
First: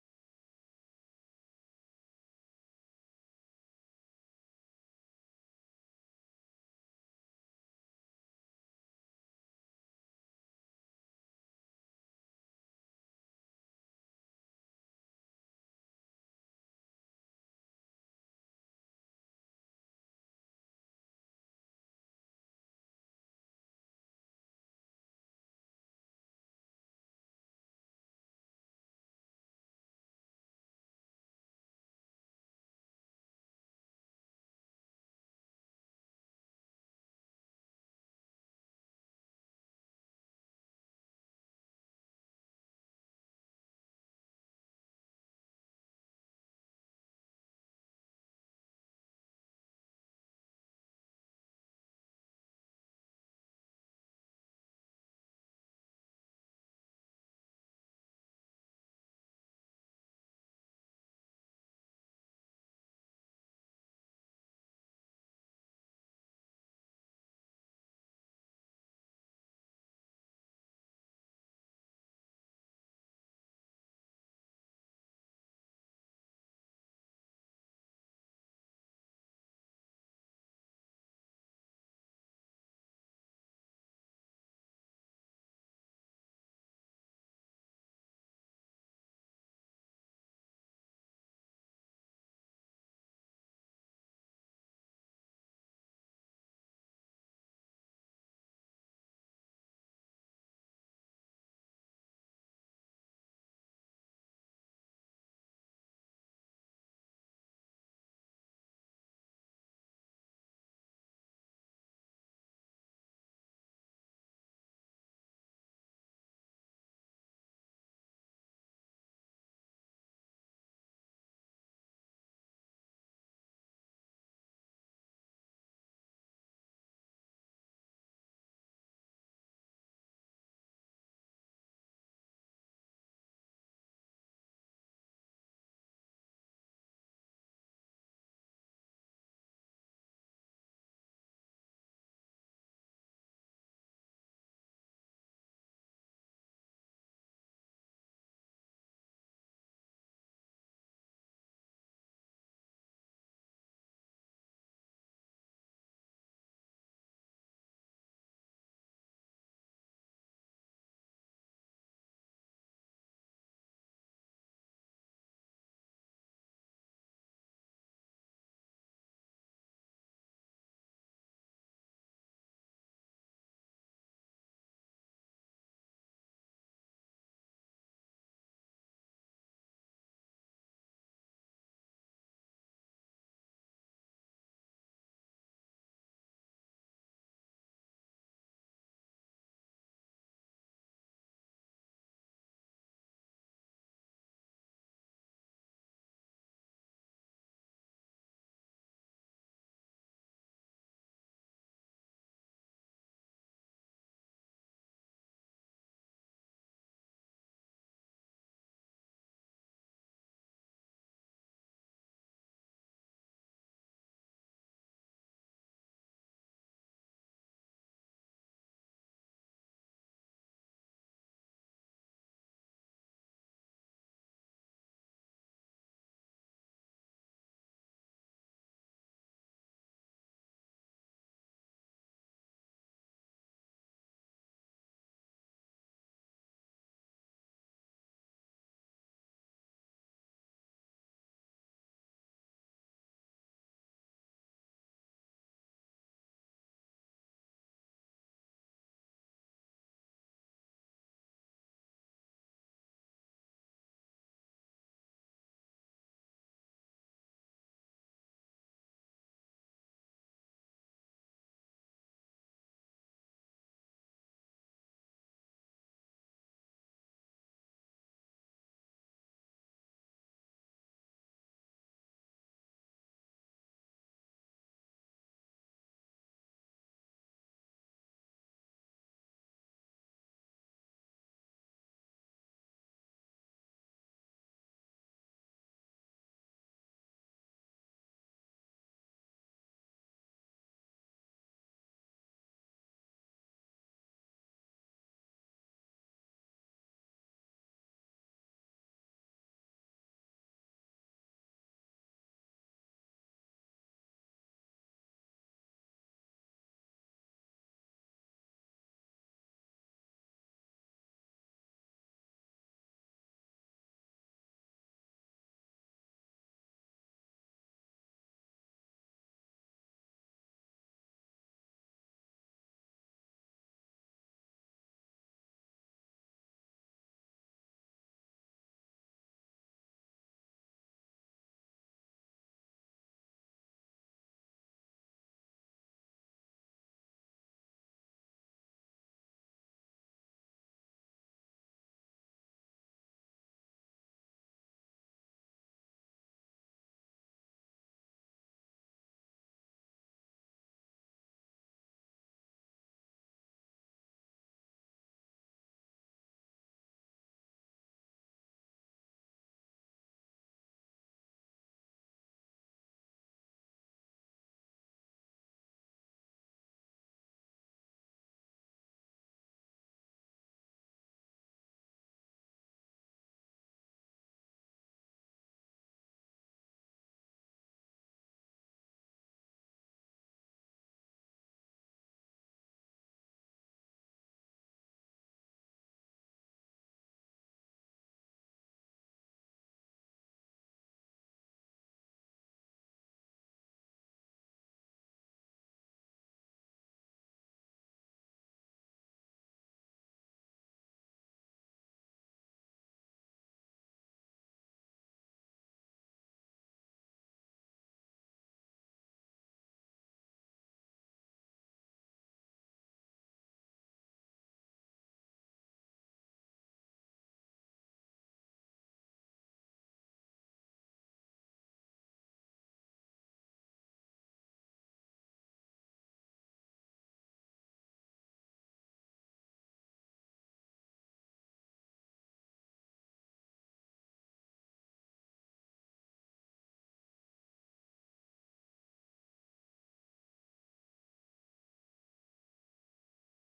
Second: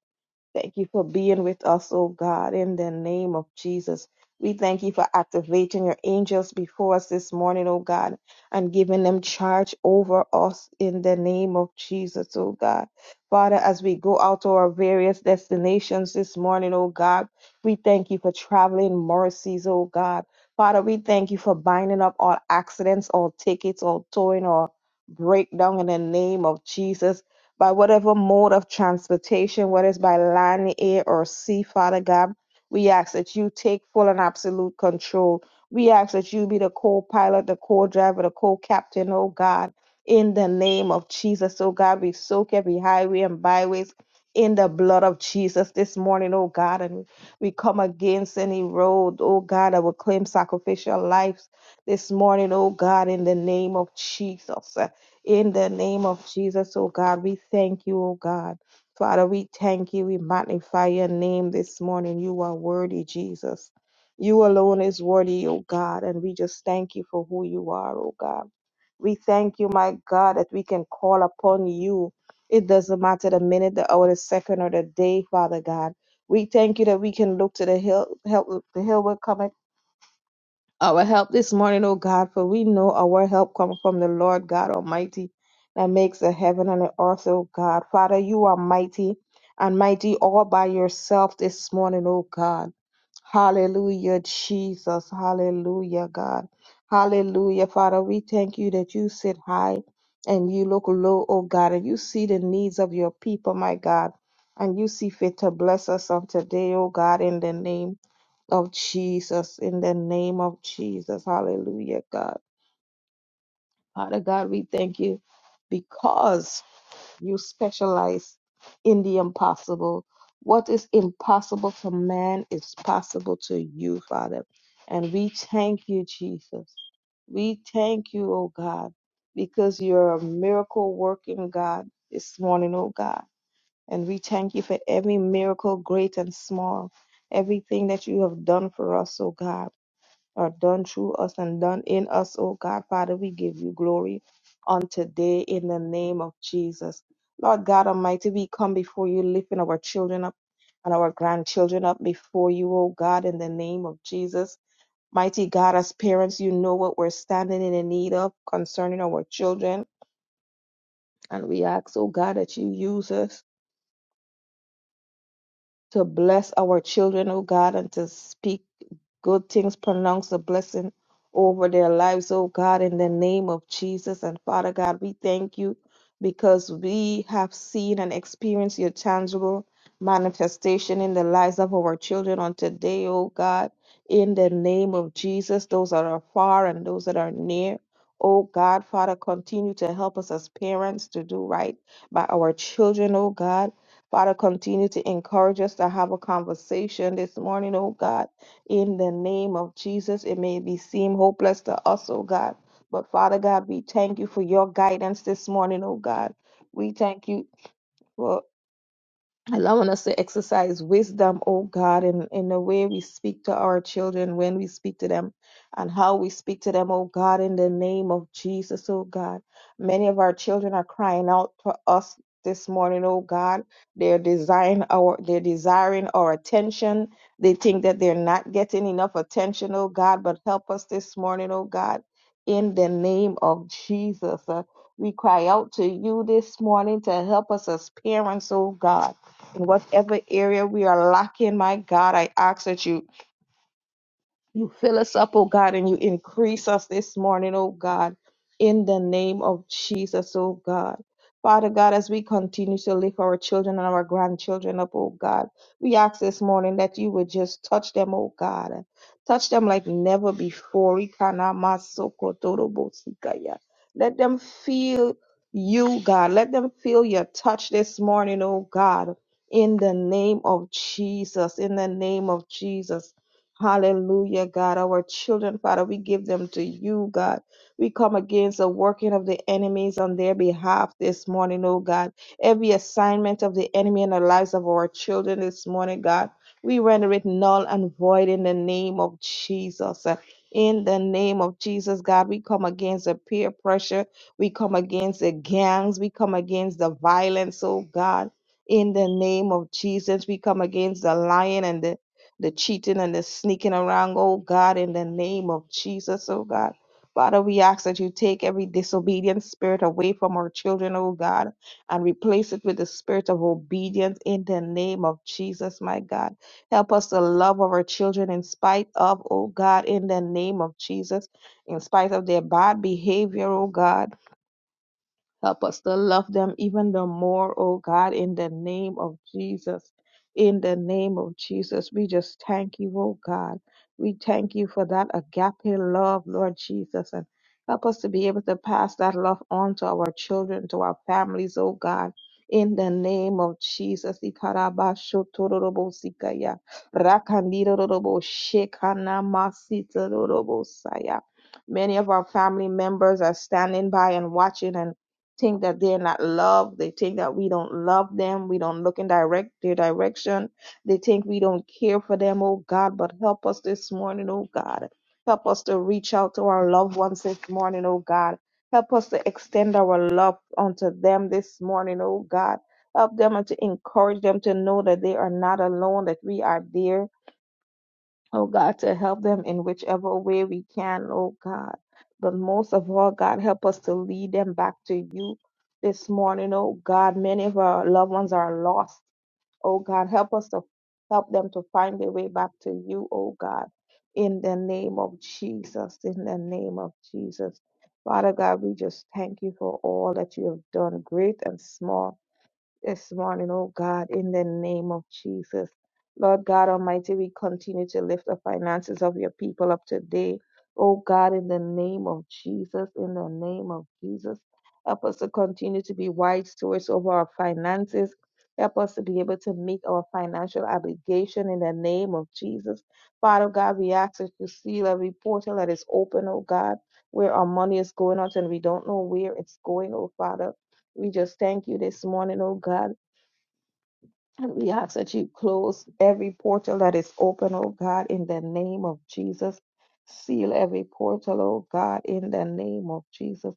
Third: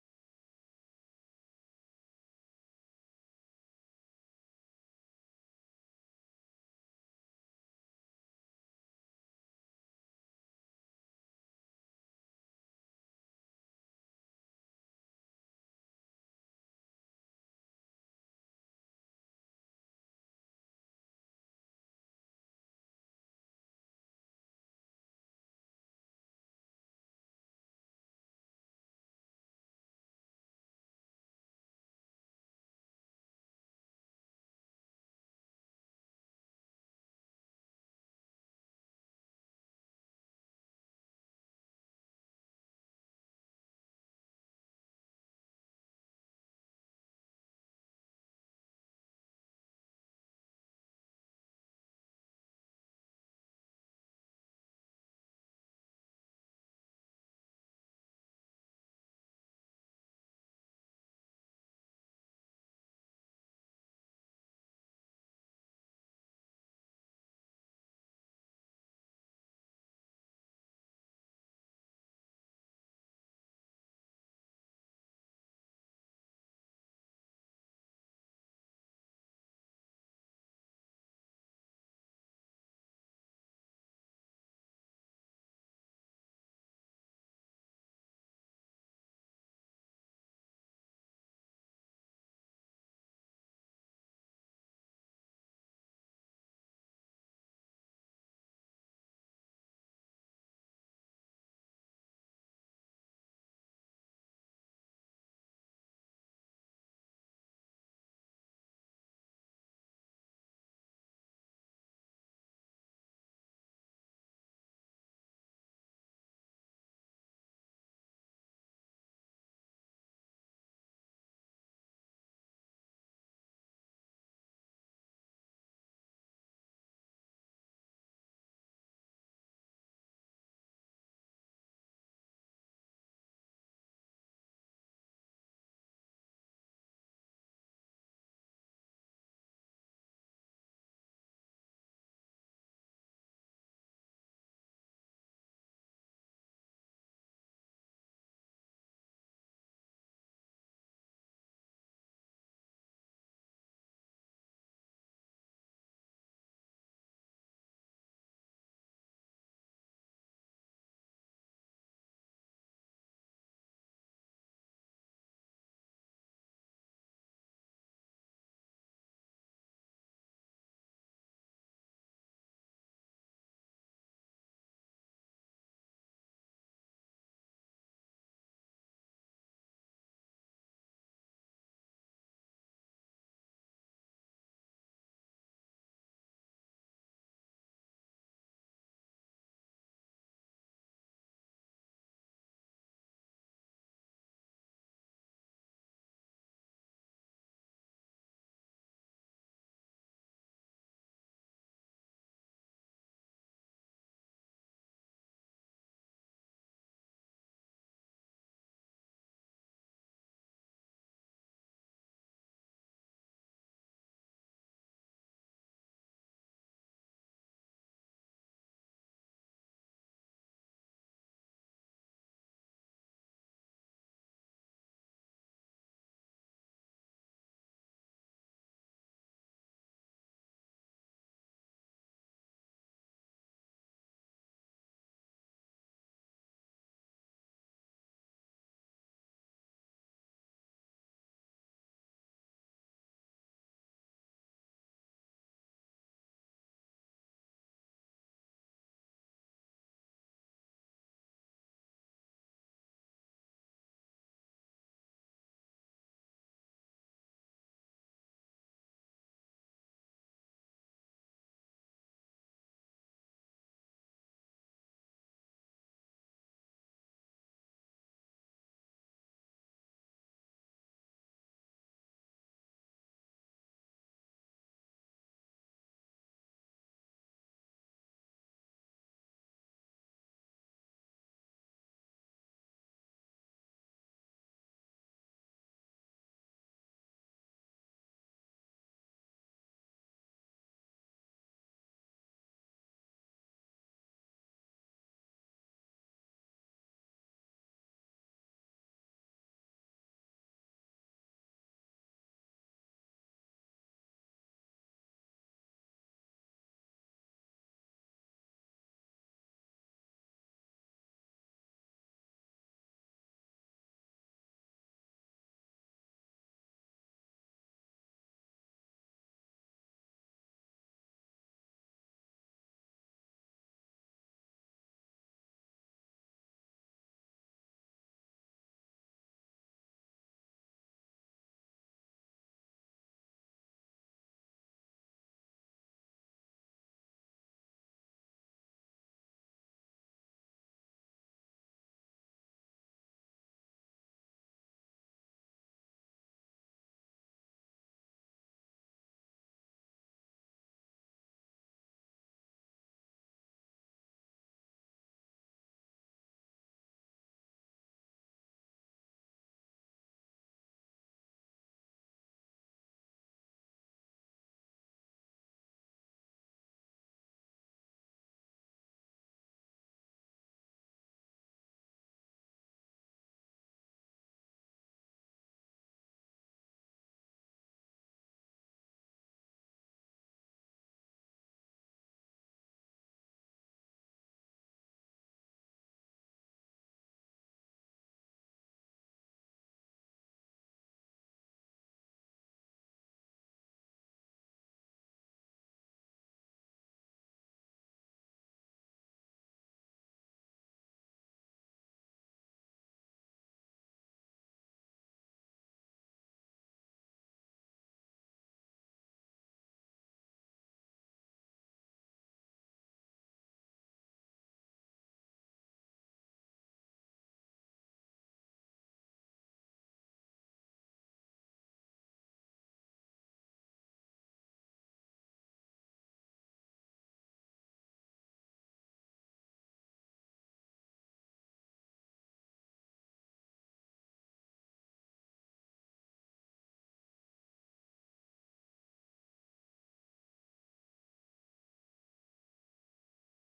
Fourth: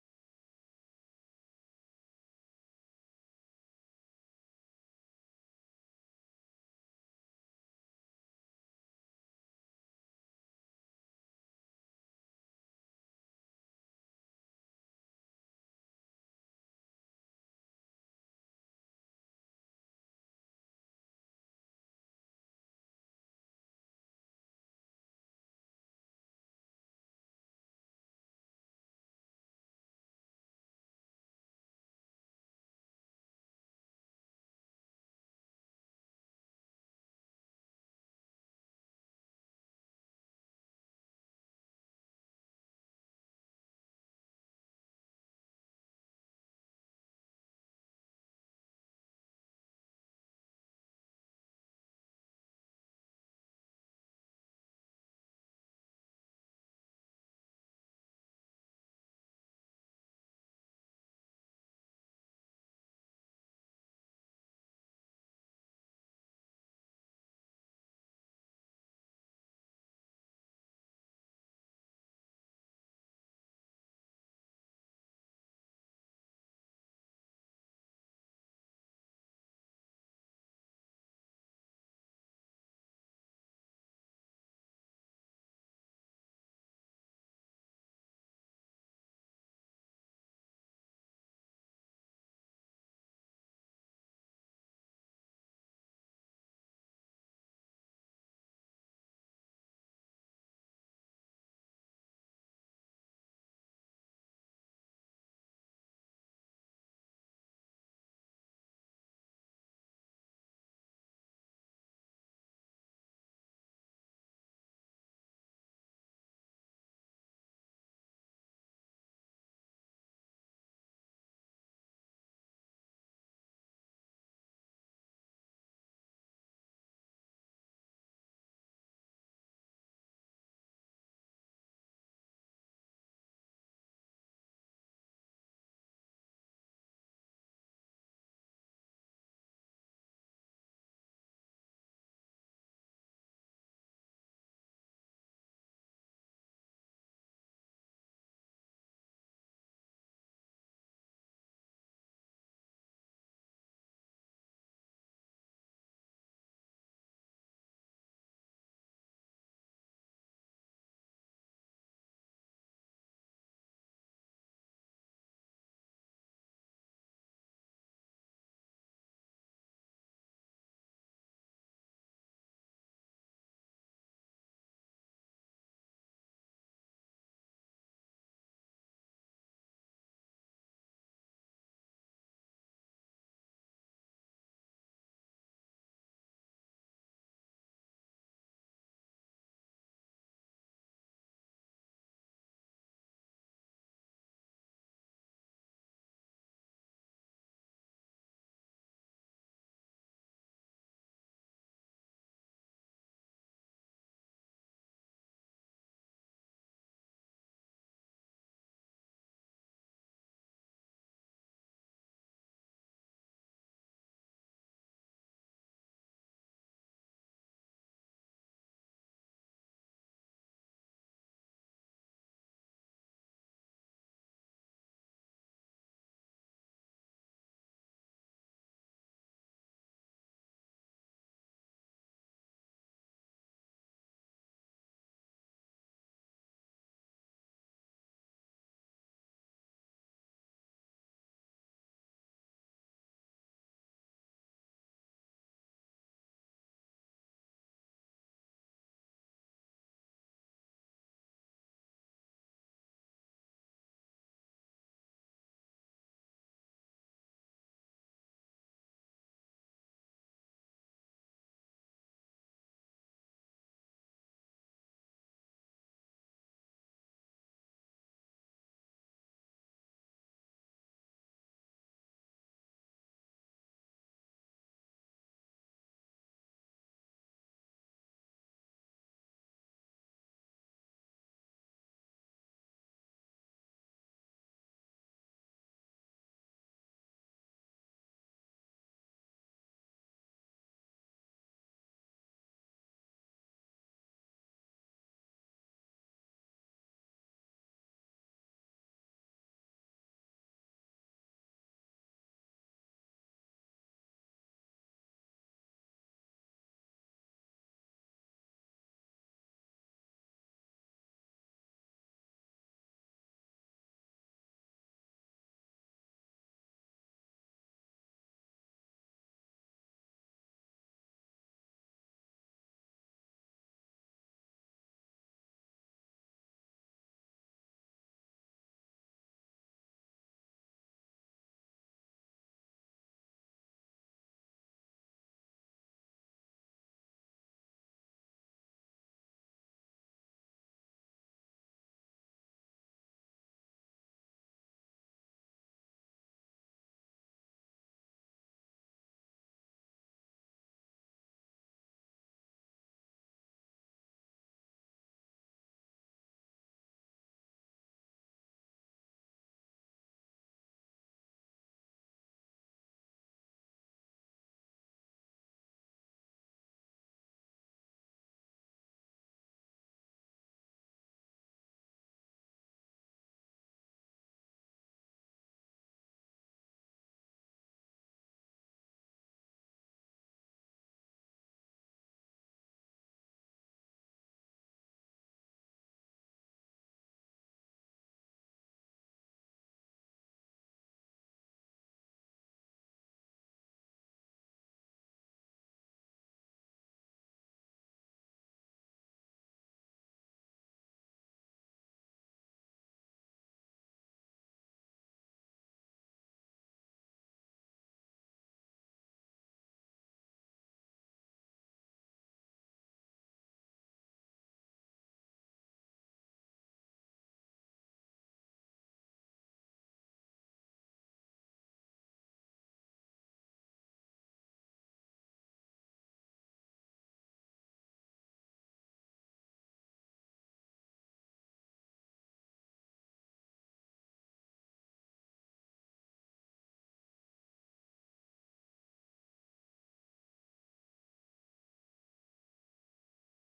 S4: Thank you for being with us, oh God, in the name of Jesus. We thank you for activating your angels before us this morning, oh God, and giving them charge over us in the name of Jesus, oh God. Father, as we go out to our various destinations this morning, oh God, we thank you for traveling mercies, oh God. Father, we thank you for binding up all accidents, all tickets, all towing, all breakdown in the name of Jesus by whatever mode of transportation, whether it's by land, air, or sea, Father God. We ask that you take full and absolute control. We ask that you be the co pilot, the co driver, the co captain, oh God. In the name of Jesus, oh God, we soak every highway and byways in the blood of Jesus this morning, oh God. And we come against any road, oh God, that will claim sacrificial lives this morning, oh God, in the name of Jesus. In the name of Jesus, oh God, we thank you, oh God. Father, we thank you. We magnify your name this morning. You are worthy, Jesus. You alone is worthy, oh God, and we just thank you for who you are, oh God. We thank you, my God, that we can call upon you. It doesn't matter the minute, the hour, the second, or the day, Father God. We thank you that we can look to the hill, help the hill will come our help this morning, O God, for we know our help comes from the Lord God Almighty that makes the heaven and the earth, O God. Father, you are mighty and mighty all by yourself this morning, O God. Hallelujah, Jesus. Hallelujah, God. Hallelujah, Father. We thank you that you sit high and you look low, O God, and you see the needs of your people, my God. And you see fit to bless us on today, O God, in the name of Jesus, in the name of Jesus. Hallelujah, God. Father God, we thank you because you specialize in the impossible. What is impossible for man is possible to you, Father. And we thank you, Jesus. We thank you, oh God, because you're a miracle working God this morning, oh God. And we thank you for every miracle, great and small, everything that you have done for us, oh God are done through us and done in us, oh God. Father, we give you glory on today in the name of Jesus. Lord God Almighty, we come before you, lifting our children up and our grandchildren up before you, oh God, in the name of Jesus. Mighty God, as parents, you know what we're standing in the need of concerning our children. And we ask, oh God, that you use us to bless our children, oh God, and to speak good things. Pronounce a blessing over their lives, oh God, in the name of Jesus. And Father God, we thank you because we have seen and experienced your tangible manifestation in the lives of our children on today, oh God, in the name of Jesus, those that are far and those that are near. Oh God, Father, continue to help us as parents to do right by our children, oh God. Father, continue to encourage us to have a conversation this morning, oh God in the name of Jesus. It may be seem hopeless to us, oh God. But Father God, we thank you for your guidance this morning, oh God. We thank you. for. Allowing us to exercise wisdom, oh God, in, in the way we speak to our children, when we speak to them, and how we speak to them, oh God, in the name of Jesus, oh God. Many of our children are crying out to us this morning, oh God. They're desiring our they're desiring our attention. They think that they're not getting enough attention, oh God, but help us this morning, oh God, in the name of Jesus. Uh, we cry out to you this morning to help us as parents, oh God in whatever area we are lacking, my God, I ask that you you fill us up, oh God, and you increase us this morning, oh God, in the name of Jesus, oh God. Father God, as we continue to lift our children and our grandchildren up, oh God, we ask this morning that you would just touch them, oh God. Touch them like never before. Ikanamasokotorobotsikaya. Let them feel you, God. Let them feel your touch this morning, oh God. In the name of Jesus, in the name of Jesus. Hallelujah, God. Our children, Father, we give them to you, God. We come against the working of the enemies on their behalf this morning, oh God. Every assignment of the enemy in the lives of our children this morning, God, we render it null and void in the name of Jesus. In the name of Jesus, God, we come against the peer pressure. We come against the gangs. We come against the violence, oh God. In the name of Jesus, we come against the lion and the the cheating and the sneaking around, oh God, in the name of Jesus, oh God. Father, we ask that you take every disobedient spirit away from our children, oh God, and replace it with the spirit of obedience in the name of Jesus, my God. Help us to love our children in spite of, oh God, in the name of Jesus, in spite of their bad behavior, oh God. Help us to love them even the more, oh God, in the name of Jesus. In the name of Jesus, we just thank you, oh God. We thank you for that agape love, Lord Jesus. And help us to be able to pass that love on to our children, to our families, oh God. In the name of Jesus, Ikarabashotororobosikaya, rakandiroroboshekanamasitororobosaya. many of our family members are standing by and watching, and think that they're not loved. They think that we don't love them. We don't look in direct their direction. They think we don't care for them, oh God. But help us this morning, oh God. Help us to reach out to our loved ones this morning, oh God. Help us to extend our love unto them this morning, oh God. Help them and to encourage them to know that they are not alone, that we are there Oh God, to help them in whichever way we can, oh God. But most of all, God, help us to lead them back to you this morning, oh God. Many of our loved ones are lost, oh God. Help us to help them to find their way back to you, oh God. In the name of Jesus, in the name of Jesus. Father God, we just thank you for all that you have done, great and small this morning, oh God, in the name of Jesus. Lord God Almighty, we continue to lift the finances of your people up today. Oh God, in the name of Jesus, in the name of Jesus, help us to continue to be wise stewards over our finances. Help us to be able to meet our financial obligation in the name of Jesus. Father God, we ask that you seal every portal that is open, oh God, where our money is going out and we don't know where it's going, oh Father. We just thank you this morning, oh God. And we ask that you close every portal that is open, oh God, in the name of Jesus. Seal every portal, oh God, in the name of Jesus.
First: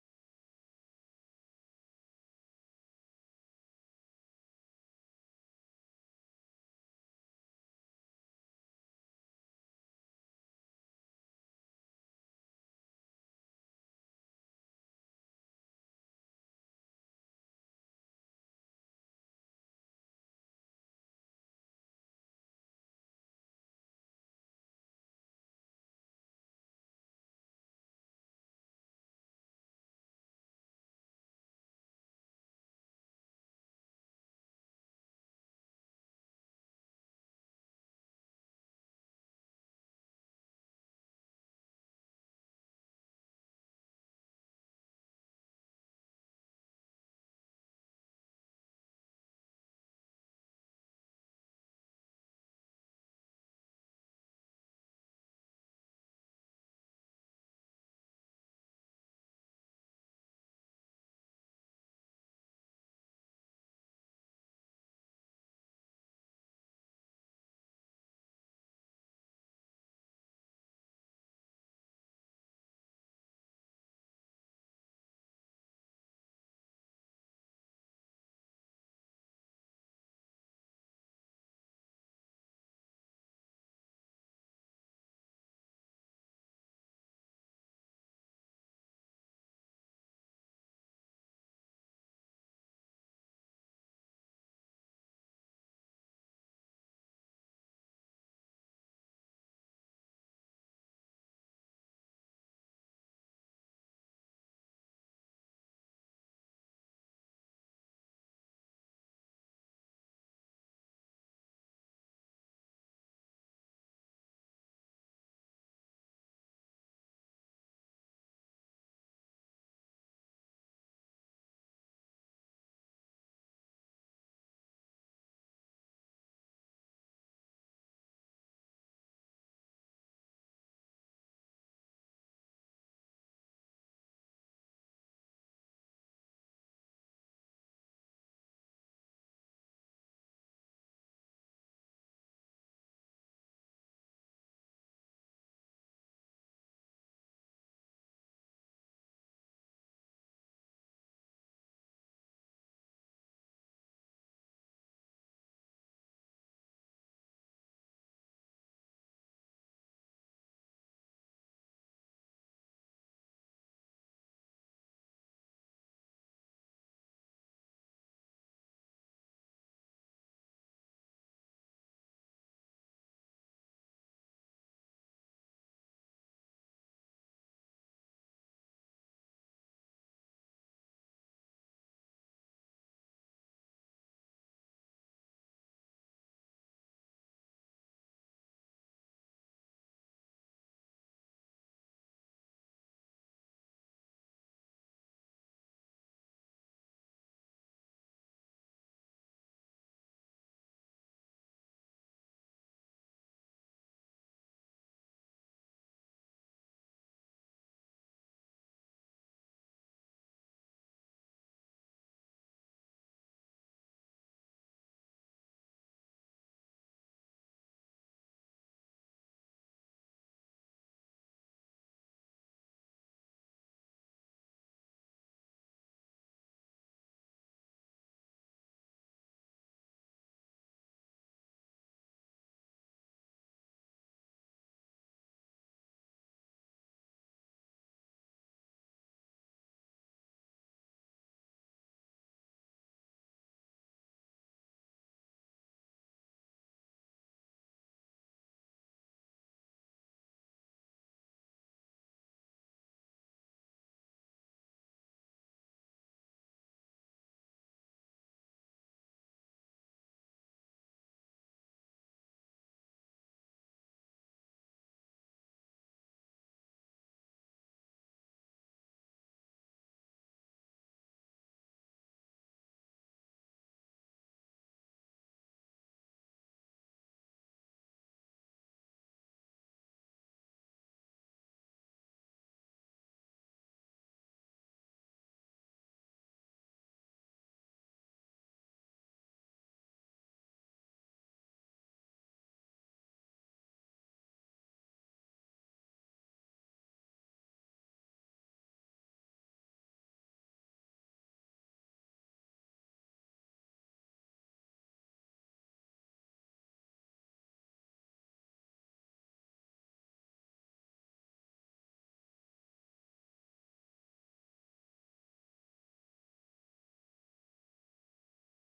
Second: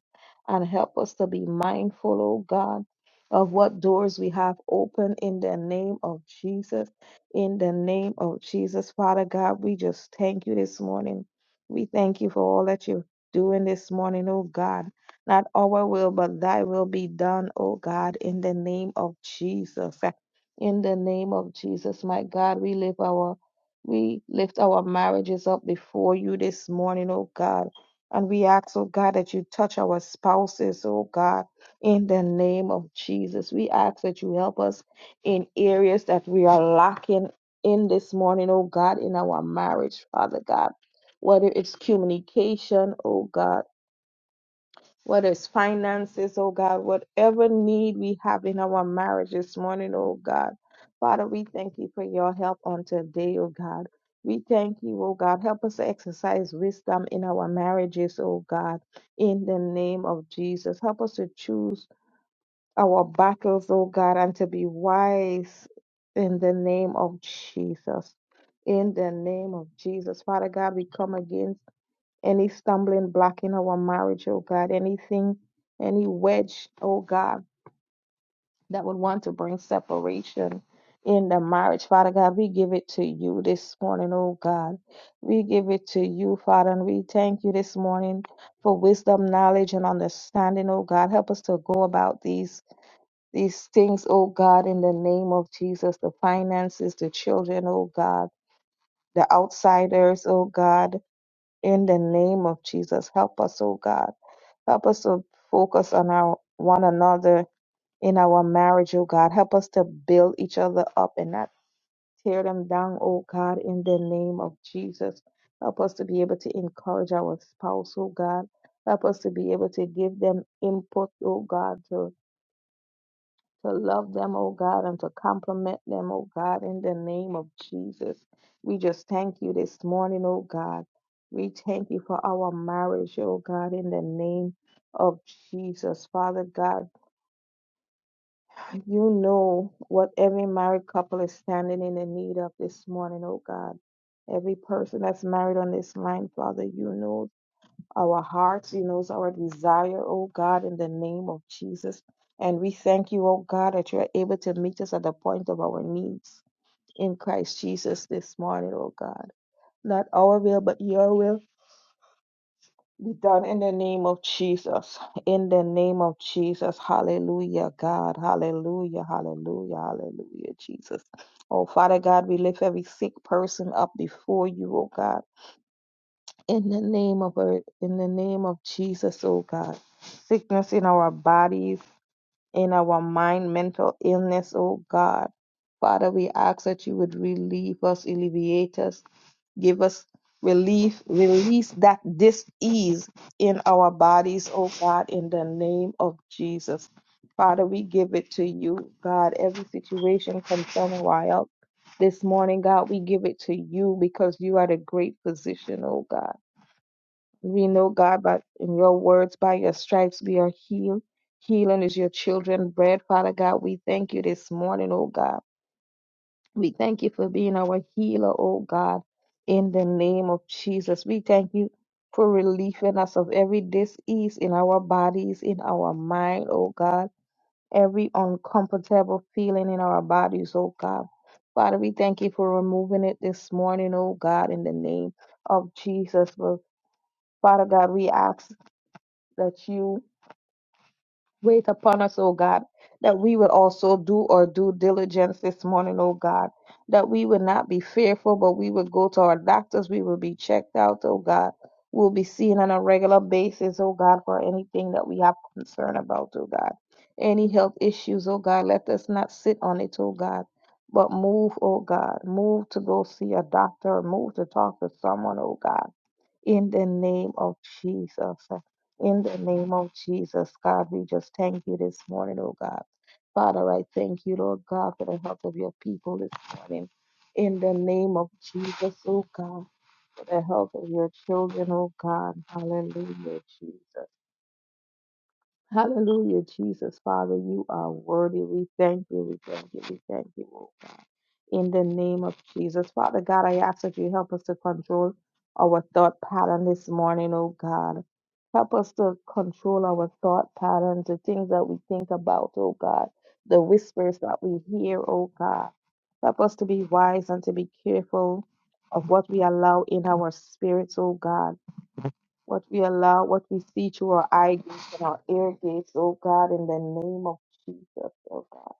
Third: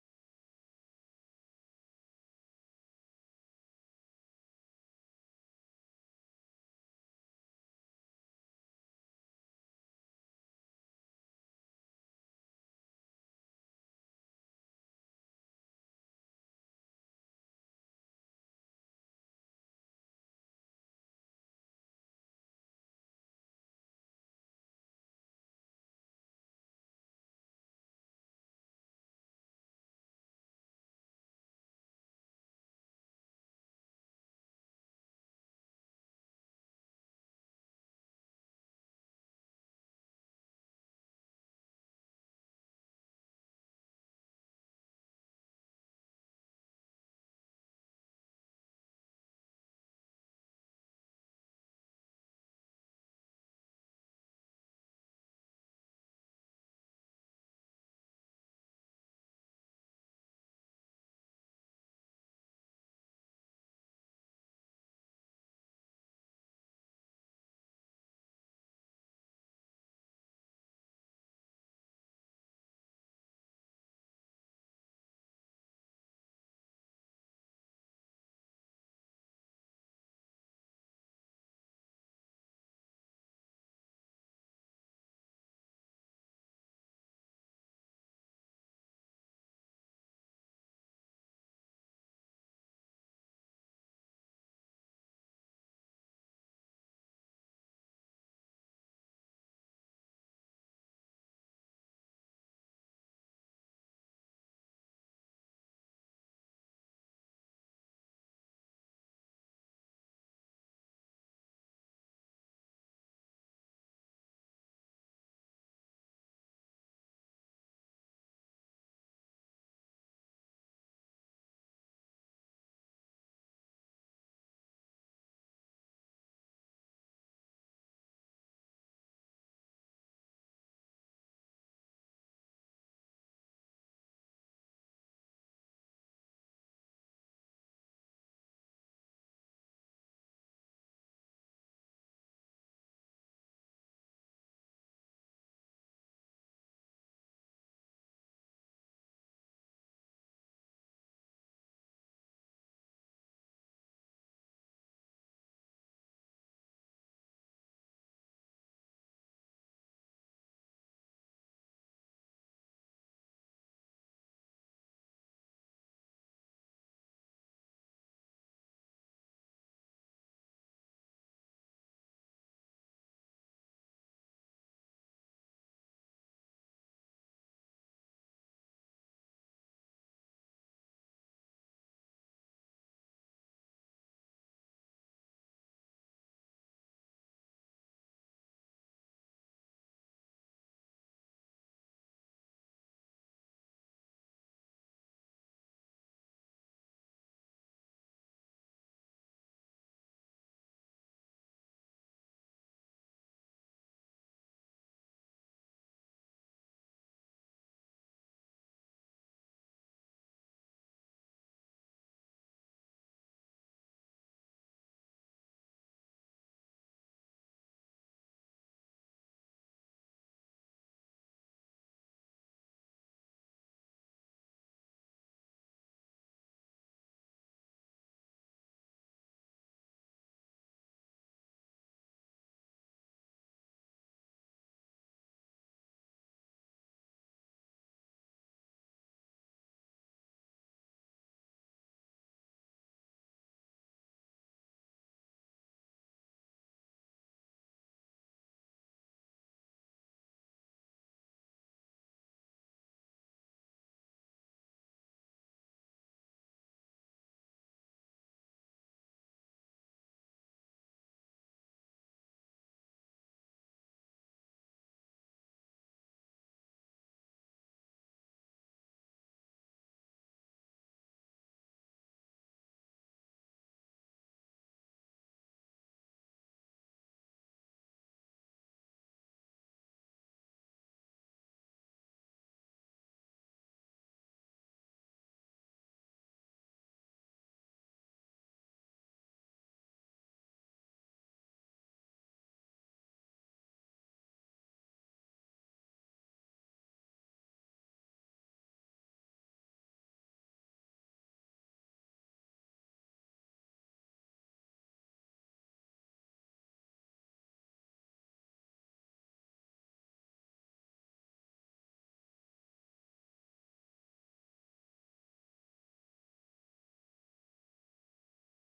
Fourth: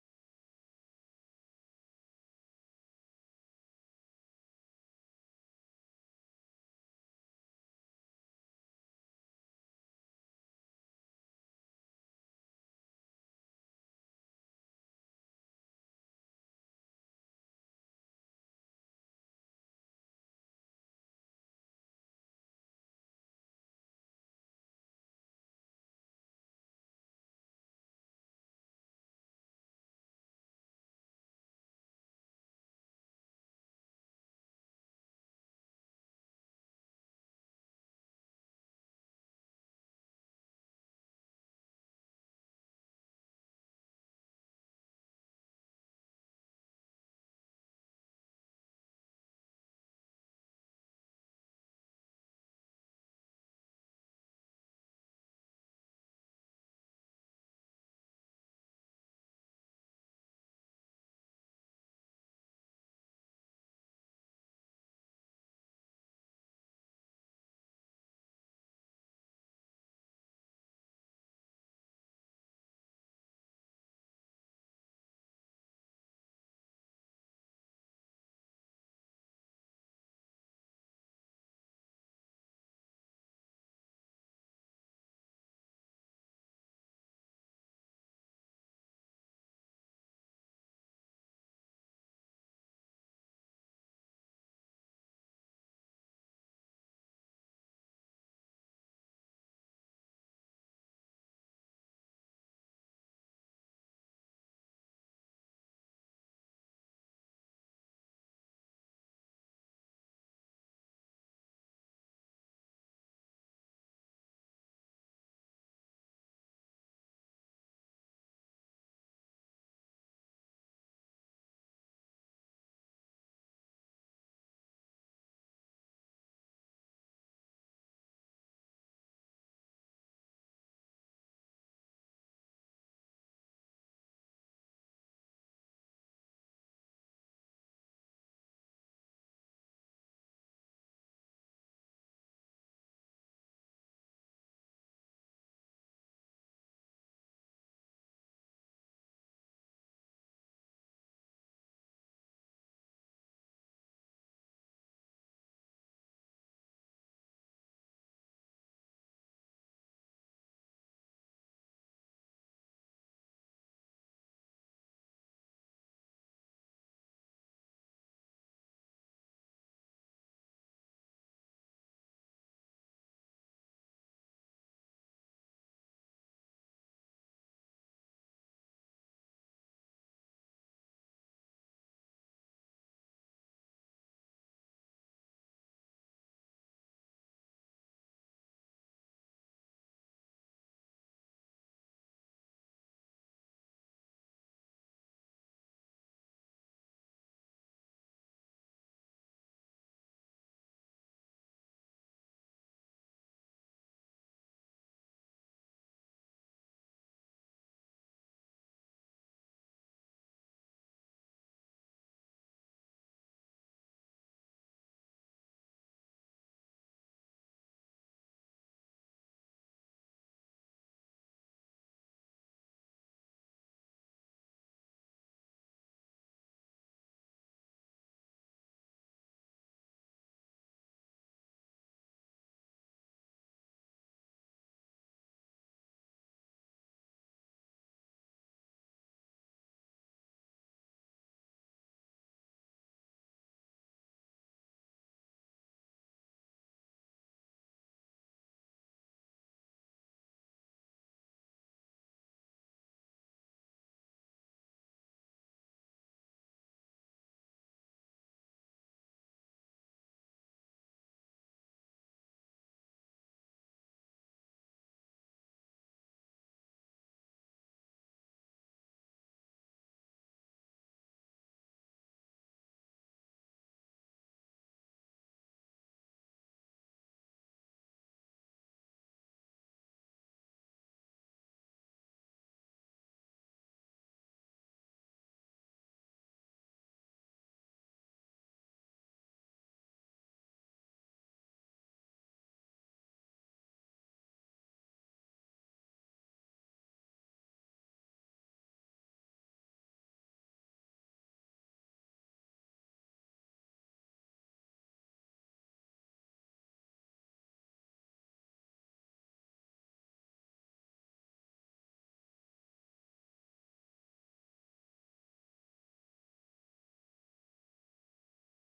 S4: And help us to be mindful, oh God, of what doors we have open in the name of Jesus. In the name of Jesus, Father God, we just thank you this morning. We thank you for all that you're doing this morning, oh God. Not our will, but thy will be done, oh God, in the name of Jesus in the name of Jesus. My God, we lift our we lift our marriages up before you this morning, oh God. And we ask, oh God, that you touch our spouses, oh God, in the name of Jesus. We ask that you help us in areas that we are lacking in this morning, oh God, in our marriage, Father God. Whether it's communication, oh God whether it's finances, oh God, whatever need we have in our marriage this morning, oh God. Father, we thank you for your help on today, oh God. We thank you, oh God. Help us to exercise wisdom in our marriages, oh God, in the name of Jesus. Help us to choose our battles, oh God, and to be wise in the name of Jesus. In the name of Jesus. Father God, we come against any stumbling block in our marriage, oh God, anything, any wedge, oh God, that would want to bring separation in the marriage, Father God, we give it to you this morning, oh God. We give it to you, Father, and we thank you this morning for wisdom, knowledge, and understanding, oh God. Help us to go about these these things, oh God, in the name of Jesus, the finances, the children, oh God, the outsiders, oh God, in the name of Jesus. Help us, oh God Help us to focus on our one another in our marriage, oh God. Help us to build each other up and not tear them down, oh God, in the name of Jesus. Help us to be able to encourage our spouse, oh God. Help us to be able to give them input, oh God, to to love them, oh God, and to compliment them, oh God, in the name of Jesus. We just thank you this morning, oh God. We thank you for our marriage, oh God, in the name of Jesus. Father God, you know what every married couple is standing in the need of this morning, oh God. Every person that's married on this line, Father, you know our hearts. You knows our desire, oh God, in the name of Jesus. And we thank you, oh God, that you are able to meet us at the point of our needs in Christ Jesus this morning, oh God. Not our will, but your will be done in the name of Jesus. In the name of Jesus. Hallelujah, God. Hallelujah, hallelujah, hallelujah, Jesus. Oh, Father God, we lift every sick person up before you, oh God. In the name of our, in the name of Jesus, oh God. Sickness in our bodies, in our mind, mental illness, oh God. Father, we ask that you would relieve us, alleviate us, give us relief, release that dis-ease in our bodies, oh God, in the name of Jesus. Father, we give it to you, God, every situation concerning our health. This morning, God, we give it to you because you are the great physician, oh God. We know, God, but in your words, by your stripes we are healed. Healing is your children bread, Father God. We thank you this morning, oh God. We thank you for being our healer, oh God, in the name of Jesus. We thank you for relieving us of every disease in our bodies, in our mind, oh God, every uncomfortable feeling in our bodies, oh God. Father, we thank you for removing it this morning, oh God, in the name of Jesus. Father God, we ask that you wait upon us, O God, that we would also do our due diligence this morning, O God, that we would not be fearful, but we would go to our doctors, we will be checked out, O God. We'll be seen on a regular basis, O God, for anything that we have concern about, O God. Any health issues, O God, let us not sit on it, O God. But move, O God, move to go see a doctor, move to talk to someone, O God in the name of Jesus. In the name of Jesus, God, we just thank you this morning, oh God. Father, I thank you, Lord God, for the health of your people this morning. In the name of Jesus, oh God, for the health of your children, oh God. Hallelujah, Jesus. Hallelujah, Jesus, Father, you are worthy. We thank you, we thank you, we thank you, oh God. In the name of Jesus, Father God, I ask that you help us to control our thought pattern this morning, oh God. Help us to control our thought patterns, the things that we think about, oh God, the whispers that we hear, oh God. Help us to be wise and to be careful of what we allow in our spirits, oh God what we allow, what we see through our eye gates and our ear gates, oh God, in the name of Jesus, oh God.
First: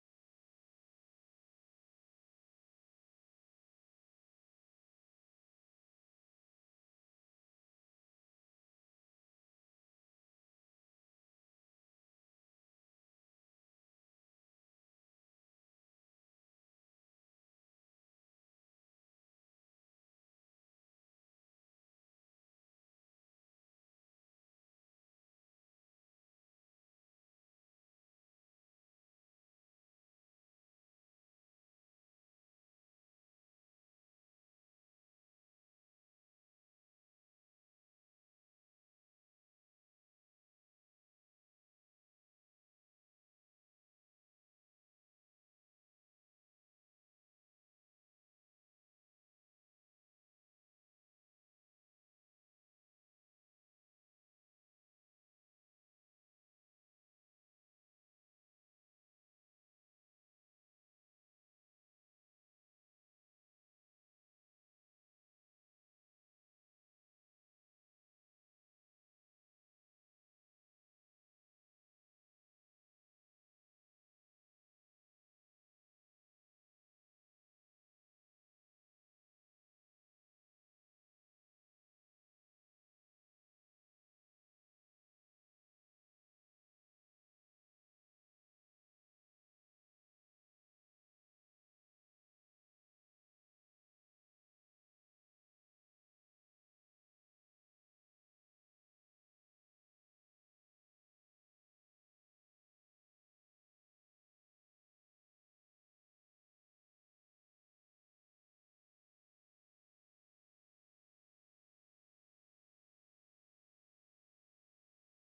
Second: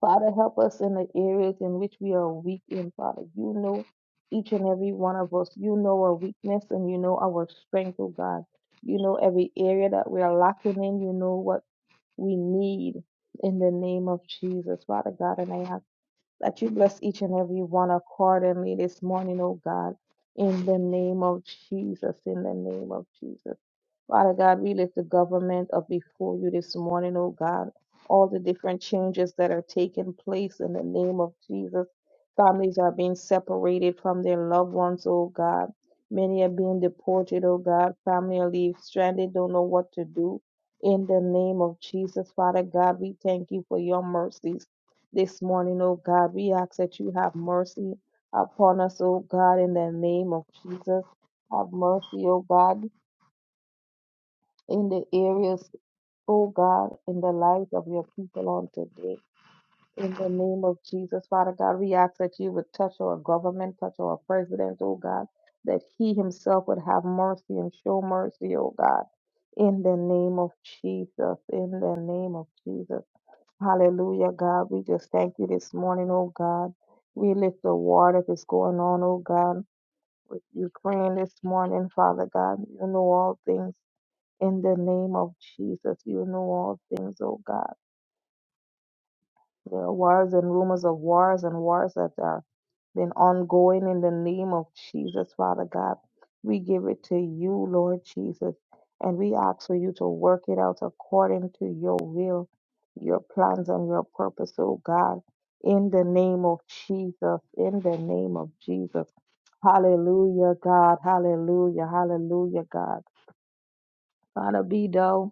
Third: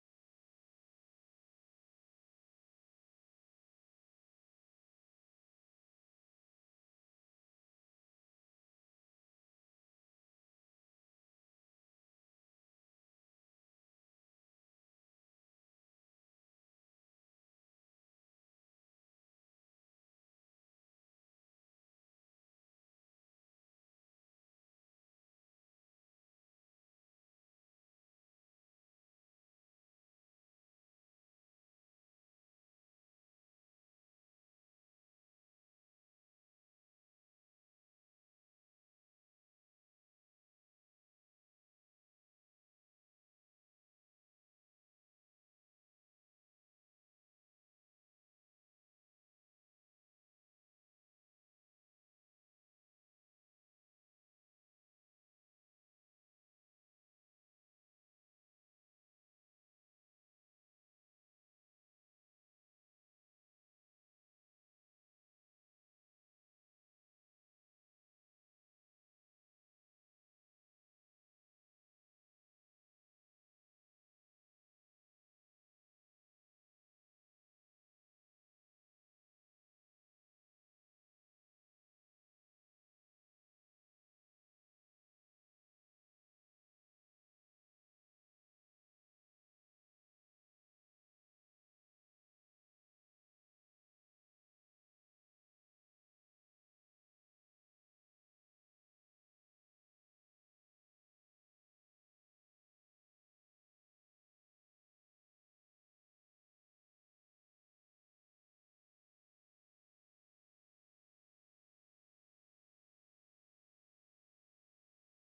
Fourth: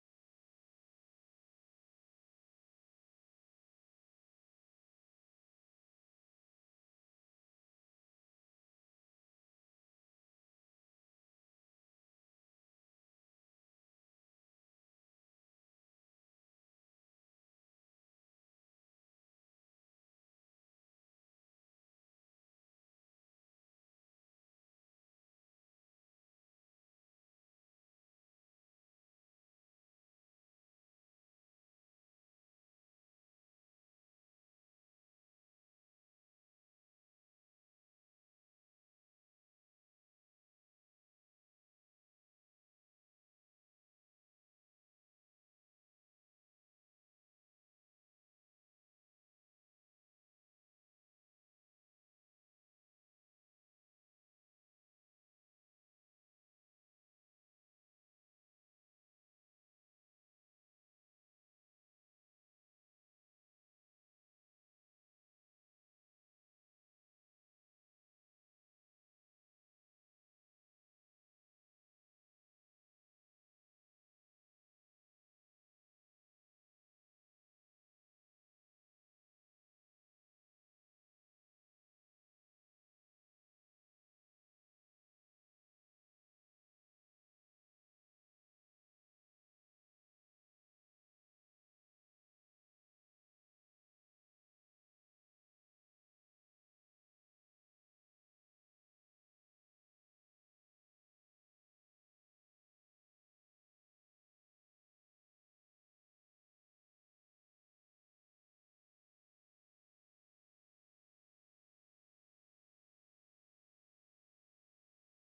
S4: Father, help us in the areas in which we are weak in, Father. You know each and every one of us. You know our weakness and you know our strength, oh God. You know every area that we are lacking in. You know what we need in the name of Jesus, Father God. And I ask that you bless each and every one accordingly this morning, oh God, in the name of Jesus, in the name of Jesus. Father God, we lift the government up before you this morning, oh God. All the different changes that are taking place in the name of Jesus. Families are being separated from their loved ones, oh God. Many are being deported, oh God. Family are leave stranded, don't know what to do. In the name of Jesus, Father God, we thank you for your mercies this morning, O God. We ask that you have mercy upon us, O God, in the name of Jesus. Have mercy, O God, in the areas, O God, in the lives of your people on today. In the name of Jesus, Father God, we ask that you would touch our government, touch our president, O God, that he himself would have mercy and show mercy, O God. In the name of Jesus, in the name of Jesus. Hallelujah, God. We just thank you this morning, oh God. We lift the war that is going on, oh God, with Ukraine this morning, Father God. You know all things. In the name of Jesus, you know all things, oh God. There are wars and rumors of wars and wars that are been ongoing in the name of Jesus, Father God. We give it to you, Lord Jesus, and we ask for you to work it out according to your will, your plans, and your purpose, oh God. In the name of Jesus, in the name of Jesus. Hallelujah, God. Hallelujah, hallelujah, God. Father, be thou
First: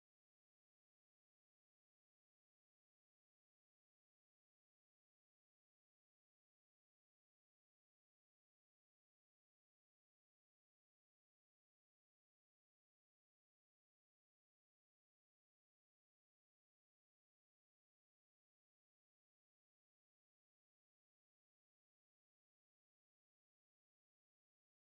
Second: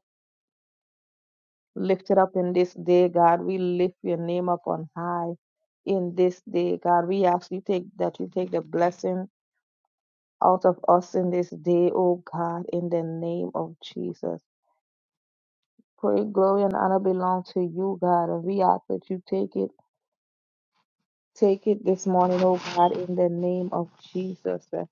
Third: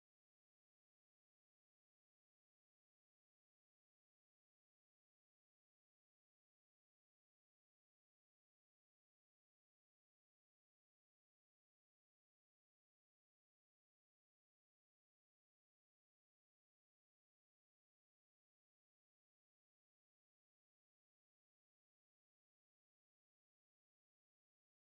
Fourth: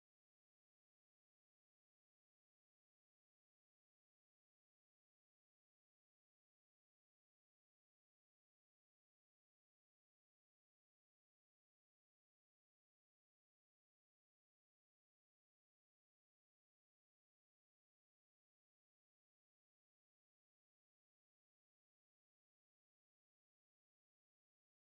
S4: lifted up in this day, God. We lift your name up on high in this day, God. We ask you take that you take the blessing out of us in this day, oh God, in the name of Jesus. Pray, glory, and honor belong to you, God, and we ask that you take it. Take it this morning, oh God, in the name of Jesus. uh,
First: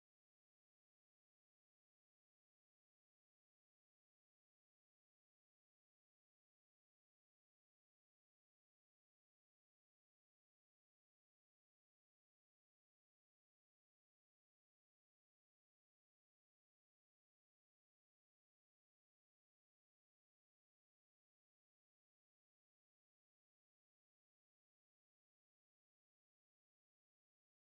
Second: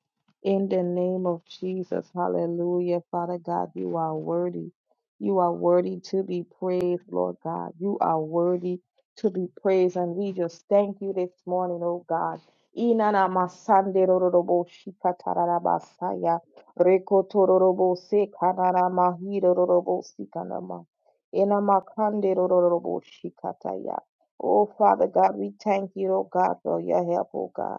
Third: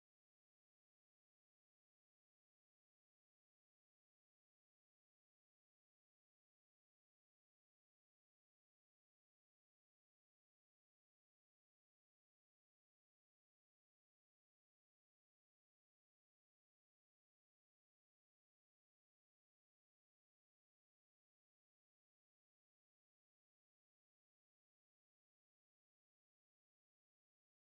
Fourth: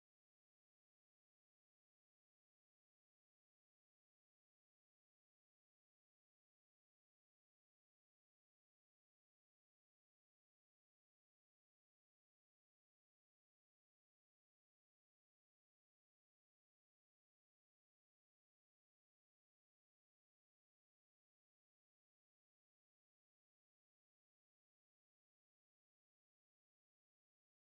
S4: In the name of Jesus. Hallelujah. Father God, you are worthy. You are worthy to be praised, Lord God. You are worthy to be praised. And we just thank you this morning, oh God. Inana masande rorobo shikatarabasaya. Rekotororobo sekanara mahiro rorobo sikanama. Enamakande rorobo shikataya. Oh, Father God, we thank you, oh God, for your help, oh God.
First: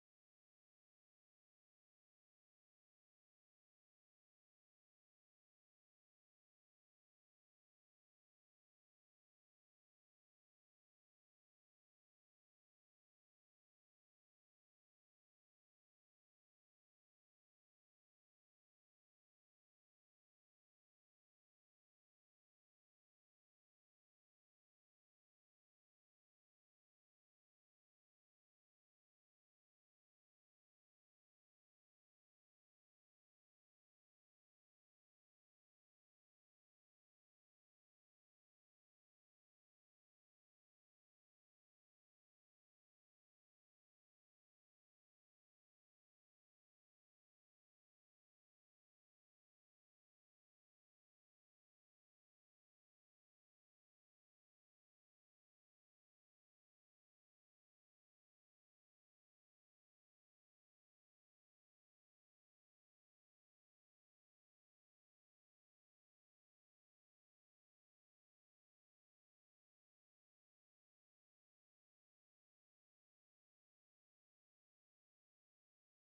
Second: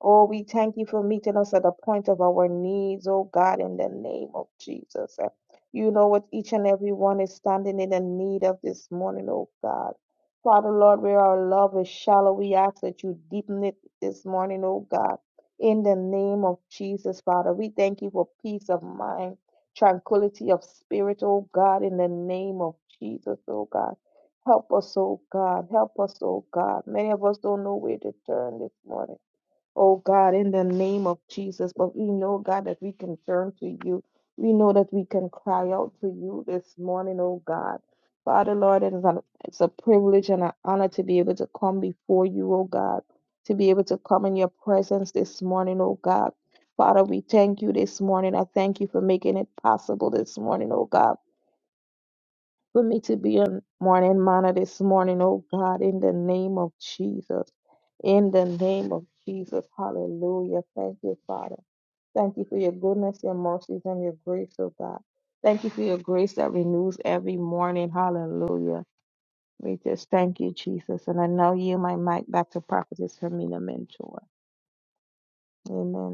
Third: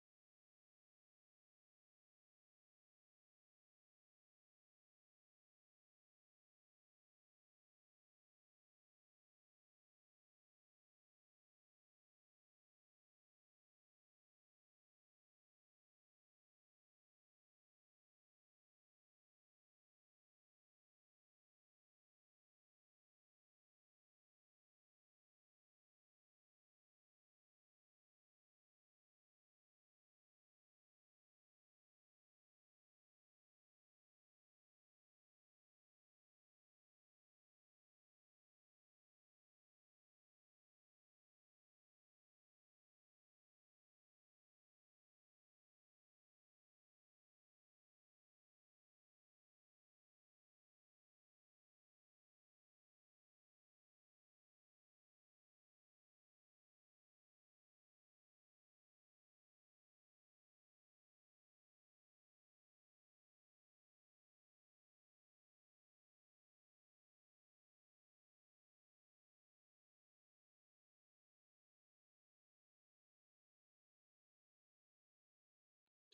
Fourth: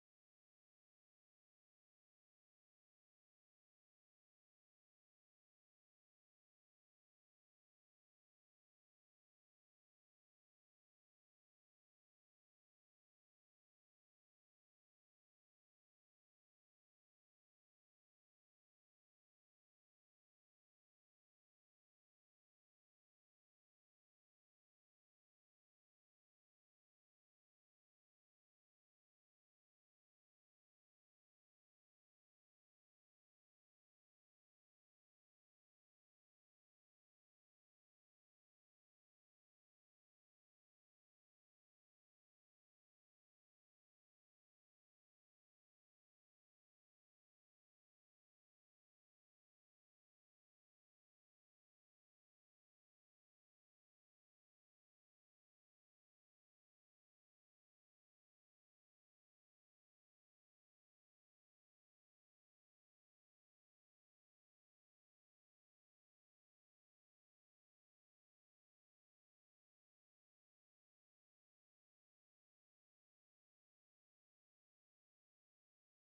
S4: Oh, we thank you for meeting us at the point of our needs, oh God, in the name of Jesus. Uh, You know what each and every one is standing in the need of this morning, oh God. Father, Lord, where our love is shallow, we ask that you deepen it this morning, oh God. In the name of Jesus, Father, we thank you for peace of mind, tranquility of spirit, oh God, in the name of Jesus, oh God. Help us, oh God. Help us, oh God. Many of us don't know where to turn this morning oh God, in the name of Jesus. But we know, God, that we can turn to you. We know that we can cry out to you this morning, oh God. Father, Lord, it is an, it's a privilege and an honor to be able to come before you, oh God, to be able to come in your presence this morning, oh God. Father, we thank you this morning. I thank you for making it possible this morning, oh God. For me to be a morning manna this morning, oh God, in the name of Jesus. In the name of Jesus. Hallelujah. Thank you, Father. Thank you for your goodness, your mercies, and your grace, oh God. Thank you for your grace that renews every morning. Hallelujah. We just thank you, Jesus. And I now yield my mic back to Prophetess Hermina Mentor.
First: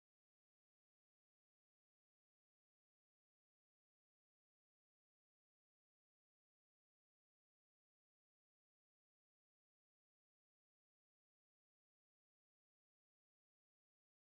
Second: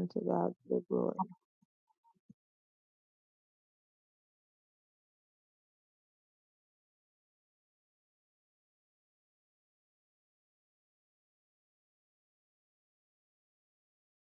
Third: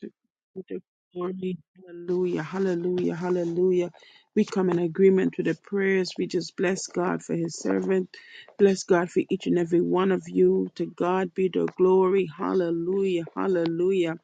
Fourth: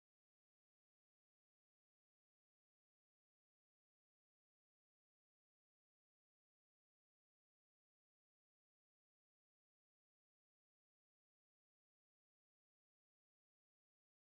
S1: to God
S4: To God be
S1: the
S4: the glory.
S1: glory. Hallelujah. Hallelujah. Hallelujah. We come in agreement with the prayers. We just bless God for his servant. Bless God for each and every one of you. To God be the glory. Hallelujah. Hallelujah.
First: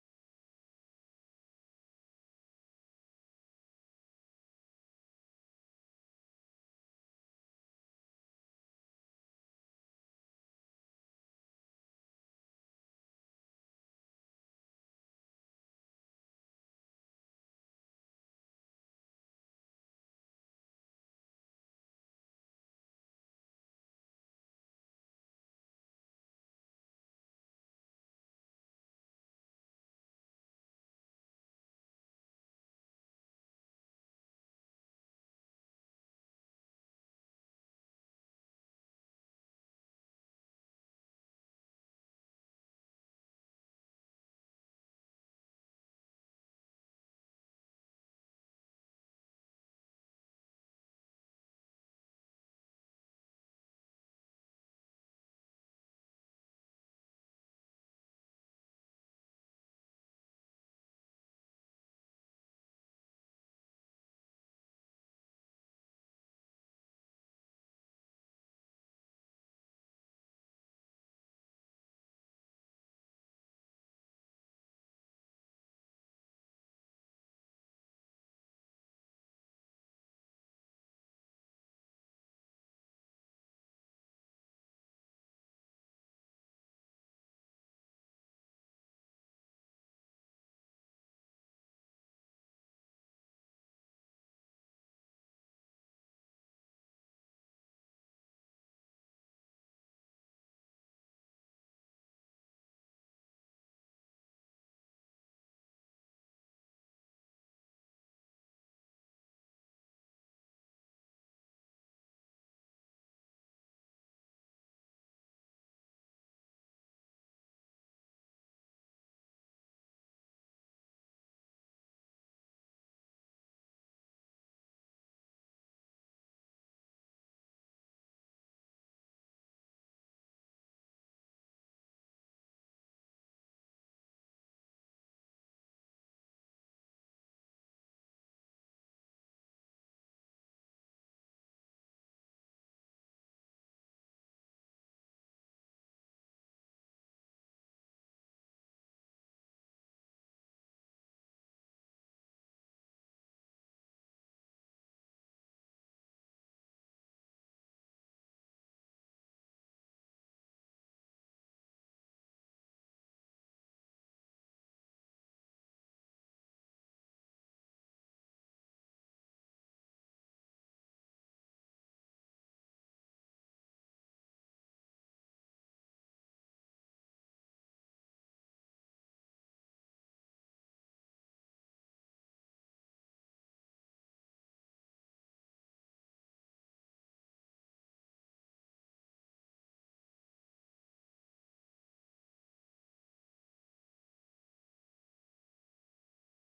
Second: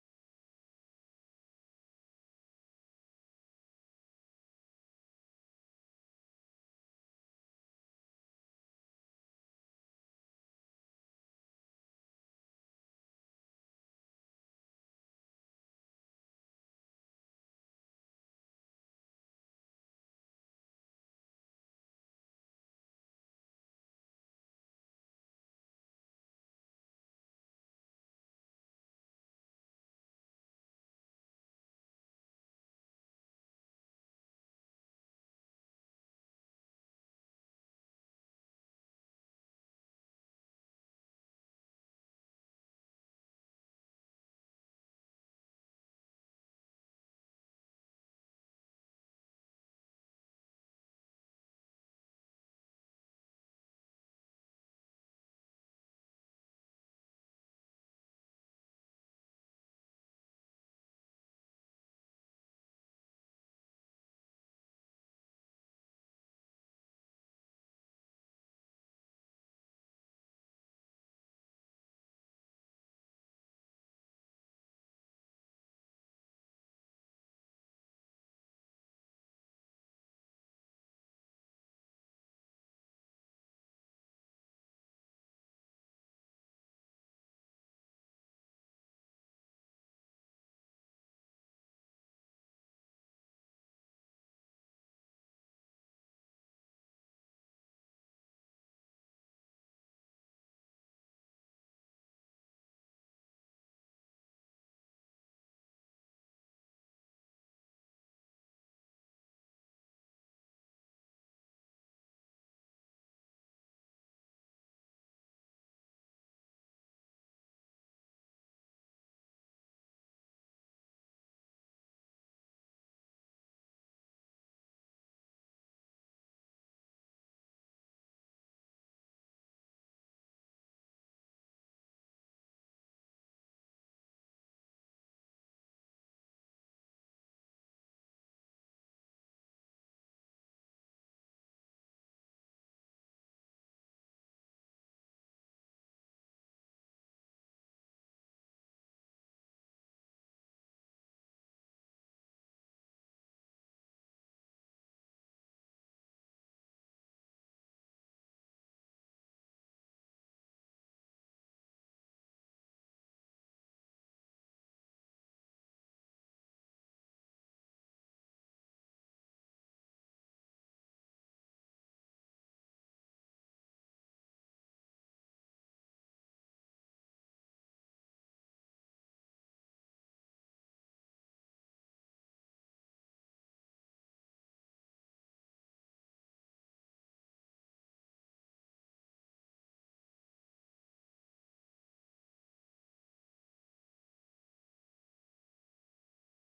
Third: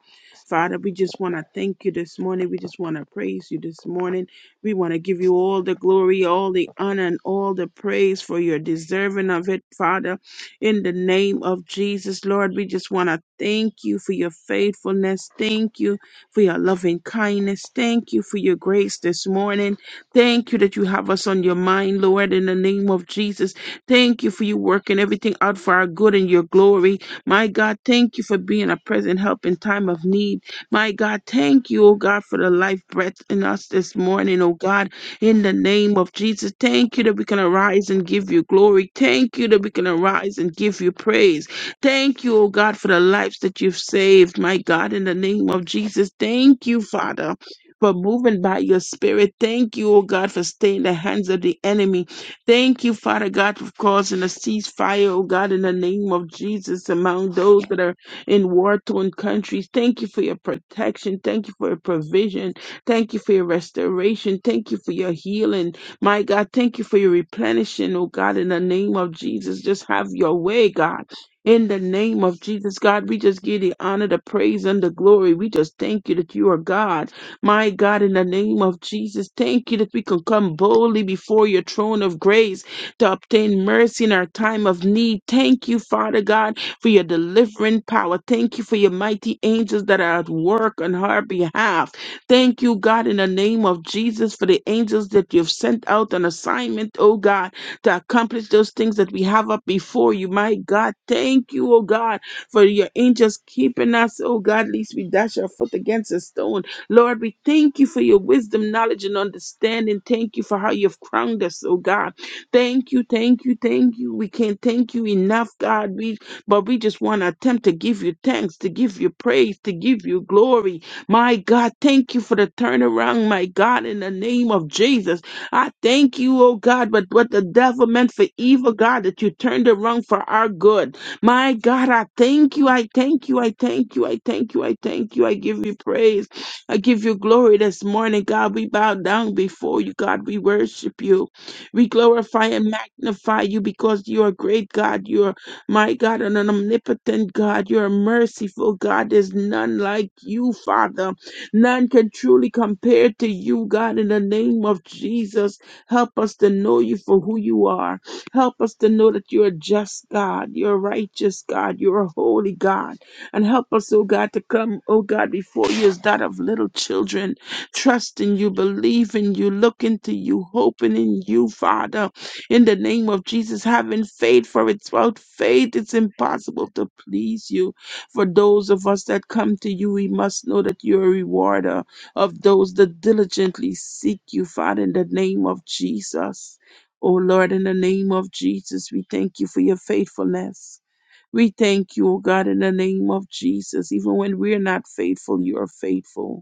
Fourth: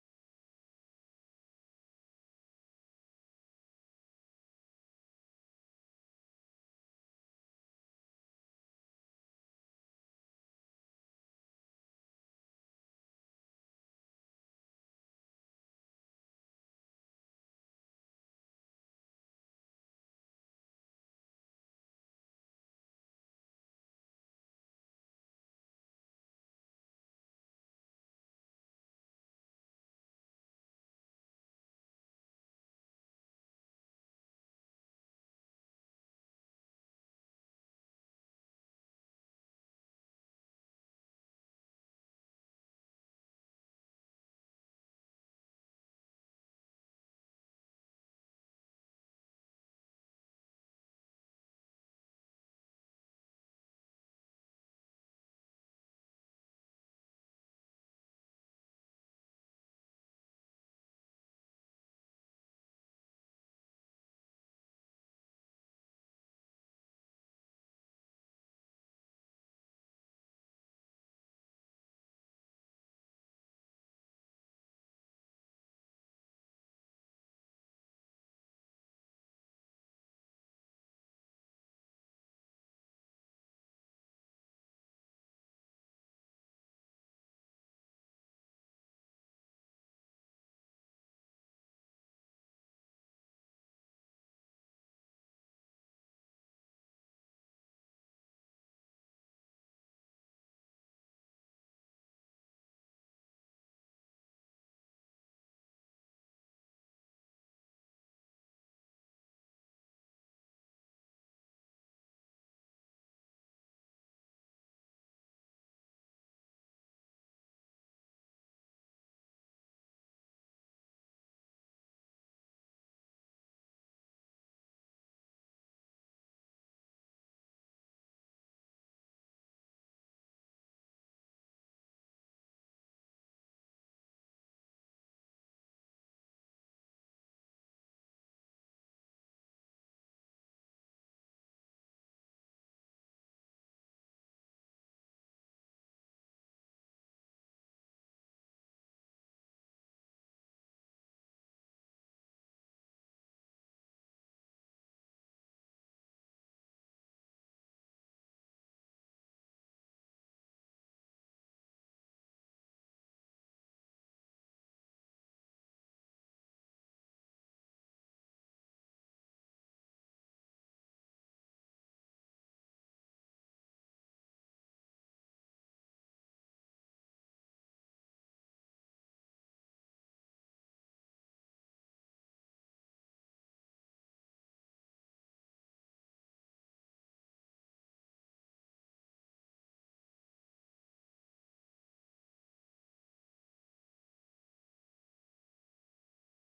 S1: Father, we just want to thank you this morning. We just want to praise you this morning. We want to give you all the glory, all the honor, and all the praise for your deserving of it, Father. In the name of Jesus, Lord, we just want to thank you for your faithfulness. Thank you for your loving kindness. Thank you for your grace this morning. Thank you that you have us on your mind, Lord, in the name of Jesus. Thank you for you working everything out for our good and your glory. My God, thank you for being a present help in time of need. My God, thank you, oh God, for the life breath in us this morning, oh God in the name of Jesus. Thank you that we can arise and give you glory. Thank you that we can arise and give you praise. Thank you, oh God, for the lives that you've saved, my God, in the name of Jesus. Thank you, Father. For moving by your spirit. Thank you, oh God, for staying in the hands of the enemy. Thank you, Father God, for causing a ceasefire, oh God, in the name of Jesus, among those that are in war torn countries. Thank you for your protection. Thank you for your provision. Thank you for your restoration. Thank you for your healing. My God, thank you for your replenishing, oh God, in the name of Jesus. Just have your way, God. In the name of Jesus, God, we just give the honor, the praise, and the glory. We just thank you that you are God. My God, in the name of Jesus, thank you that we can come boldly before your throne of grace to obtain mercy in our time of need. Thank you, Father God, for your delivering power. Thank you for your mighty angels that are at work on our behalf. Thank you, God, in the name of Jesus for the angels that you've sent out on assignment, oh God, to accomplish those things that we have up before you, my God. Thank you, oh God, for your angels keeping us, oh God, lest we dash our foot against a stone. Lord, we thank you for your wisdom, knowledge, and understanding. Thank you for how you've crowned us, oh God. Thank you, thank you, thank you. We can't thank you enough, God. We but we just want to attempt to give you thanks, to give you praise, to give you glory. My God, thank you for the turnaround, my God, in the name of Jesus. I thank you, oh God, but what the devil meant for evil, God, that you turned around for our good. My God, I thank you, I thank you, I thank you, I thank you, I thank you. I give you praise. I give you glory this morning, God. We bow down before you, God. We worship you. We glorify and magnify you because you are great, God. You are my God, and an omnipotent God, you're a merciful God. There's none like you, Father. None can truly compare to you, God, in the name of Jesus. Help us to know you for who you are. Help us to know that you're a just God, you're a righteous God, you're a holy God. And help us, oh God, to come, oh God, before you as that of little children, trusting you, believing you, looking to you, hoping in you, Father. In the name of Jesus, having faith, for it's without faith it's impossible to please you. For those of us that come to you, we must know that you're a rewarder of those that diligently seek you, Father, in the name of Jesus. Oh Lord, in the name of Jesus, we thank you for your faithfulness. We thank you, oh God, in the name of Jesus. Even when we're not faithful, you are faithful.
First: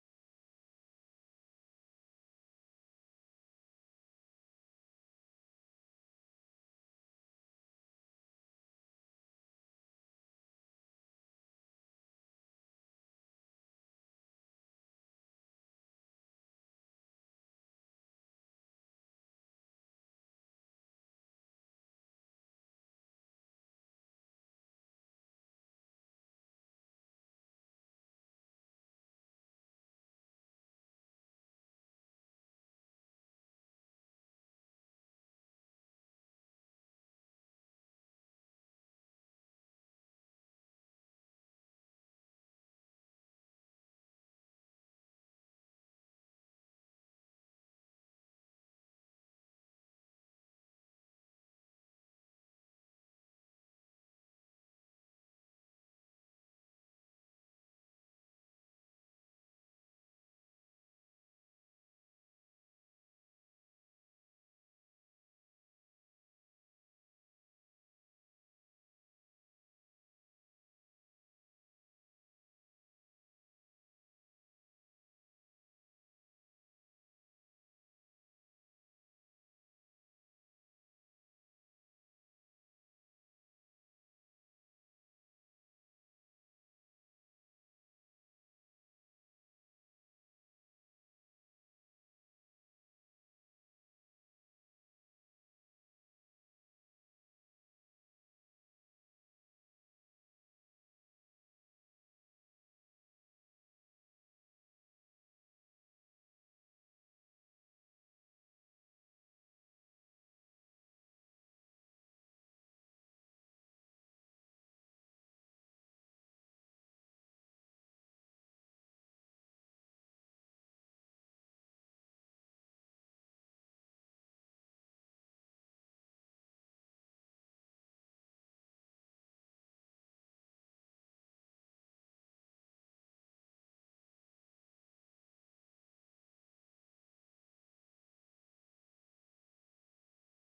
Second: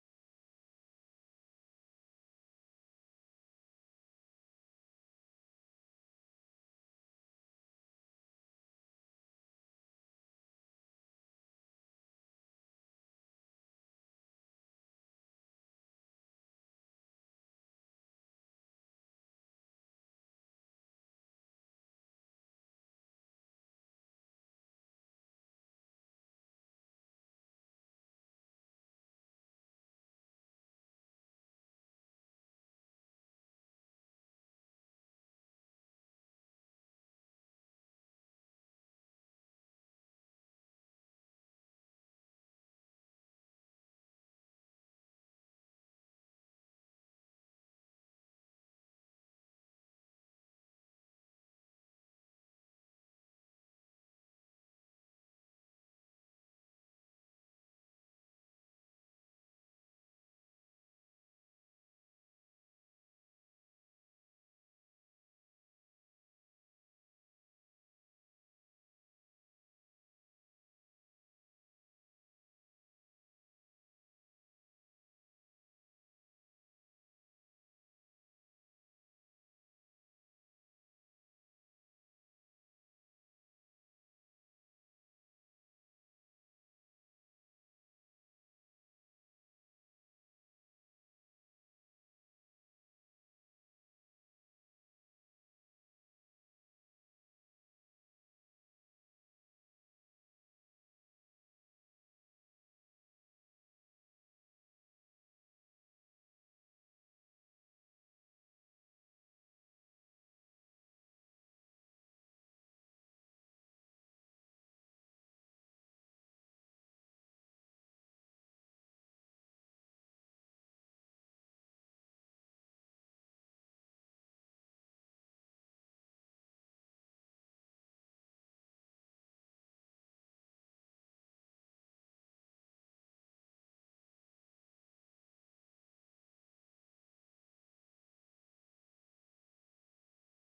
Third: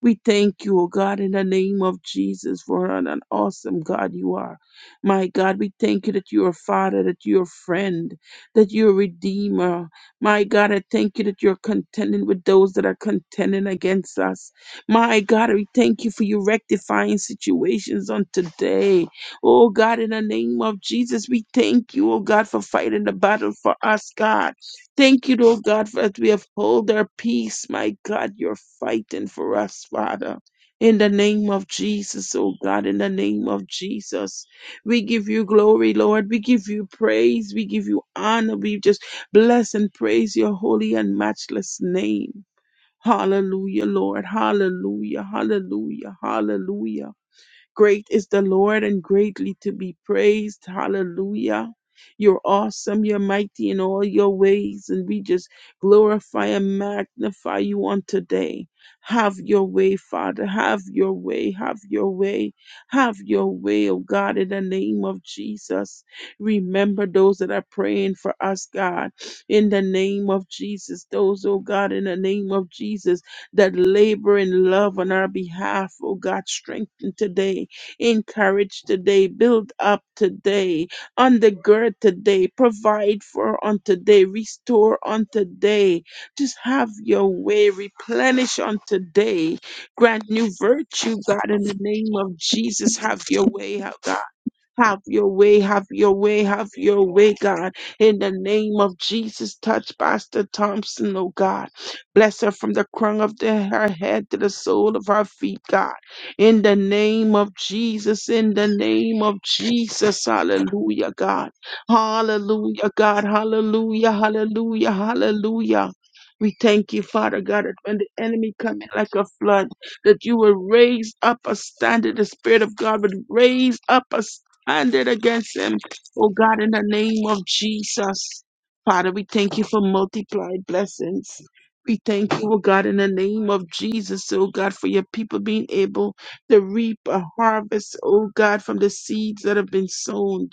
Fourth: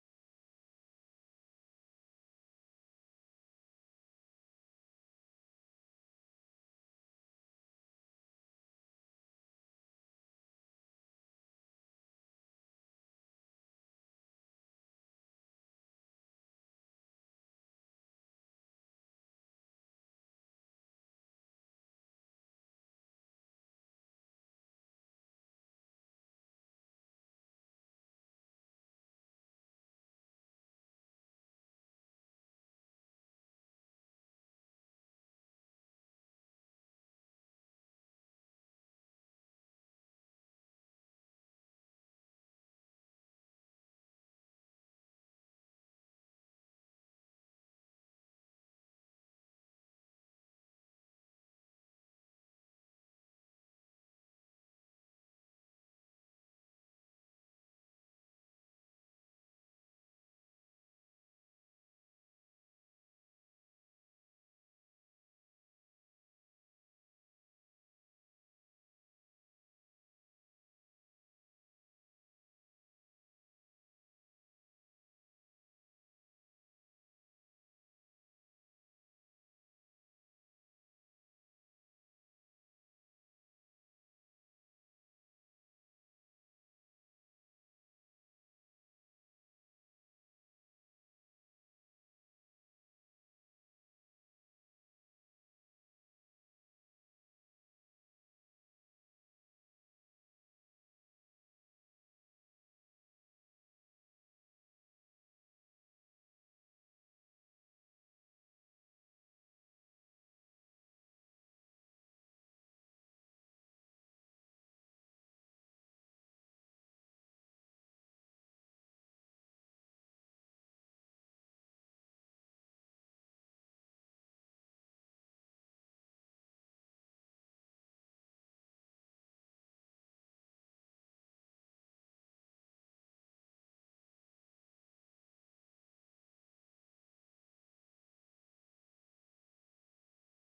S1: We thank you, O God, in the name of Jesus, for an, an awesome God you are. My God, we thank you that you are Father, that you are friend, that you are Redeemer. My God, I thank you that you're contending with those that are contending against us. My God, we thank you for you rectifying situations on today. Oh God, in the name of Jesus, we thank you, oh God, for fighting the battle for us, God. Thank you, Lord God, for as we uphold our peace. My God, you're fighting for us, Father. In the name of Jesus, oh God, in the name of Jesus, we give you glory, Lord. We give you praise. We give you honor. We just bless and praise your holy and matchless name. Hallelujah, Lord. Hallelujah. Hallelujah. Hallelujah. Great is the Lord and greatly to be praised. Hallelujah. You're awesome. You're mighty in all your ways. And we just glorify and magnify you on today. Have your way, Father. Have your way. Have your way. Have your way, oh God, in the name of Jesus. Remember those that are praying for us, God, in the name of Jesus. Those, oh God, in the name of Jesus that labor in love on our behalf. Oh God, strengthen today, encourage today, build up today, undergird today, provide for on today, restore on today. Just have your way, replenish on today. Grant new virtue, God, in the name of Jesus. Have your way, oh God. Have your way, have your way, have your way, God. In the name of Jesus, touch Pastor Thompson, oh God. Bless her from the crown of the, her head to the sole of her feet, God. In the name of Jesus, in the name of Jesus, hallelujah, God. Hallelujah, God. Hallelujah, hallelujah, hallelujah. We thank you, Father God, that when the enemy comes like a flood, that you will raise up a standard. The Spirit of God would raise up a standard and it against him. Oh God, in the name of Jesus. Father, we thank you for multiplied blessings. We thank you, oh God, in the name of Jesus, oh God, for your people being able to reap a harvest, oh God, from the seeds that have been sown.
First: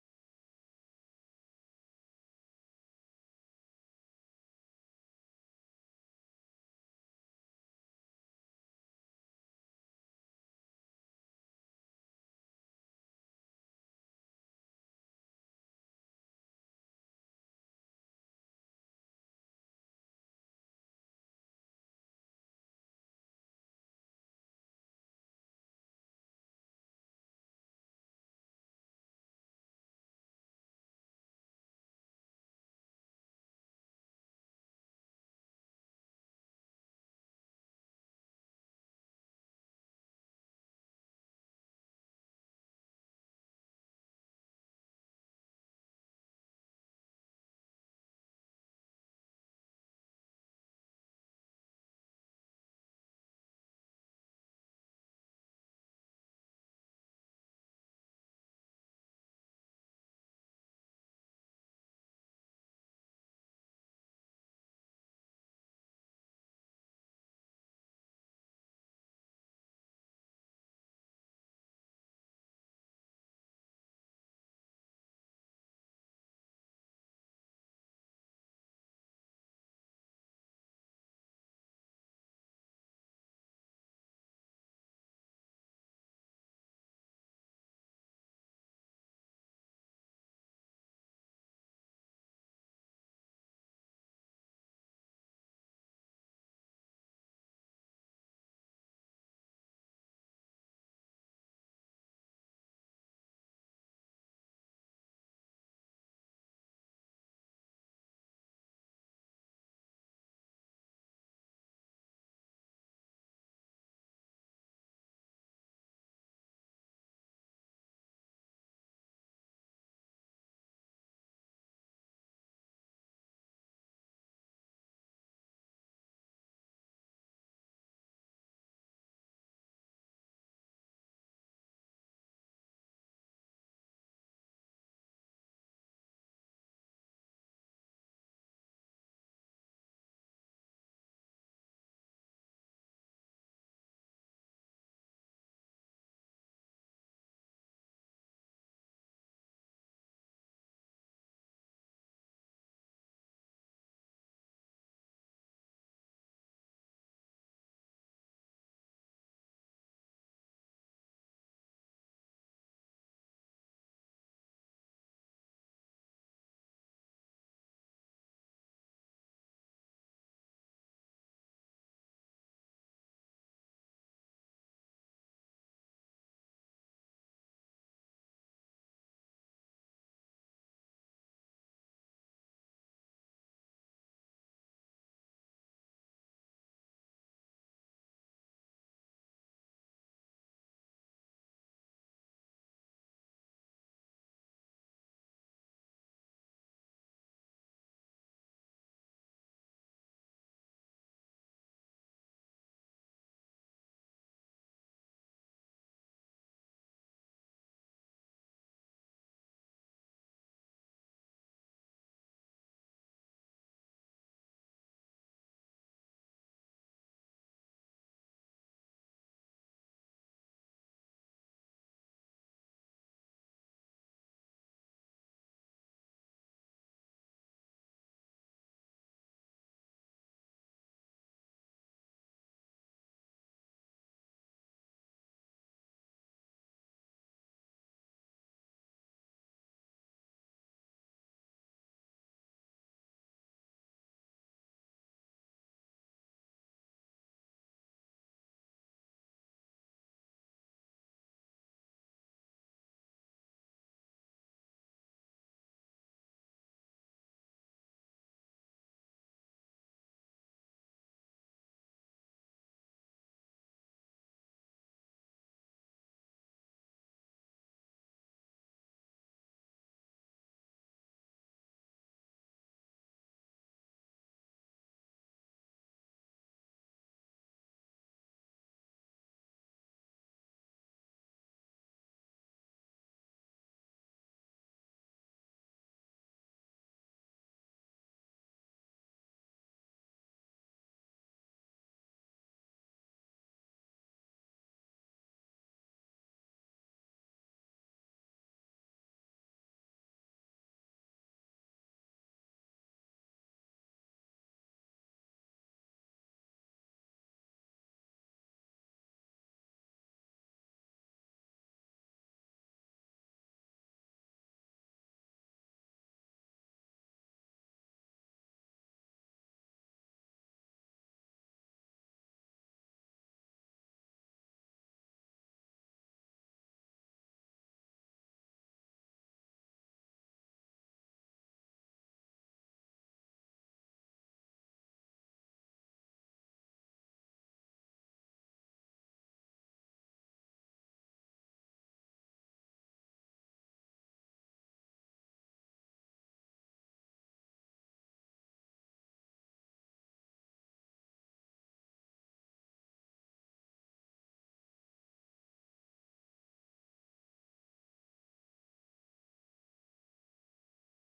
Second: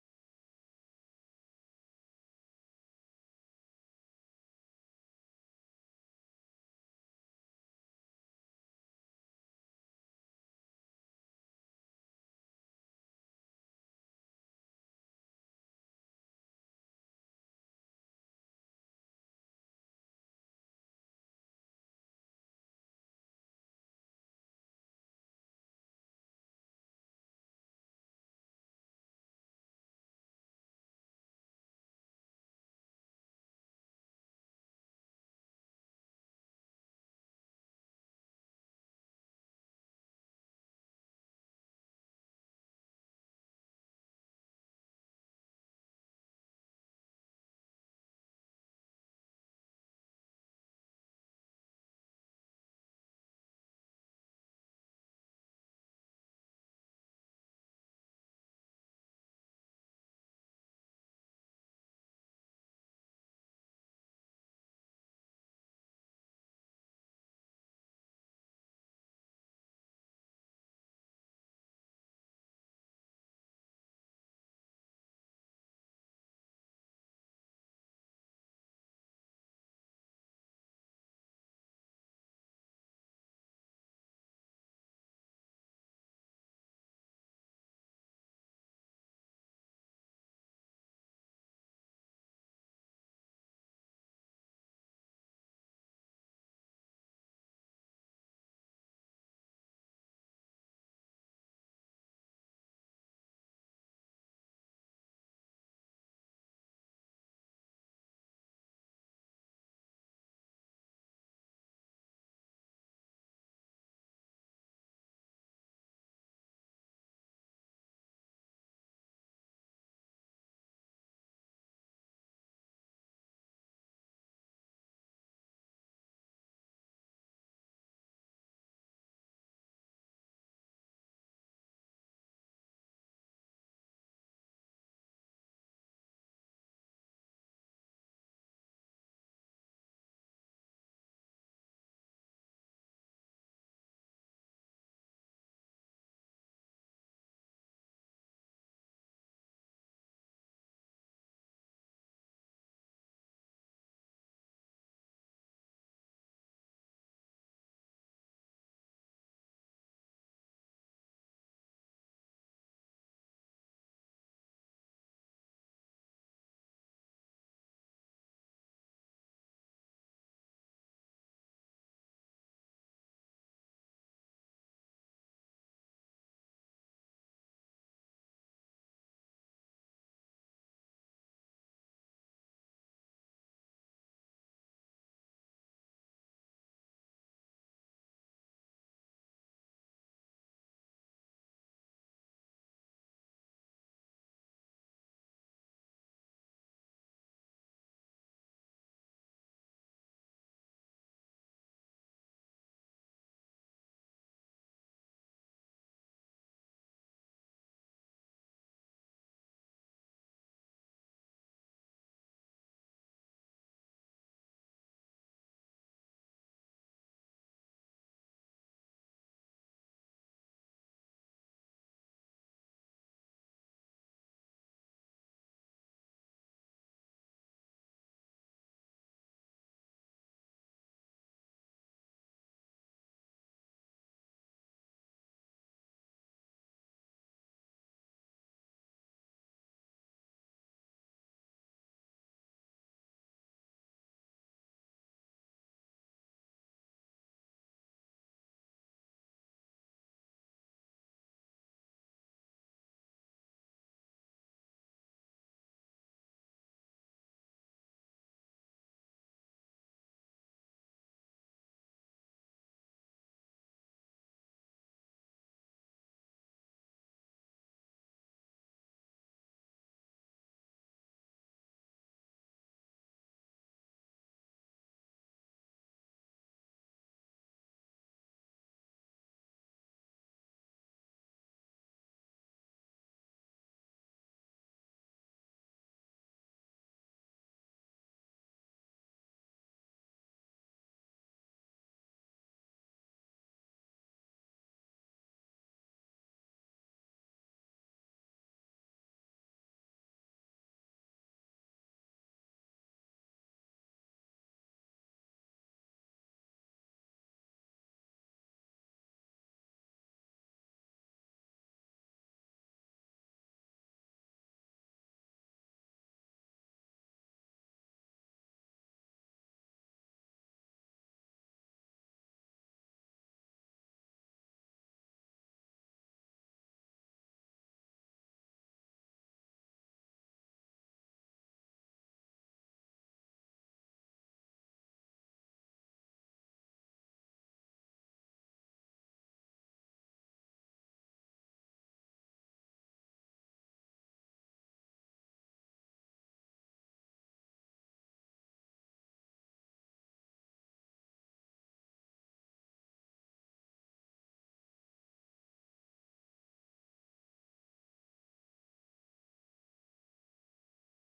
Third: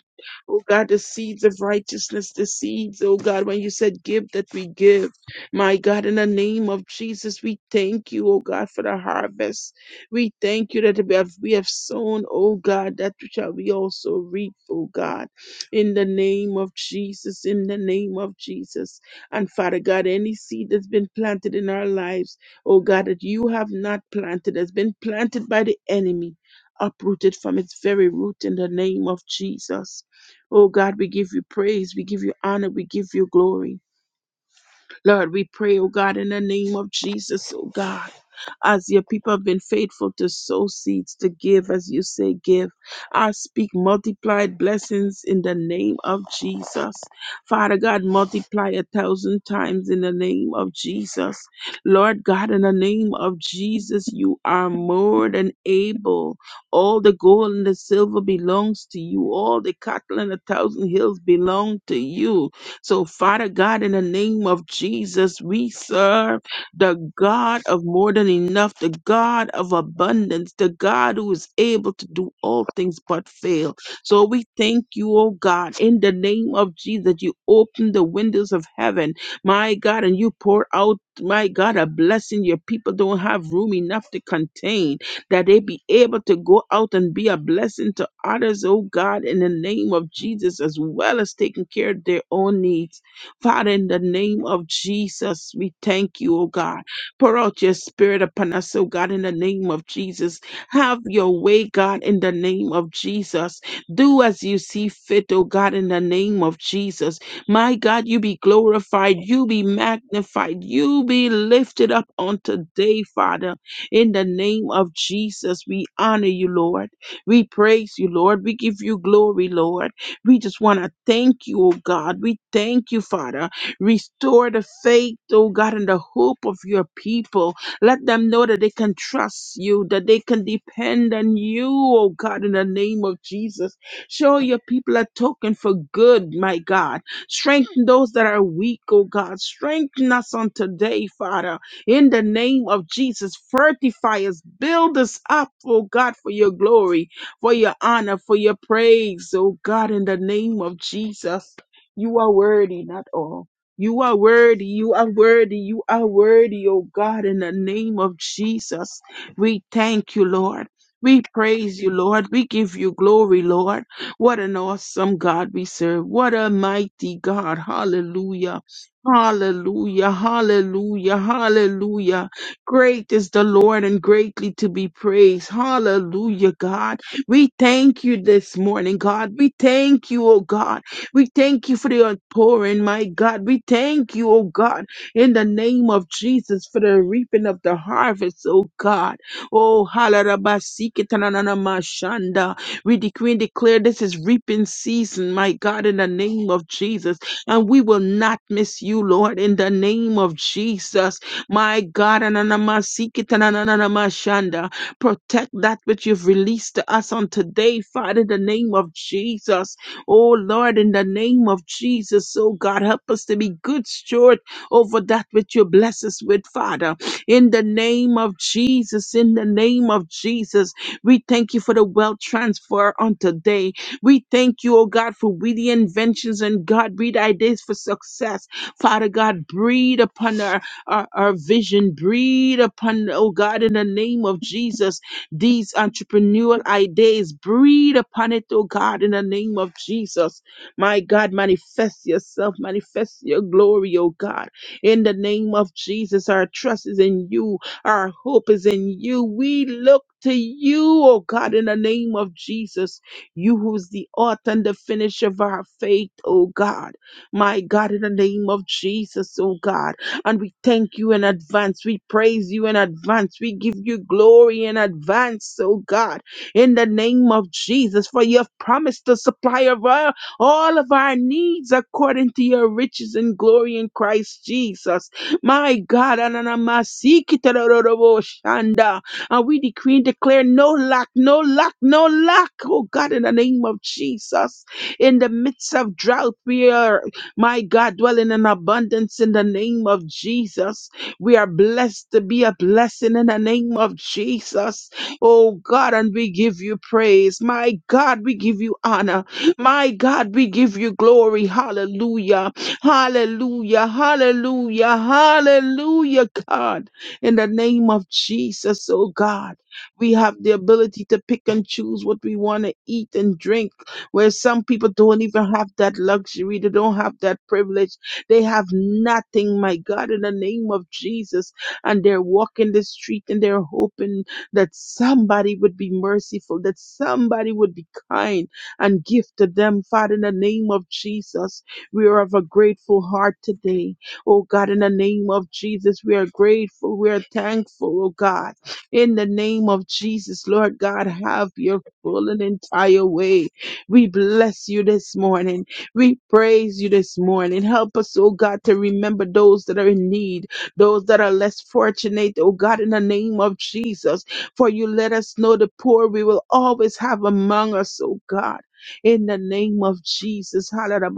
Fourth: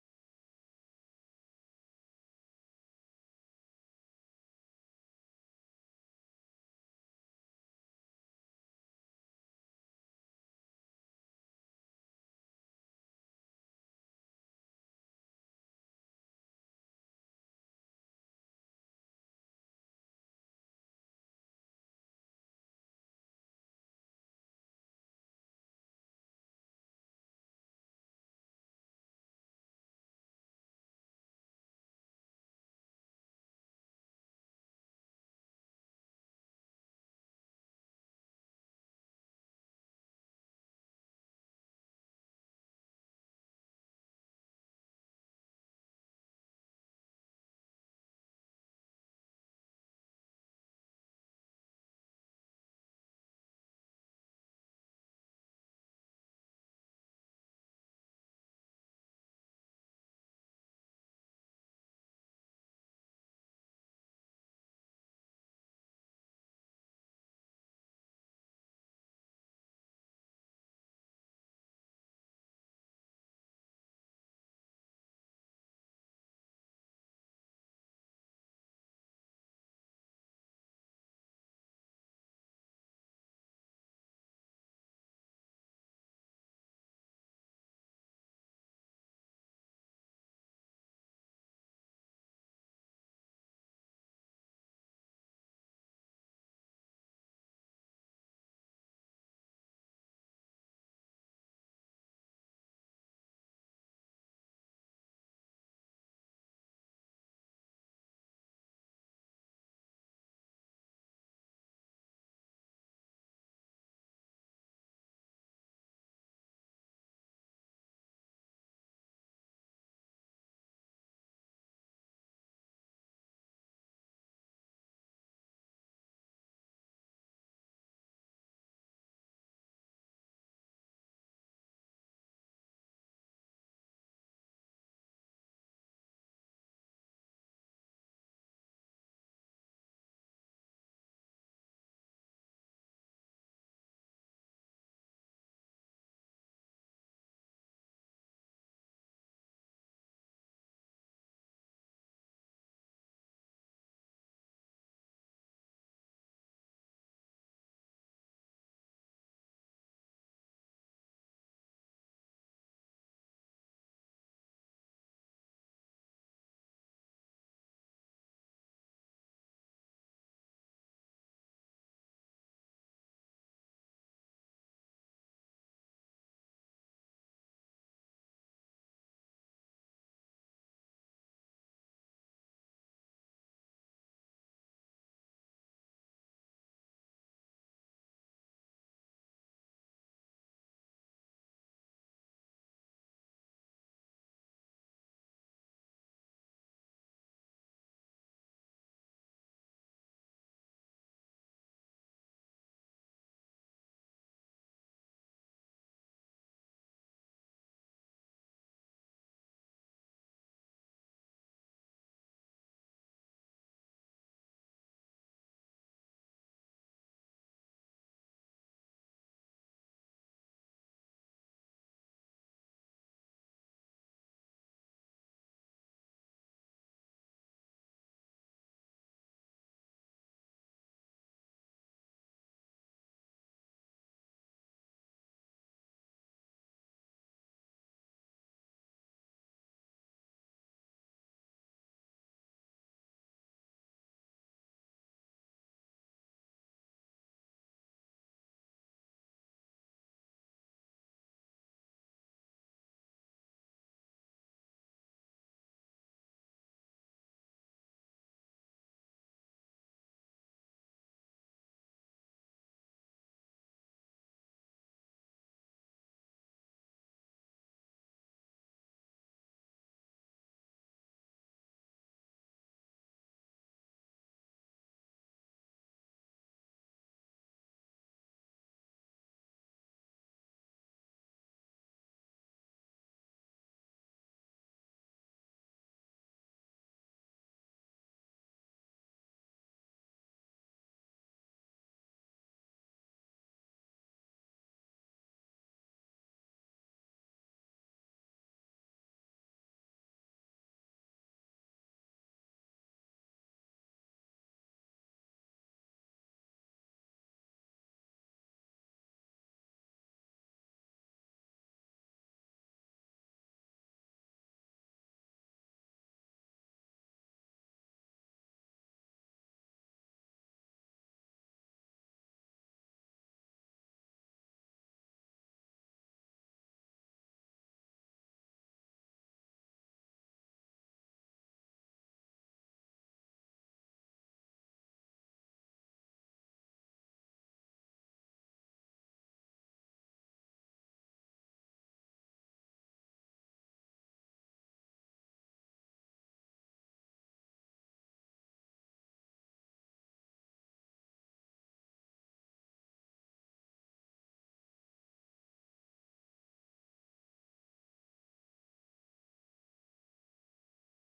S1: Oh God, the seeds of righteousness, the seeds, oh God, when you said give, that we give. My God, in the name of Jesus, we thank you, oh God, for the harvest. We thank you that we have, we have sown, oh God, that which shall we also reap, oh God, in the name of Jesus, in the name of Jesus. And Father God, any seed that's been planted in our lives, oh God, that you have not planted, has been planted by the enemy, uprooted from its very root in the name of Jesus. Oh God, we give you praise, we give you honor, we give you glory. Lord, we pray, oh God, in the name of Jesus, oh God. As your people have been faithful to sow seeds, to give as you say, give. I speak multiplied blessings in the name of Jesus. Father God, multiply a thousand times in the name of Jesus. Lord God, in the name of Jesus, you are more than able. All the gold and the silver belongs to you. All the cattle and a thousand hills belong to you. So, Father God, in the name of Jesus, we serve the God of more than enough, the God of abundance, the God who is able to do all things but fail. So, we thank you, oh God, in the name of Jesus, that you open the windows of heaven, my God, and you pour out. My God, a blessing your people don't have room enough to contain that they be able to go out and be a blessing to others, oh God, in the name of Jesus, as well as taking care of their own needs. Father, in the name of Jesus, we thank you, oh God. Pour out your spirit upon us, oh God, in the name of Jesus. Have your way, God, in the name of Jesus. Do as you see fit, oh God, in the name of Jesus. My God, you be glorified, you be magnified, you be lifted up on today, Father. In the name of Jesus, we honor you, Lord. We praise you, Lord. We give you glory, Lord. We just want to thank you, oh God. We thank you, Father. Restore the faith, oh God, and the hope of your people. Let them know that they can trust you, that they can depend on you, oh God, in the name of Jesus. Show your people a token for good, my God. Strengthen those that are weak, oh God. Strengthen us on today, Father in the name of Jesus. Fortify us, build us up, oh God, for your glory, for your honor, for your praise, oh God, in the name of Jesus. You are worthy, not all. You are worthy, you are worthy, you are worthy, oh God, in the name of Jesus. We thank you, Lord. We praise you, Lord. We give you glory, Lord. What an awesome God we serve. What a mighty God. Hallelujah. Hallelujah, hallelujah, hallelujah. Great is the Lord and greatly to be praised. Hallelujah, God. We thank you this morning, God. We thank you, oh God. We thank you for the outpouring, my God. We thank you, oh God, in the name of Jesus for the reaping of the harvest, oh God. Oh, halalabasikitananamashanda. we decree and declare this is reaping season, my God, in the name of Jesus and we will not miss you, Lord, in the name of Jesus. My God, ananamasikitanananamashanda. protect that which you've released to us on today, Father, in the name of Jesus. Oh, Lord, in the name of Jesus, oh God, help us to be good steward over that which you bless us with, Father. In the name of Jesus, in the name of Jesus, we thank you for the wealth transfer on today. We thank you, oh God, for witty inventions and God, breed ideas for success. Father God, breathe upon our, our, our vision, breathe upon, oh God, in the name of Jesus, these entrepreneurial ideas, breathe upon it, oh God, in the name of Jesus. My God, manifest yourself, manifest your glory, oh God, in the name of Jesus. Our trust is in you, our hope is in you. We look to you, oh God, in the name of Jesus. You who's the author and the finisher of our faith, oh God. My God, in the name of Jesus, oh God. And we thank you in advance. We praise you in advance. We give you glory in advance, oh God. In the name of Jesus, for you have promised to supply of our, all of our needs according to your riches and glory in Christ Jesus. My God, Ananamasiki and we decree and declare no lack, no lack, no lack. Oh God, in the name of Jesus. In the midst of drought, we are, my God, dwelling in abundance in the name of Jesus. We are blessed to be a blessing in the name of Jesus. Oh God, and we give you praise. My God, we give you honor. My God, we give you glory. Hallelujah. Hallelujah. Hallelujah. Hallelujah, God. In the name of Jesus, oh God, we have the ability to pick and choose what we want to eat and drink, where some people don't even have that luxury, they don't have that privilege, they have nothing, my God, in the name of Jesus. And they're walking the street and they're hoping that somebody would be merciful, that somebody would be kind and give to them, Father, in the name of Jesus. We are of a grateful heart today. Oh God, in the name of Jesus, we are grateful. We are thankful, oh God. In the name of Jesus, Lord God, have your full and entire way. We bless you this morning. We praise you this morning. Help us, oh God, to remember those that are in need, those that are less fortunate, oh God, in the name of Jesus. For you let us know the poor we will always have among us, oh God. In the name of Jesus. Hallelujah.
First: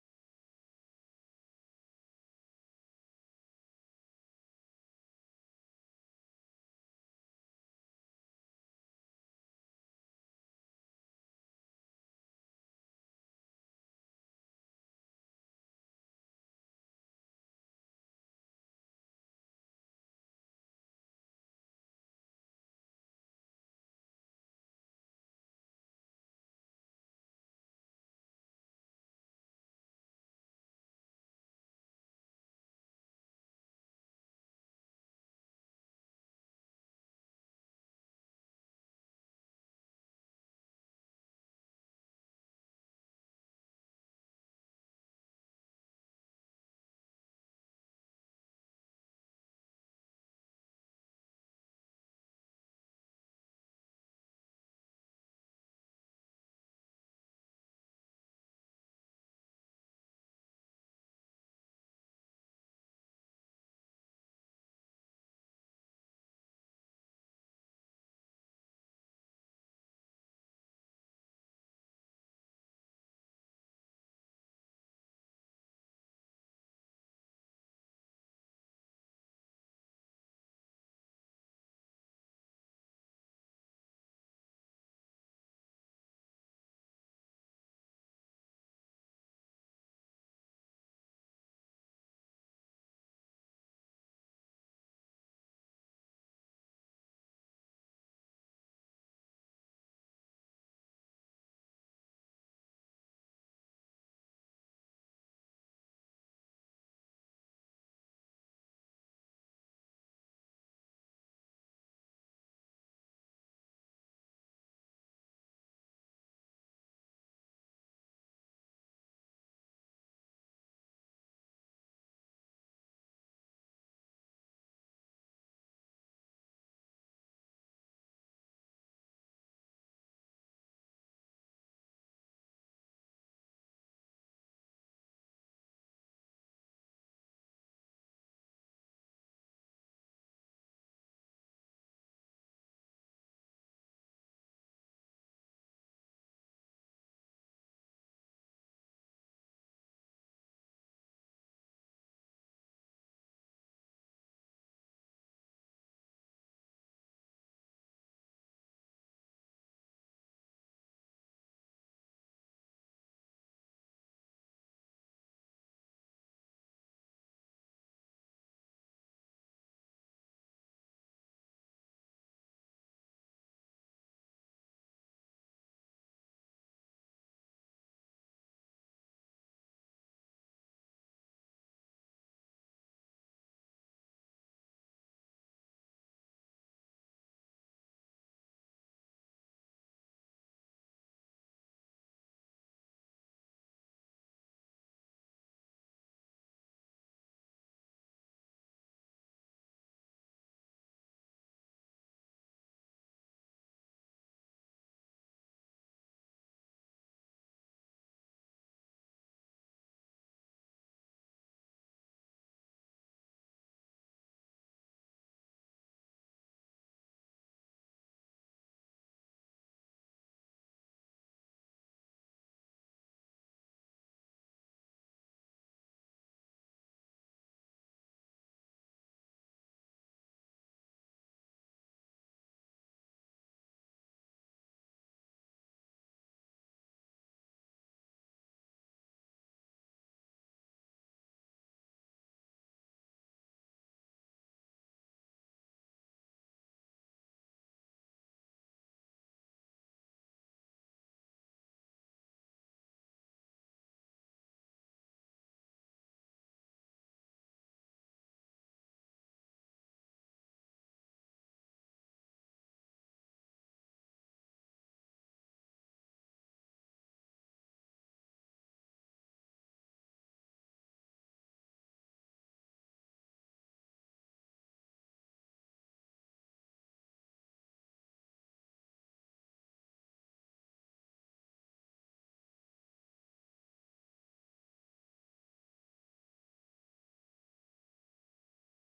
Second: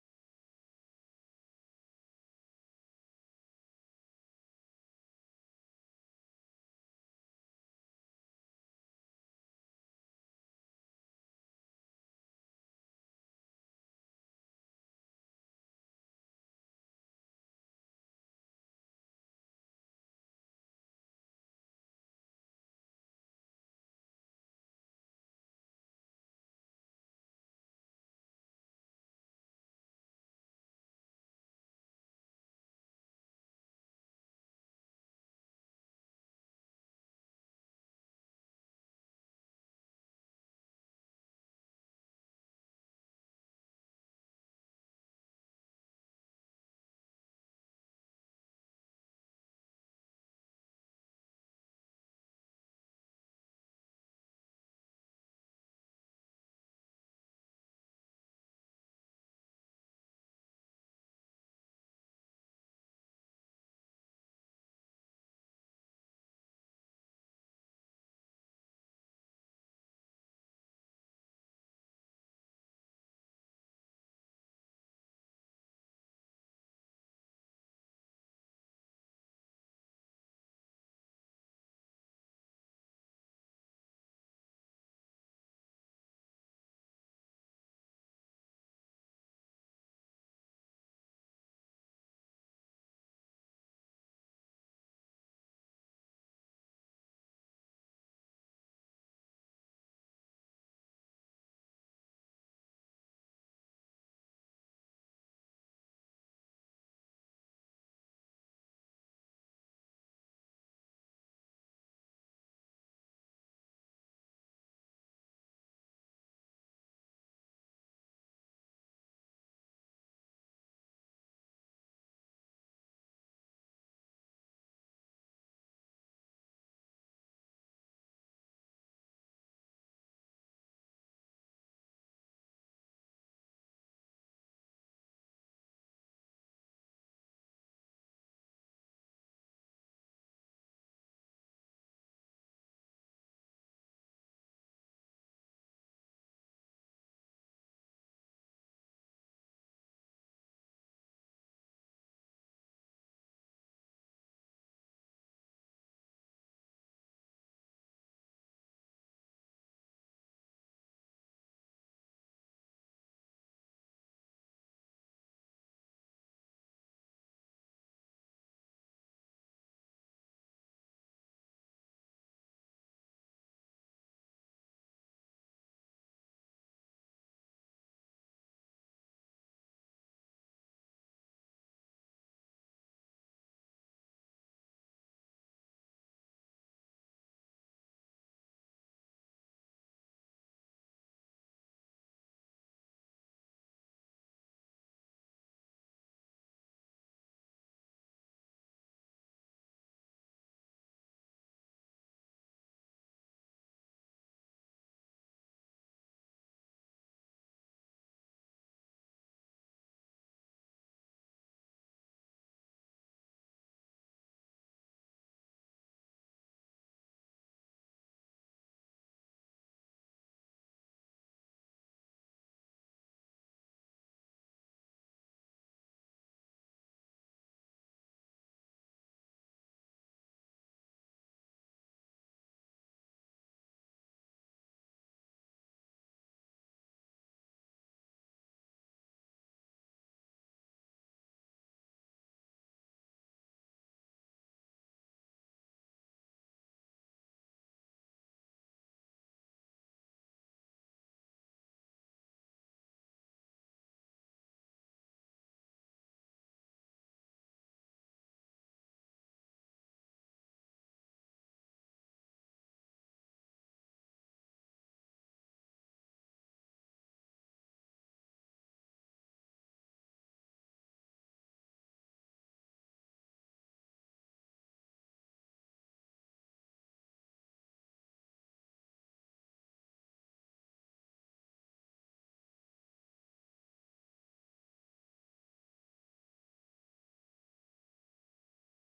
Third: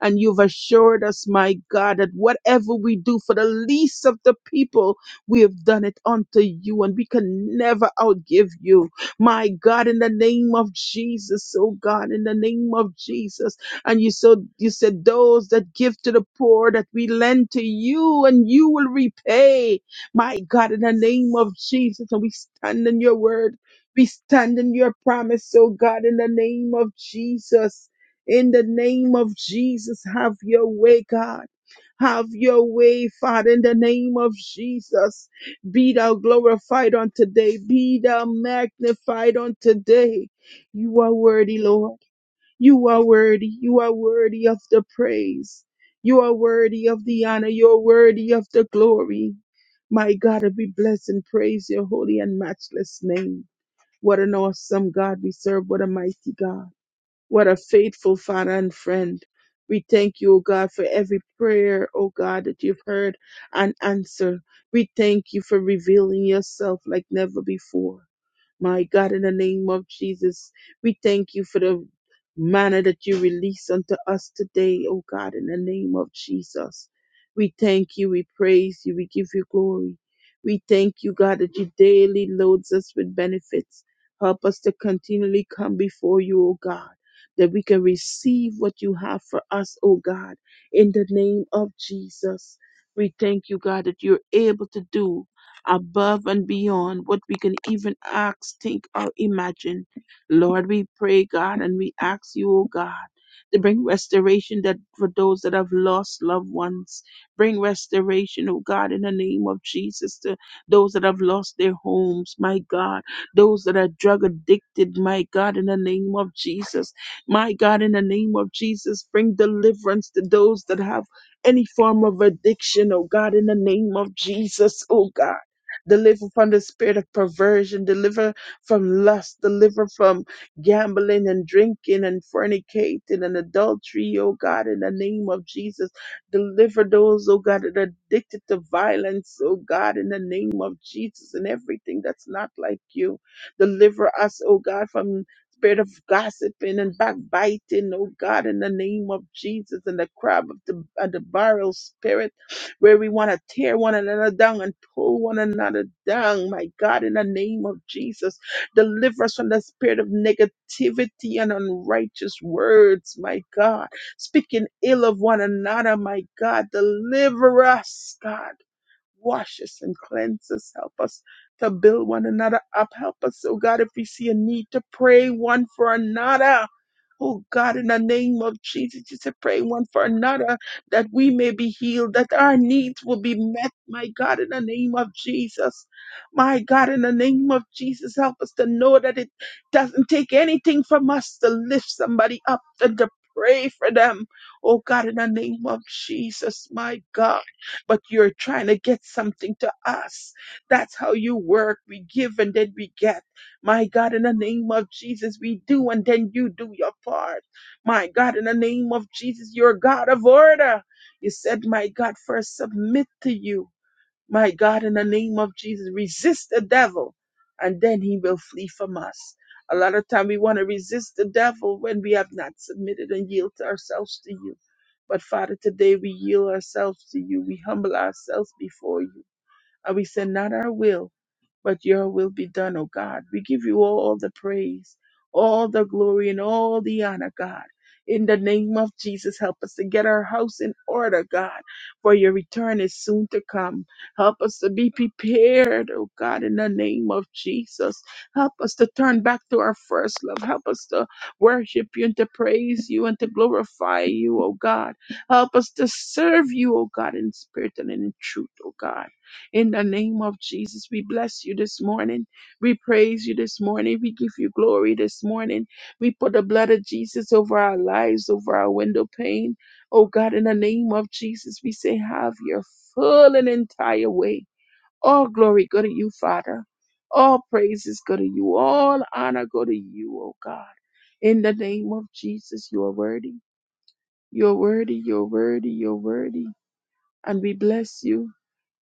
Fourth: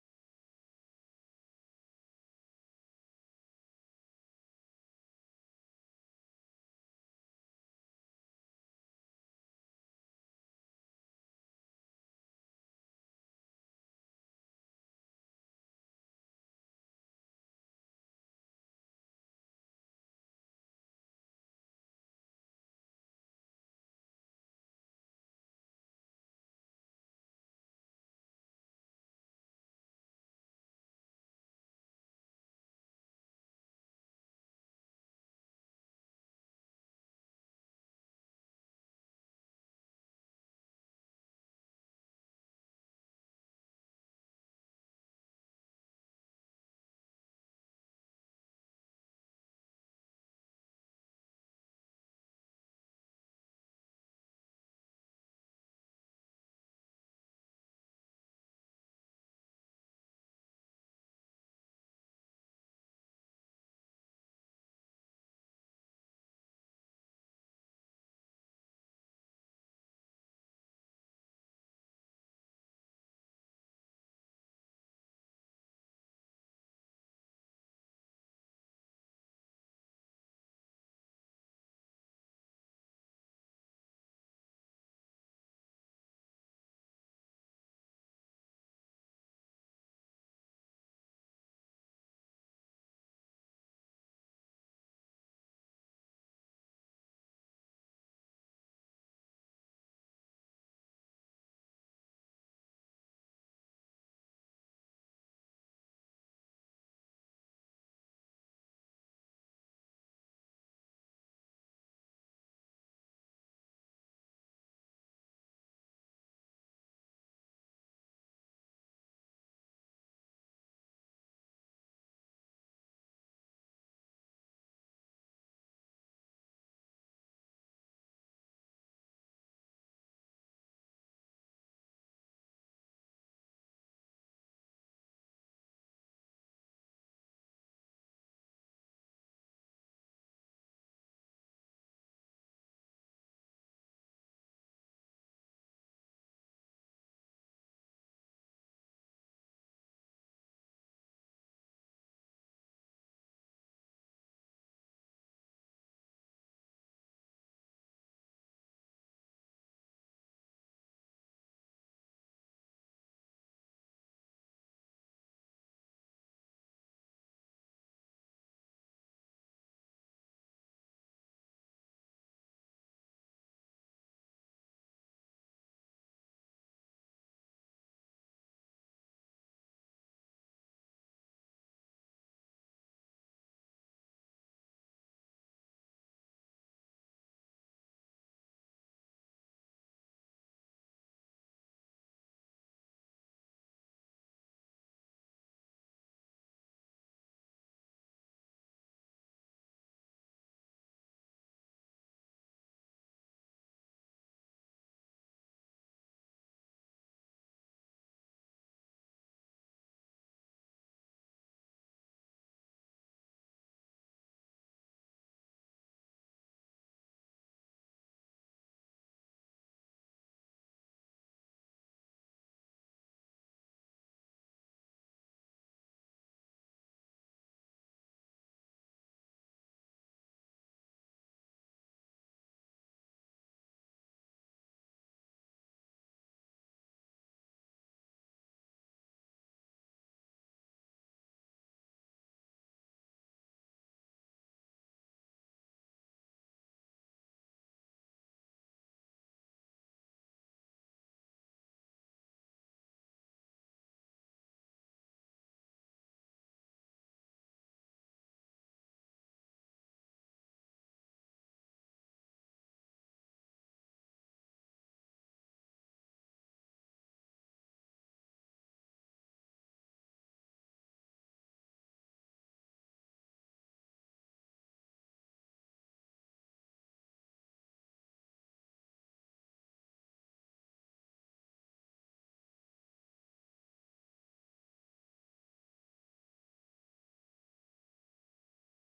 S1: And you've assured us, my God, that whatever we do for the least of the people, we have done it unto you, and we can never outgive you. My God, in the name of Jesus, oh God, in the name of Jesus. And you so you said those that give to the poor that we lend to you and you will repay. My God, in the name of Jesus, and we stand in your word. We stand in your promise, oh God, in the name of Jesus. In the name of Jesus, have your way, God. Have your way, Father, in the name of Jesus. Be thou glorified on today. Be thou magnified on today. You are worthy, Lord. You are worthy. You are worthy of the praise. You are worthy of the honor. You are worthy of the glory. My God, we bless and praise your holy and matchless name. What an awesome God we serve. What a mighty God. What a faithful Father and friend. We thank you, O God, for every prayer, O God, that you've heard and answered. We thank you for revealing yourself like never before. My God, in the name of Jesus, we thank you for the manner that you release unto us today, oh God, in the name of Jesus. We thank you, we praise you, we give you glory. We thank you, God, that you daily loads us with benefits. Help us to continually come before you, oh God, that we can receive what you have for us, oh God, in the name of Jesus. We thank you, God, that you're able to do above and beyond what we can even ask, think, or imagine. Lord, we pray, God, and we ask you, oh God, to bring restoration that for those that have lost loved ones. Bring restoration, oh God, in the name of Jesus to those that have lost their homes, my God. Those that are drug addicted, my God, in the name of Jesus. My God, in the name of Jesus, bring deliverance to those that have any form of addiction, oh God, in the name of Jesus, oh God. Deliver from the spirit of perversion. Deliver from lust. Deliver from gambling and drinking and fornicating and adultery, oh God, in the name of Jesus. Deliver those, oh God, that are addicted to violence, oh God, in the name of Jesus and everything that's not like you. Deliver us, oh God, from spirit of gossiping and backbiting, oh God, in the name of Jesus and the crab of the, and the barrel spirit where we want to tear one another down and pull one another down. My God, in the name of Jesus, deliver us from the spirit of negativity and unrighteous words. My God, speaking ill of one another. My God, deliver us, God. Wash us and cleanse us. Help us to build one another up. Help us, oh God, if we see a need to pray one for another. Oh God, in the name of Jesus, just to pray one for another that we may be healed, that our needs will be met. My God, in the name of Jesus. My God, in the name of Jesus, help us to know that it doesn't take anything from us to lift somebody up and to pray for them. Oh God, in the name of Jesus, my God but you're trying to get something to us. That's how you work. We give and then we get. My God, in the name of Jesus, we do and then you do your part. My God, in the name of Jesus, you're God of order. You said, My God, first submit to you. My God, in the name of Jesus, resist the devil and then he will flee from us. A lot of time we want to resist the devil when we have not submitted and yield to ourselves to you. But Father, today we yield ourselves to you. We humble ourselves before you. And we say, not our will, but your will be done, O God. We give you all the praise, all the glory, and all the honor, God. In the name of Jesus, help us to get our house in order, God, for your return is soon to come. Help us to be prepared, oh God, in the name of Jesus. Help us to turn back to our first love. Help us to worship you and to praise you and to glorify you, oh God. Help us to serve you, oh God, in spirit and in truth, oh God. In the name of Jesus, we bless you this morning. We praise you this morning. We give you glory this morning. We put the blood of Jesus over our lives, over our window pane. Oh God, in the name of Jesus, we say, have your full and entire way. All glory go to you, Father. All praises go to you. All honor go to you, oh God. In the name of Jesus, you are worthy. You're worthy, you're worthy, you're worthy. And we bless you.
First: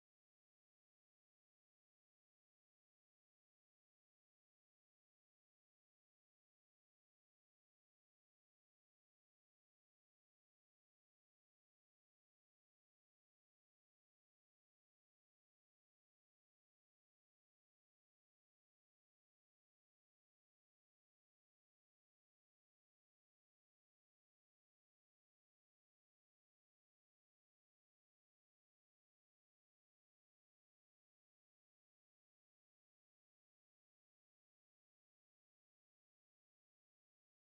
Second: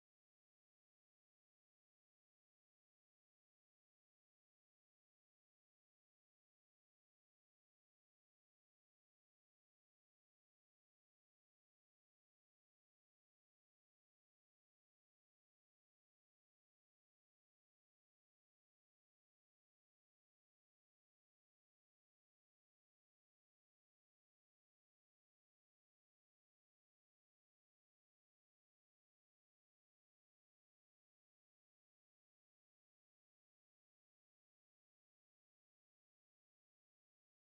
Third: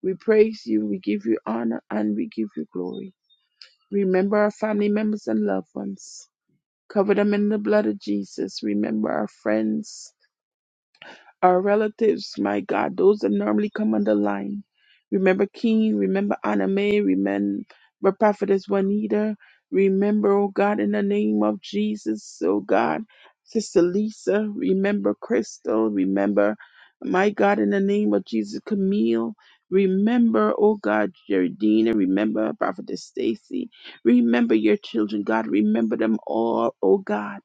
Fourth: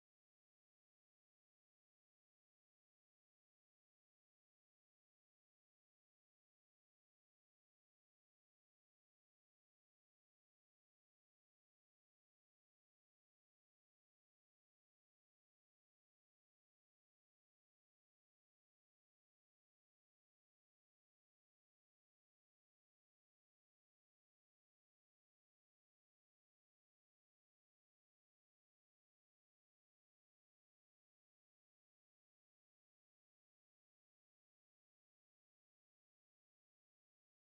S1: We praise you. We give you honor and we give you glory. Remember our family members and loved ones. Cover them in the blood of Jesus. Remember our friends our relatives, my God, those that normally come on the line. Remember King, remember Anime, remember Prophetess Juanita, remember, oh God, in the name of Jesus, oh God, Sister Lisa, remember Crystal, remember, my God, in the name of Jesus, Camille, remember, oh God, Jeridina, remember Prophetess Stacy, remember your children, God, remember them all, oh God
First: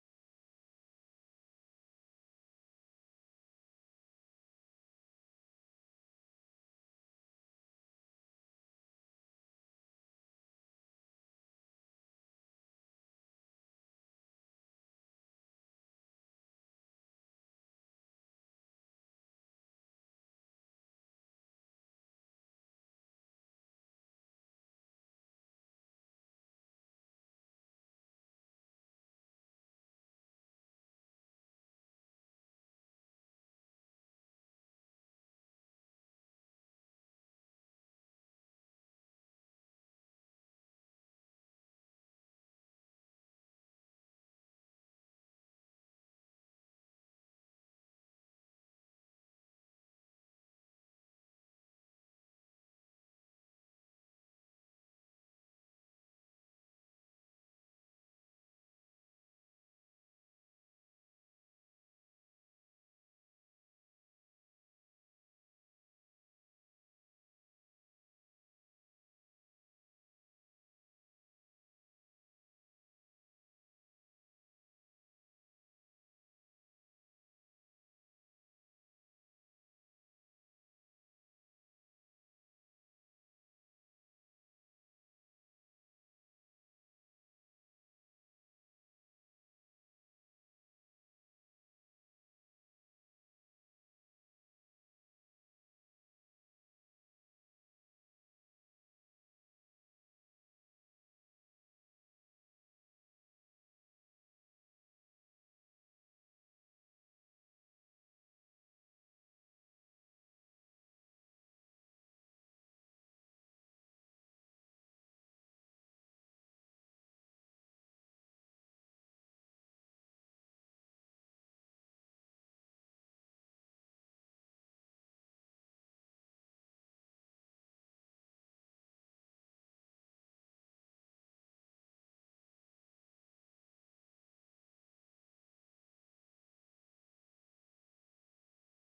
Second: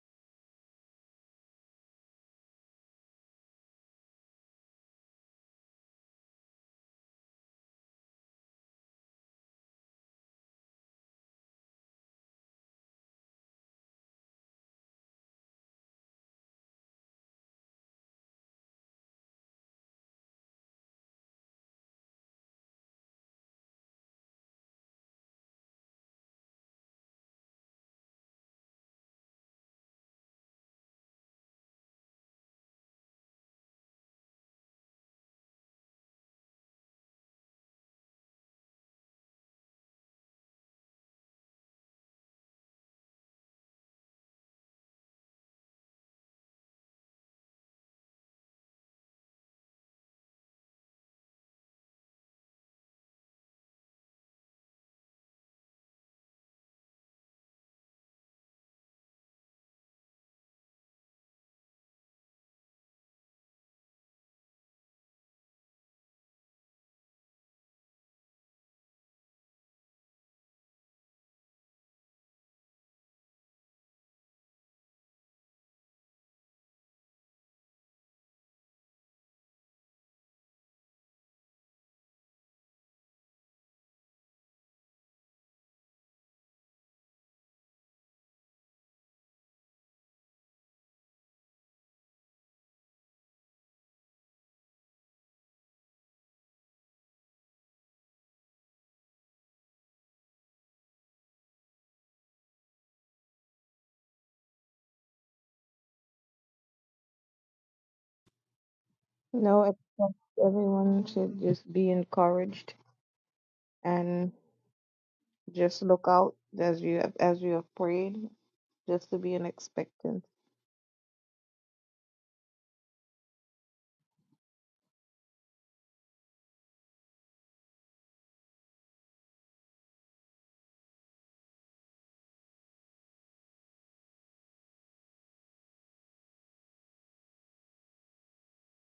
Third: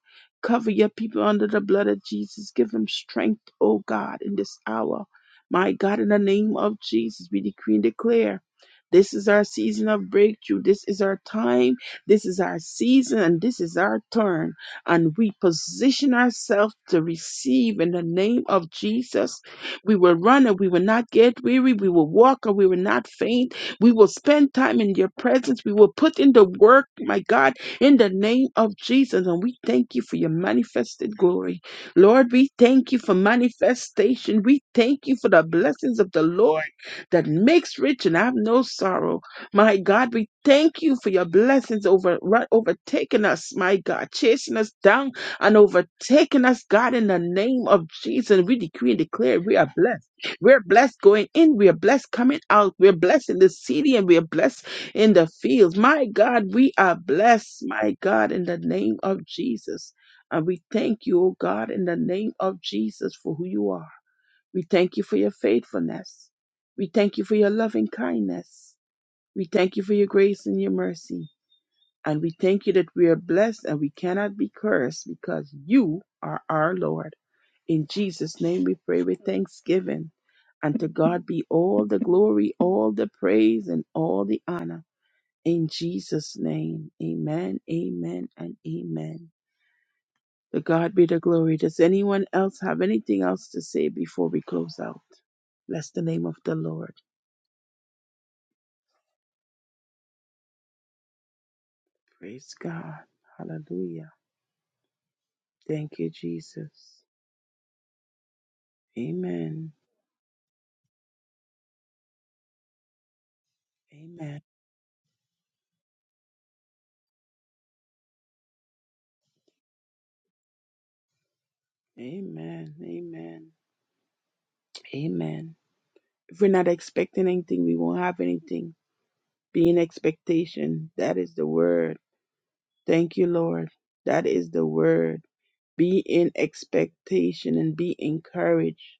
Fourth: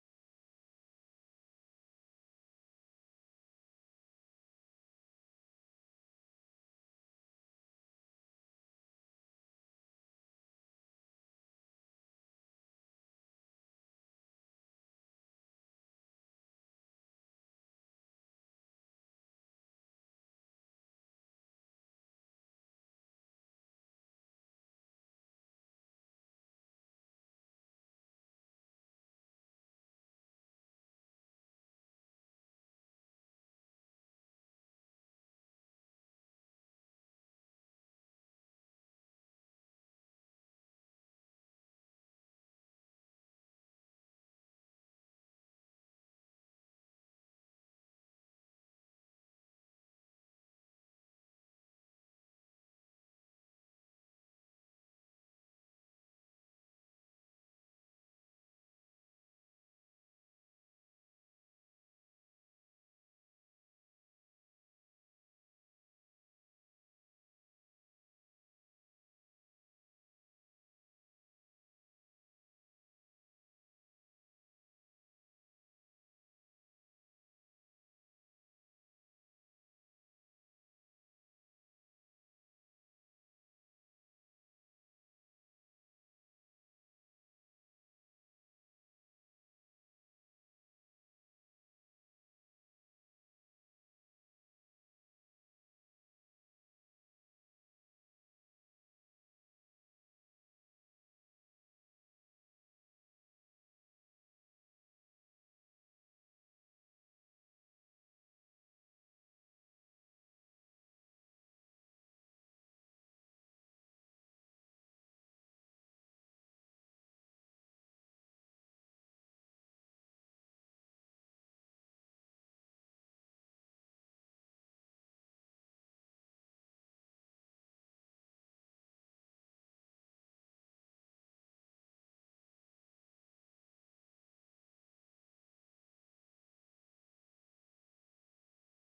S1: Cover your people under the blood of Jesus. Give them strength, oh God, in this hour. My God, in the name of Jesus, we decree and declare. This is our season of breakthrough. This is our time. This is our season and this is our turn. And we position ourselves to receive in the name of Jesus. We will run and we will not get weary. We will walk and we will not faint. We will spend time in your presence. We will put in the work, my God in the name of Jesus. And we thank you for your manifested glory. Lord, we thank you for manifestation. We thank you for the blessings of the Lord that makes rich and have no sorrow. My God, we thank you for your blessings over right, overtaking us, my God, chasing us down and overtaking us, God, in the name of Jesus. We decree and declare we are blessed. We're blessed going in, we are blessed coming out, we're blessed in the city, and we are blessed in the fields. My God, we are blessed, my God, in the name of Jesus. And we thank you, oh God, in the name of Jesus for who you are. We thank you for your faithfulness. We thank you for your loving kindness. We thank you for your grace and your mercy. And we thank you that we are blessed and we cannot be cursed because you are our Lord. In Jesus' name we pray with thanksgiving. And to God be all the glory, all the praise, and all the honor. In Jesus' name, amen, amen, and amen. To God be the glory. Does anyone else have anything else to say before we close out? Bless the name of the Lord. Praise God. Hallelujah. Thank you, Jesus. Amen.
S4: No, everyone should just be encouraged. and.
S1: Amen.
S4: Just look out as you have, as you have prayed, just to be in expectancy.
S1: Amen. Amen. Amen. If we're not expecting anything, we won't have anything. Be in expectation. That is the word. Thank you, Lord. That is the word. Be in expectation and be encouraged.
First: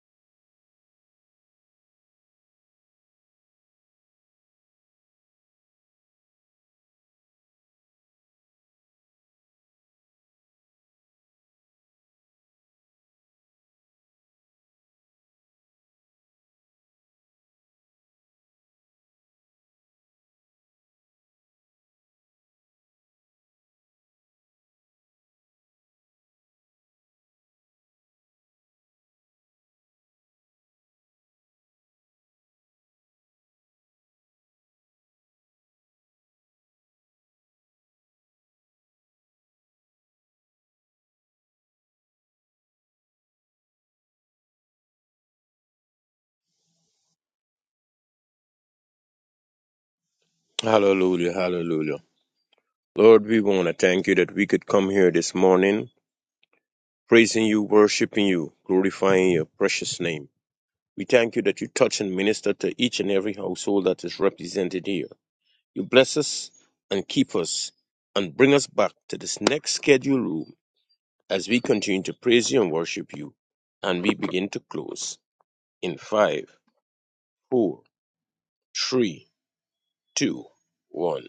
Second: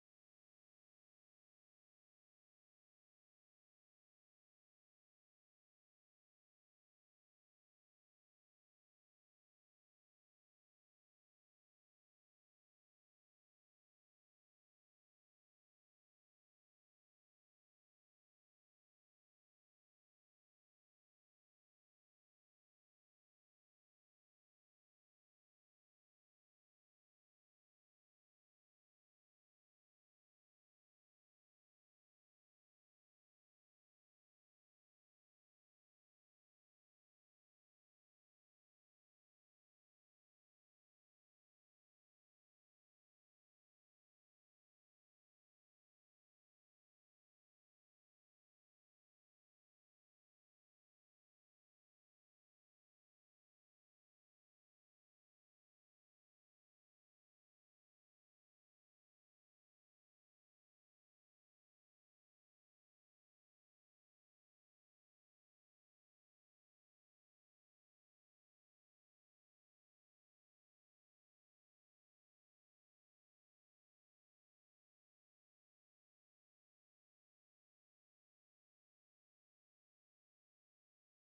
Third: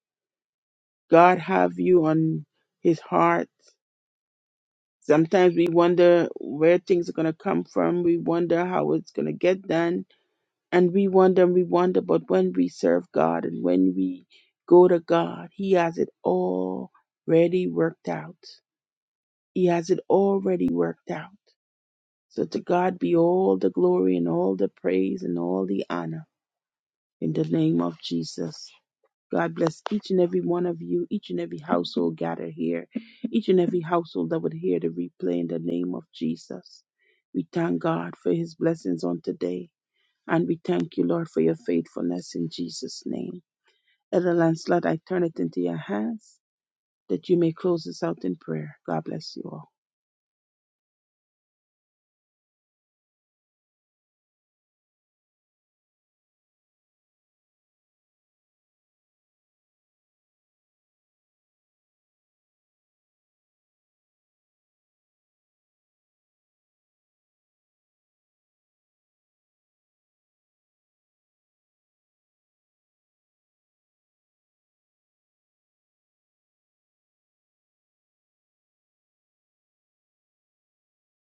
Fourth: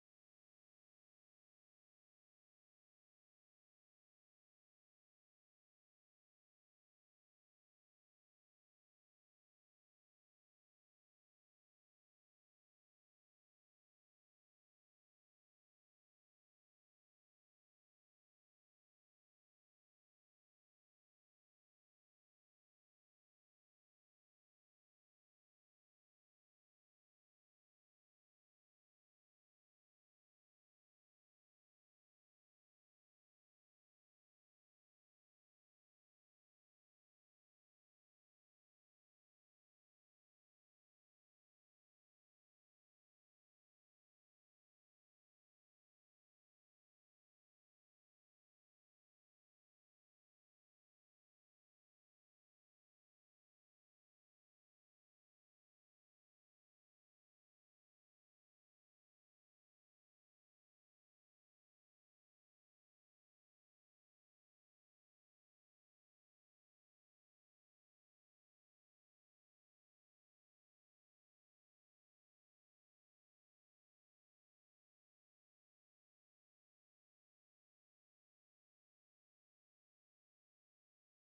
S1: God have you on his heart. Sometimes we wonder where things are going to come from. We wonder how it's going to get done. And we wonder and we wonder. But when we serve God and when we go to God, he has it already worked out. He has it already worked out. So to God be all the glory and all the praise and all the honor in the name of Jesus. God bless each and every one of you, each and every household gathered here, each and every household that would hear the replay in the name of Jesus. We thank God for his blessings on today, and we thank you, Lord, for your faithfulness in Jesus' name. Elder Lancelot, I turn it into your hands that you may close us out in prayer. God bless you all.
S2: Hallelujah, hallelujah. Lord, we want to thank you that we could come here this morning praising you, worshiping you, glorifying your precious name. We thank you that you touch and minister to each and every household that is represented here. You bless us and keep us and bring us back to this next schedule room as we continue to praise you and worship you. And we begin to close in five, four, three, two, one.